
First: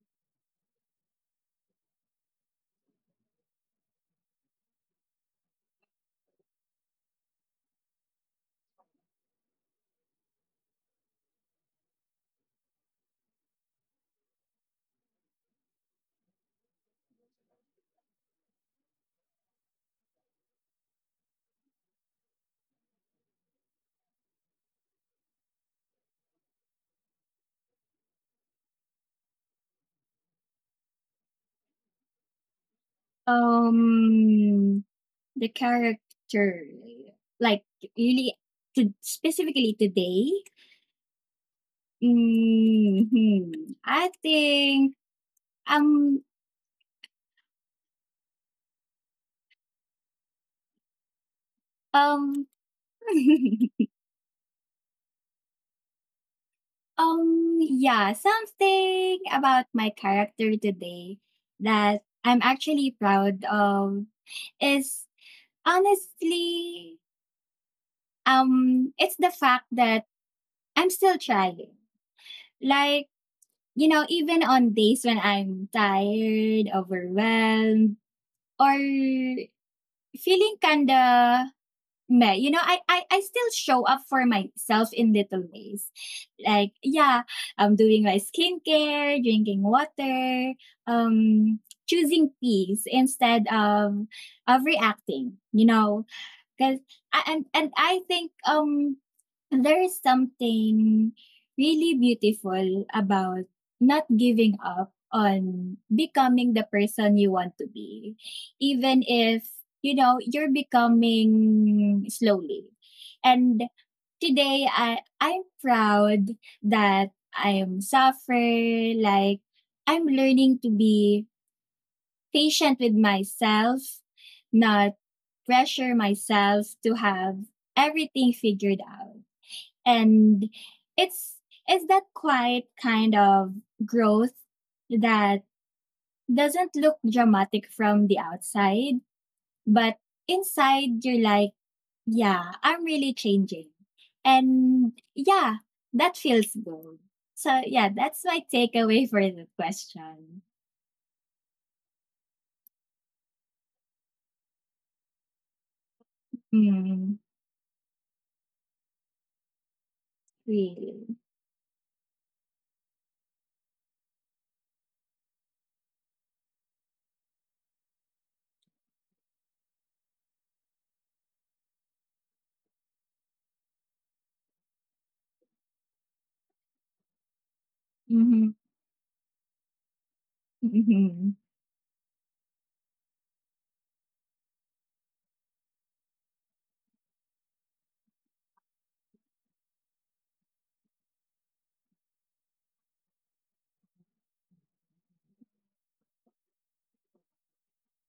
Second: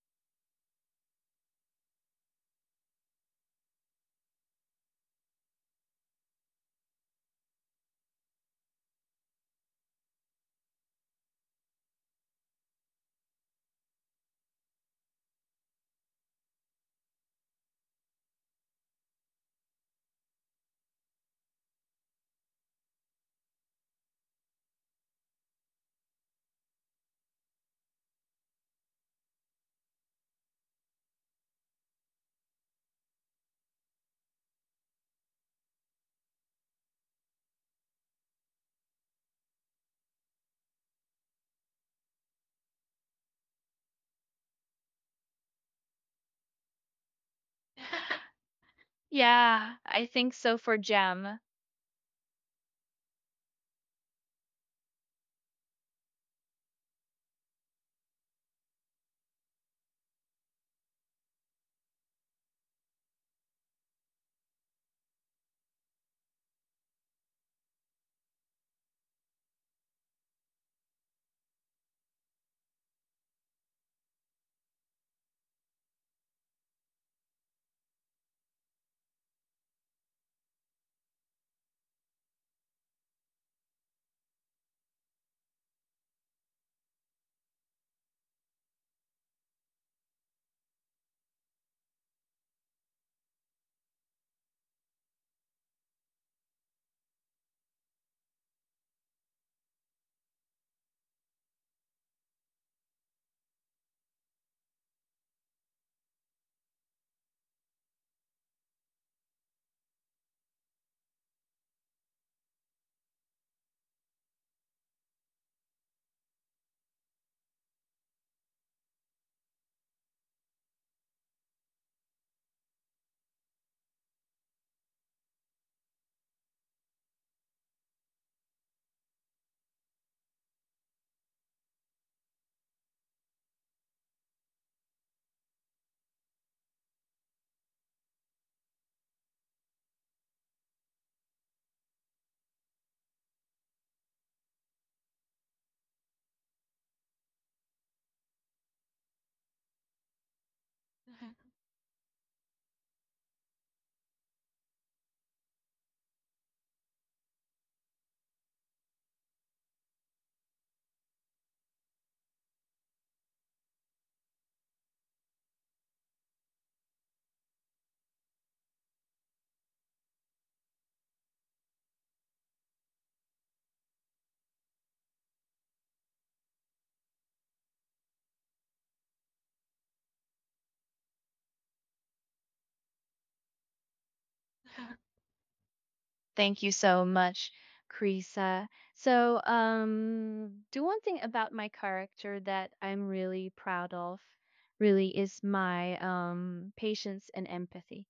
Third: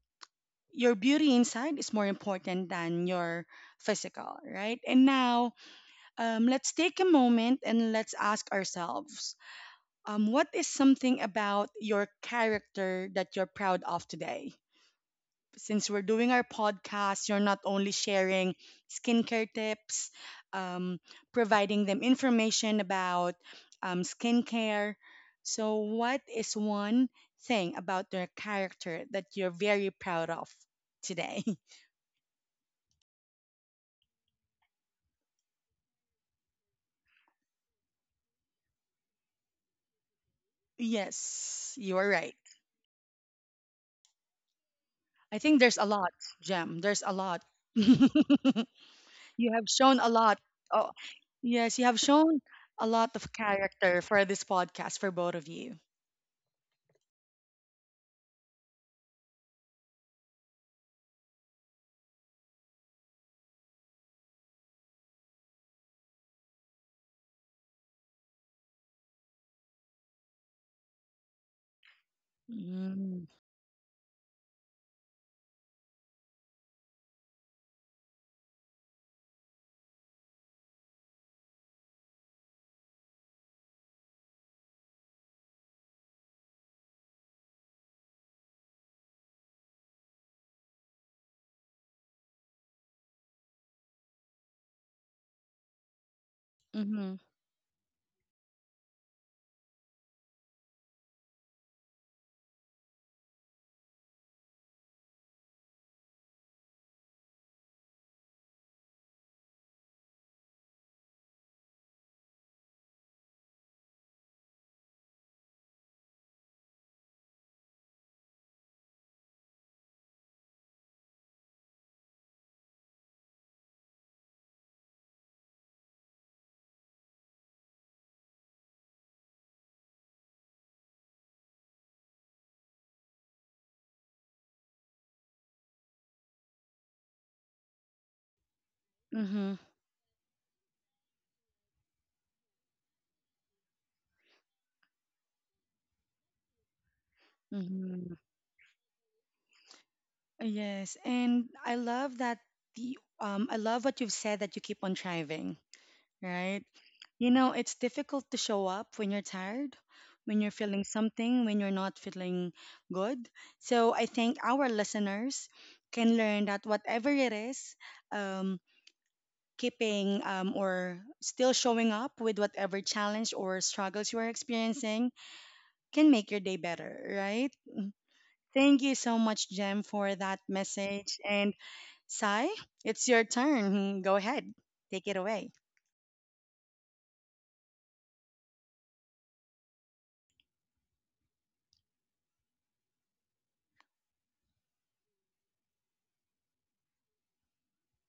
your beauty inside is more important than your physical, right? And now let's take a moment and let's ask ourselves what is something about your character that you're proud of today? Since we're doing our podcast, you're not only sharing skincare tips, um, providing them information about skincare. So, what is one thing about their character that you're very proud of today? um the character like really to specifically today. Yes, you are right. Hmm. I think I think there's a um lot, Jem. There's a lot. You have yeah, shown I a think lot. so for Oh, Gem. yes, you have shown um a lot of character for this podcast for both of you. Yeah, something about my character today that I'm actually proud of is honestly, it's the fact that I'm still trying. Like, Mm-hmm. you know, even on days when I'm tired, overwhelmed, or feeling kinda meh. You know, I still show up for myself in little ways. Like, yeah, I'm doing my skincare, drinking water, um, choosing peace instead of reacting. You know, cause Mm-hmm. And I think there is something really beautiful about not giving up on becoming the person you want to be even if you know you're becoming slowly, and today I'm proud that I'm suffer like I'm learning to be patient with myself, not pressure myself to have everything figured out. And it's it's that quiet kind of growth that doesn't look dramatic from the outside, Mm-hmm. but inside you're like, yeah, I'm really changing. And yeah, that feels good. So yeah, Mm-hmm. that's my takeaway for the question. Yes, and Mhm. I love that the I love what you've said that you keep on striving, right? Mm, You know, it's difficult to show up when you're tired, when you're feeling really. something, when you're not feeling good. So I think our listeners can learn that whatever it is, um, keeping or still showing up with whatever challenge or struggles you are experiencing can make your day better, right? Mm-hmm. Thank you so much, Jem, for that message. Mm-hmm. And Sai, it's your turn. Go ahead, take it away. Thank you so much, Krisa. So, do one thing about my character that I'm really proud of, really, is my patience and empathy.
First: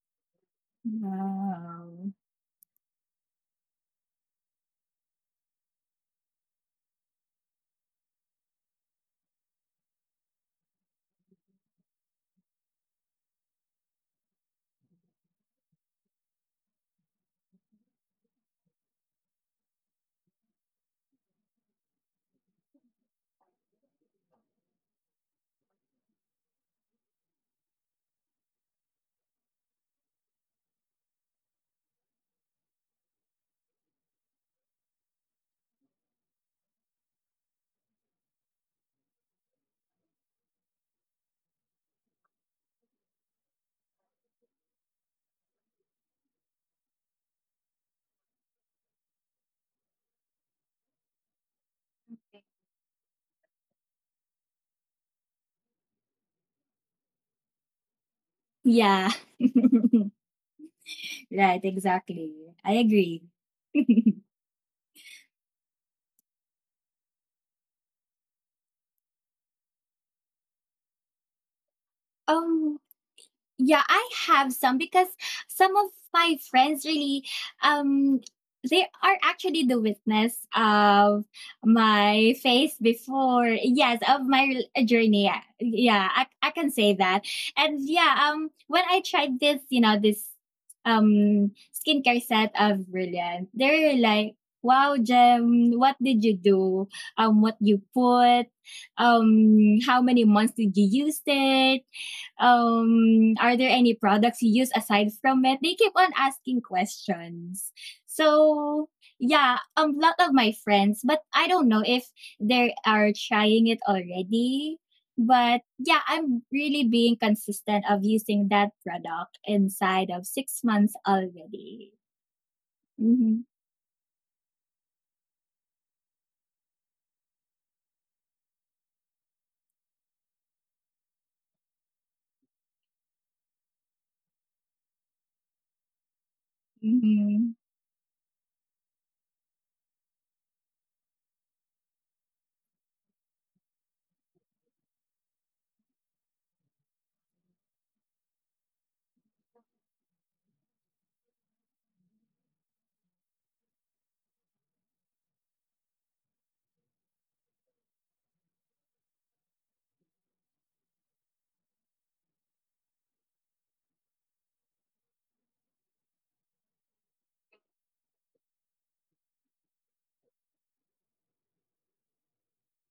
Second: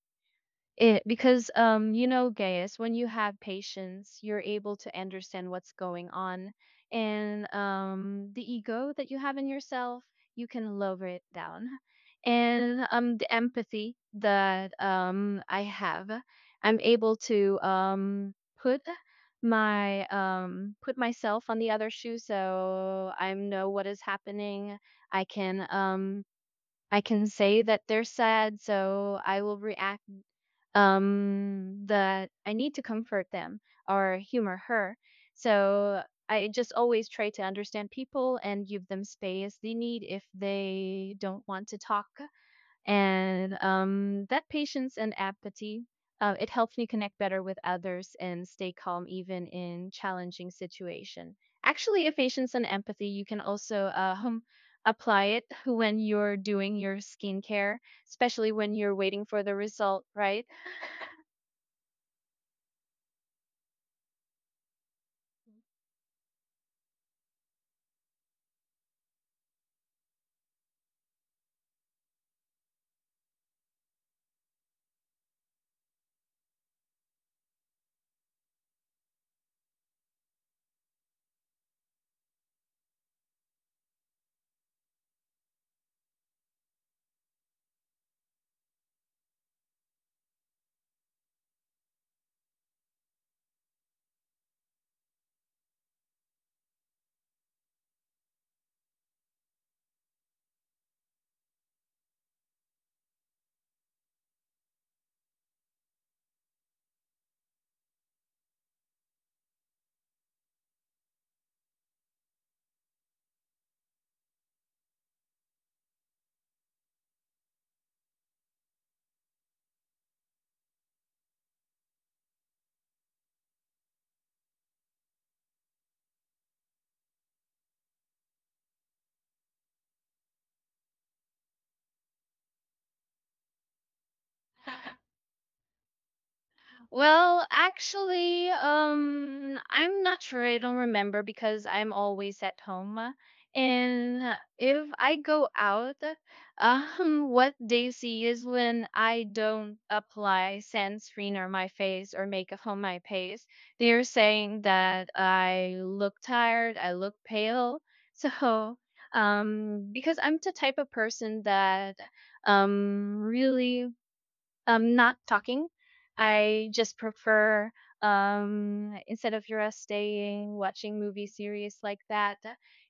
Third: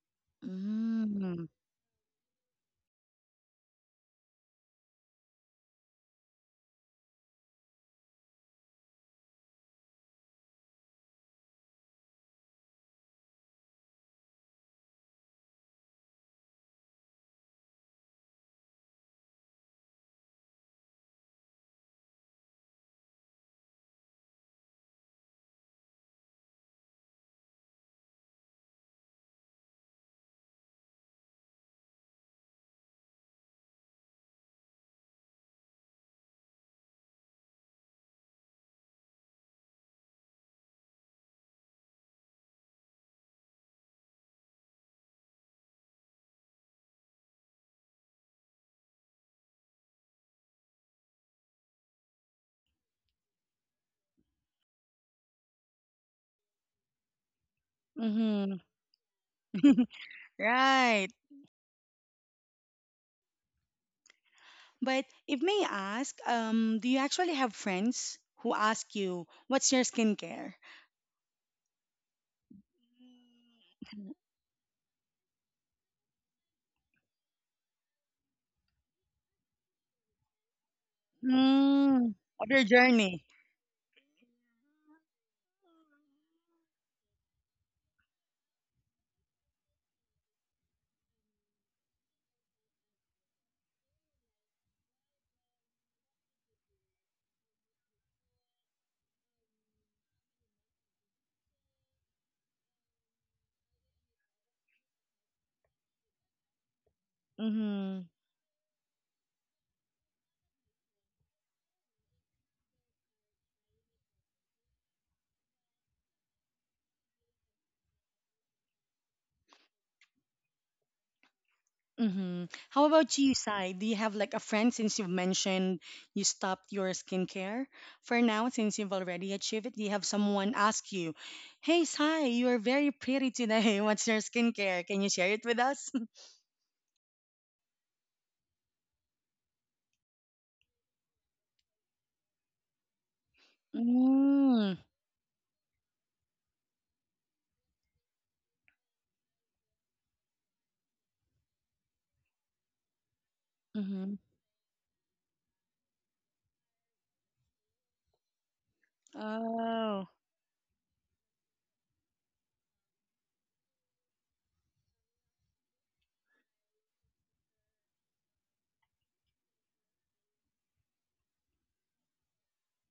It Mm. because you Wow. know Gaius, when you have patience, you're able to understand what's going on, and the ego that you have in yourself, you can lower it down, and the empathy that I have, I'm able to put put myself on the other shoe, so I know what is happening. I can um I can say that they're sad, so I will react that I need to comfort them or humor her. So I just always try to understand people and give them space they need if they don't want to talk. And that patience and empathy, it helps me connect better with others and stay calm even in challenging situation. Actually, if patience and empathy, you can also apply it when you're doing your skincare, especially Hmm. when you're Yeah. waiting for the result, right? Right. Right, exactly. I agree. But if may ask, do you actually have friends who ask you, what's your skincare? um, yeah, I have some because some of my friends really um they are actually the witness of Mm. my Of your face journey. before, yes, of my journey, yeah yeah, I can say that. And yeah, when I tried this, you know, this skincare set of brilliant, they're like, wow, Jem, what did you do? What you put? How many months did you use it? Are there any products you use aside from it? They keep on asking questions. Mm-hmm. So yeah, a lot of my friends, but I don't know if they are trying it already. But yeah, I'm really being consistent of using that product inside of 6 months already. Mm-hmm. How about you, Mm-hmm. Sai? Do you have like a friend since you've mentioned you stopped your skincare for now since you've already achieved it? Do you have someone ask you, "Hey, Sai, you are very pretty today. What's your skincare? Can you share it with us?" Well, actually, I'm not sure. I don't remember because I'm always at home. And Mm. if I go out, what they see is when I don't apply sunscreen on my face or makeup on my face, they're Mm-hmm. saying that I look tired, I look pale. So, Oh. because I'm the type of person that really not talking. I just prefer instead of Yura staying watching movie series like that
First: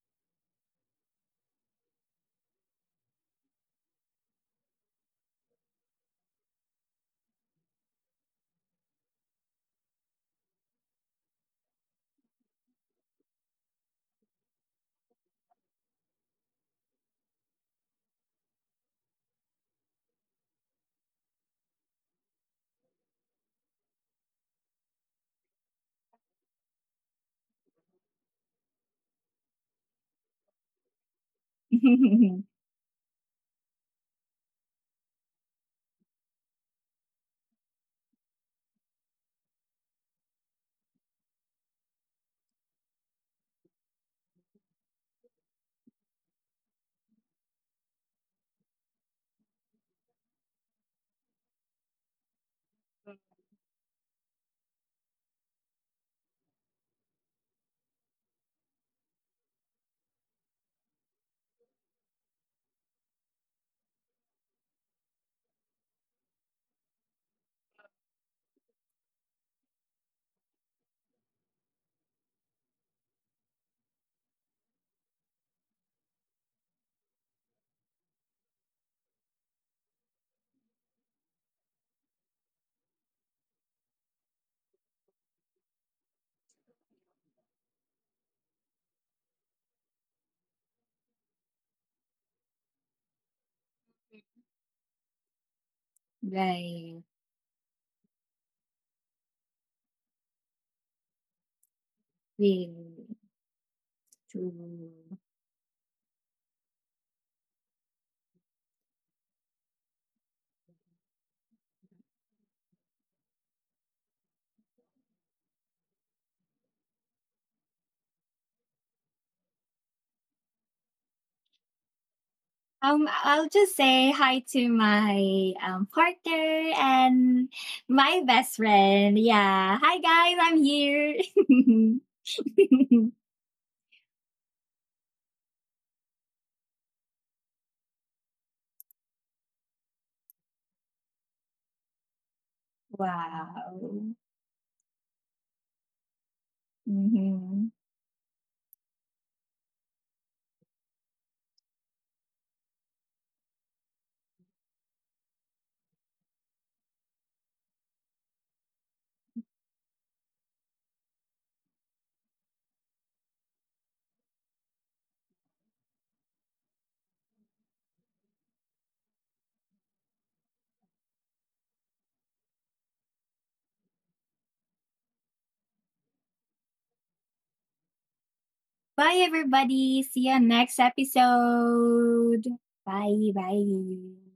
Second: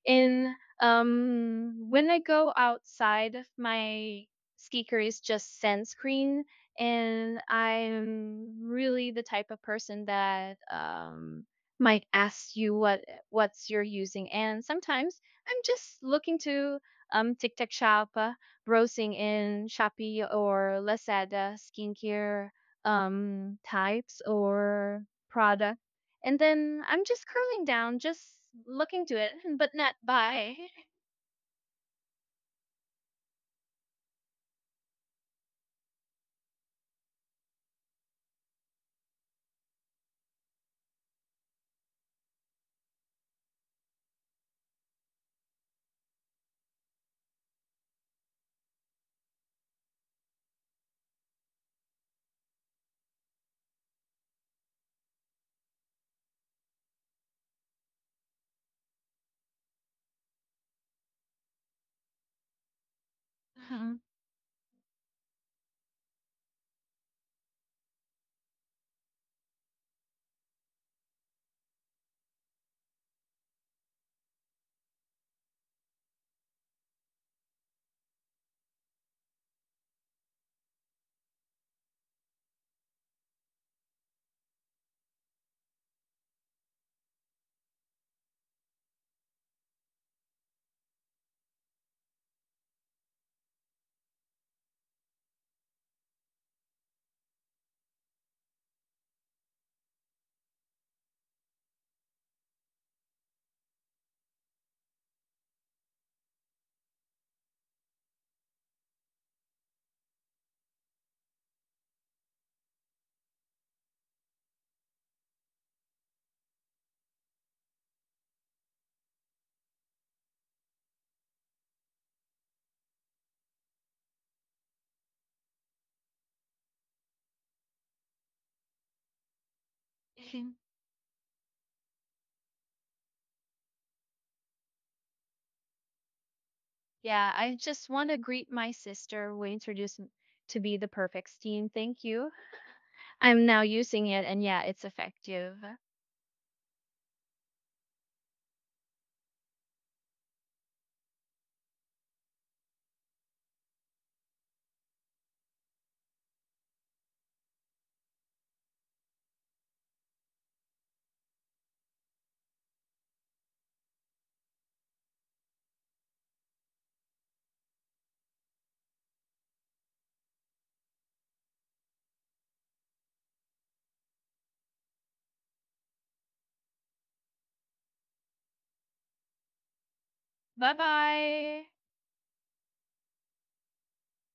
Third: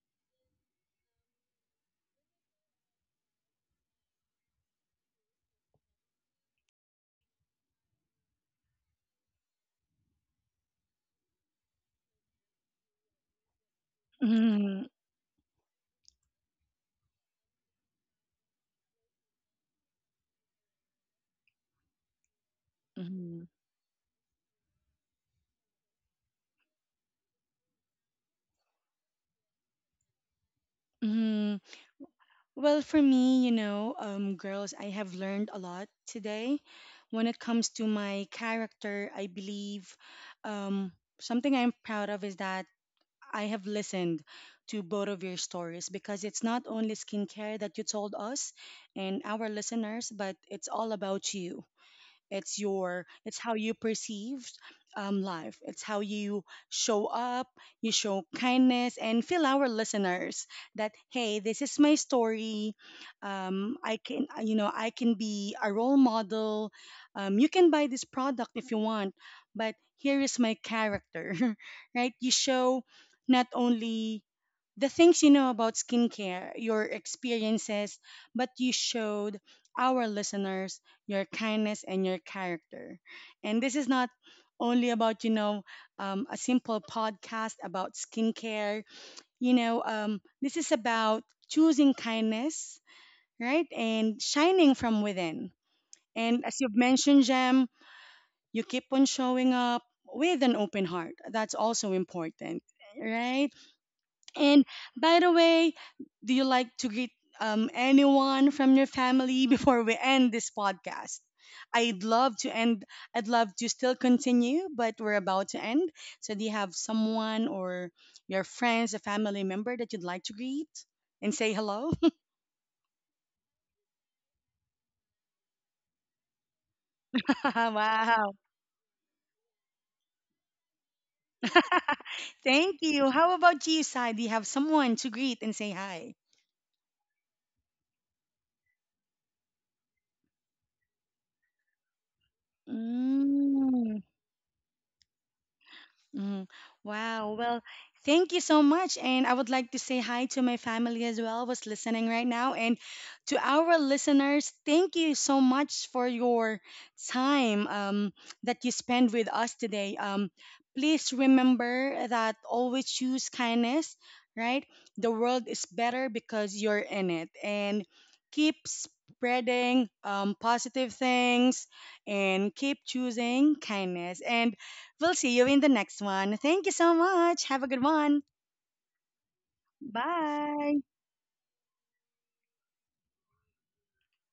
in when I go outside, my skicker is just sand screen. And I'm really the type of person that might ask you what what's you're using, and Mm-hmm. sometimes I'm just looking to TikTok shop, browsing in Shopee or Lazada skincare Mm-hmm. Types or product. And then I'm just curling down, just looking to it, but not buy. Mm-hmm. Mm-hmm. Well, for me, you know, girls, I have learned a lot today when it comes to my character. I believe um, something I'm proud of is that I have listened to both of your stories because it's not only skincare that you told us and our listeners, but it's all about you. It's your, it's how you perceive life, it's how you show up, you show kindness and feel our listeners that hey, this is my story, I Mhm. can you know, I can be a role model. You can buy this product if you want, but here is my character. Right? You show not only the things you know about skincare, your experiences, but you showed our listeners your kindness and your character. And this is not only about, you know, a simple podcast about skincare. You know, this is about choosing kindness, right? And shining from within. And as you've Right. mentioned, Jem, you keep on showing up with an open heart. That's also important, Really. right? And True. by the way, do you like to greet anyone from your family before we end this podcast? I'd love to end. I'd love to still continue, but we're about to end. So, do you have someone or your friends, a family member that you'd like to greet and say hello? I'll just say hi to my, partner and my Wow. best friend. Yeah. Hi, guys, Mhm. I'm here. Thank you. How about you, Sai? Do you have someone to greet and say hi? Yeah, I just want to greet my sister who introduced me to be the perfect steam. Thank you. I'm now Mm. using Wow. it, and yeah, it's effective. Mm, wow. Well, Mhm. thank you so much. And I would like to say hi to my family as well, who's listening right now. And to our listeners, thank you so much for your time that you spend with us today. Please remember that always choose kindness, right? The world is better because you're in it. And keep spreading positive things and keep choosing kindness. And we'll see you in the next one. Thank you so much. Have a good one. Bye, everybody. See you on Bye next Bye. bye. episode. Bye, bye.